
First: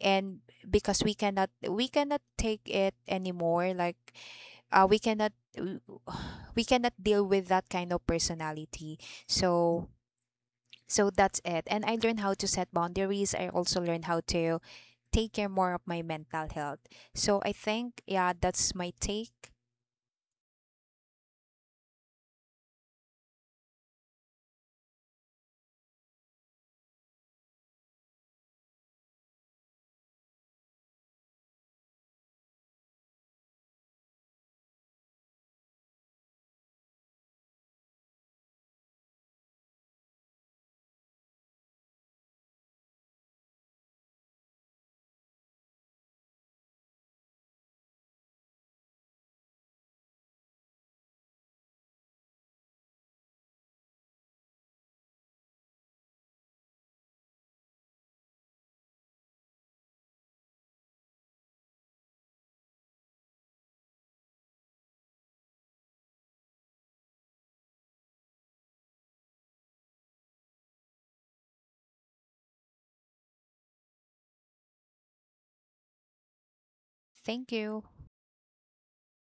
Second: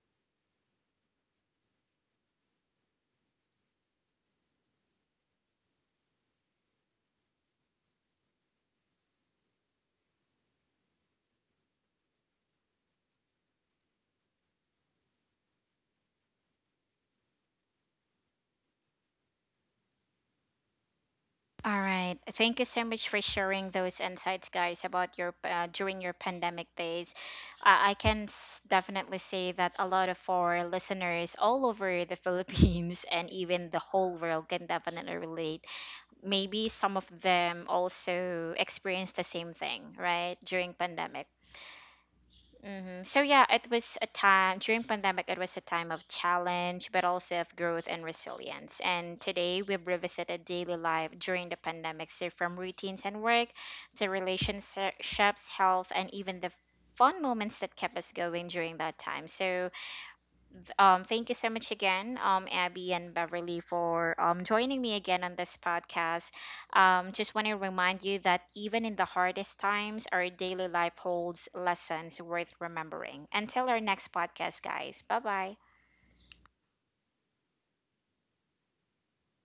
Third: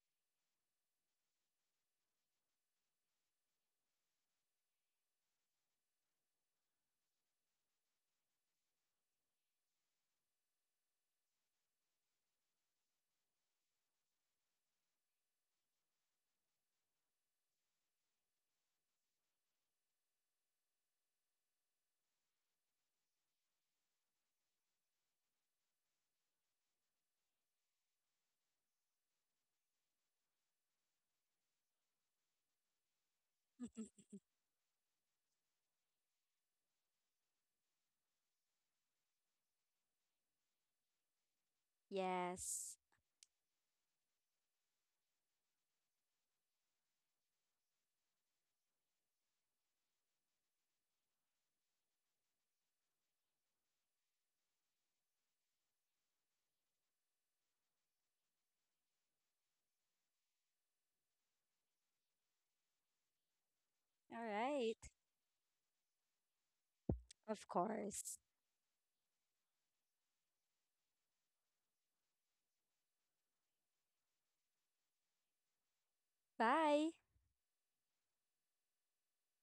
And because we cannot take it anymore, like, we cannot we cannot deal with that kind of personality. So, so that's it. And I learned how to set boundaries. I also learned how to take care more of my mental health. So I think, yeah, that's my take. All right. Thank you so much for sharing those insights, guys, about your during your pandemic days. Definitely say that a lot of our listeners all over the Philippines and even the whole world can definitely relate. Maybe some of them also experienced the same thing, right, during pandemic. Yes. So yeah, it was a time during pandemic. It was a time of challenge, but also of growth and resilience. And today we've revisited daily life during the pandemic, so from routines and work to relationships, health, and even the fun moments that kept us going during that time. So thank you so much again, Abby and Beverly, All for right. joining me again on this podcast. Just Of want to remind course. you that even in the hardest times, our daily life holds lessons worth remembering. Until our next podcast, guys. Bye bye. Bye. Thank you.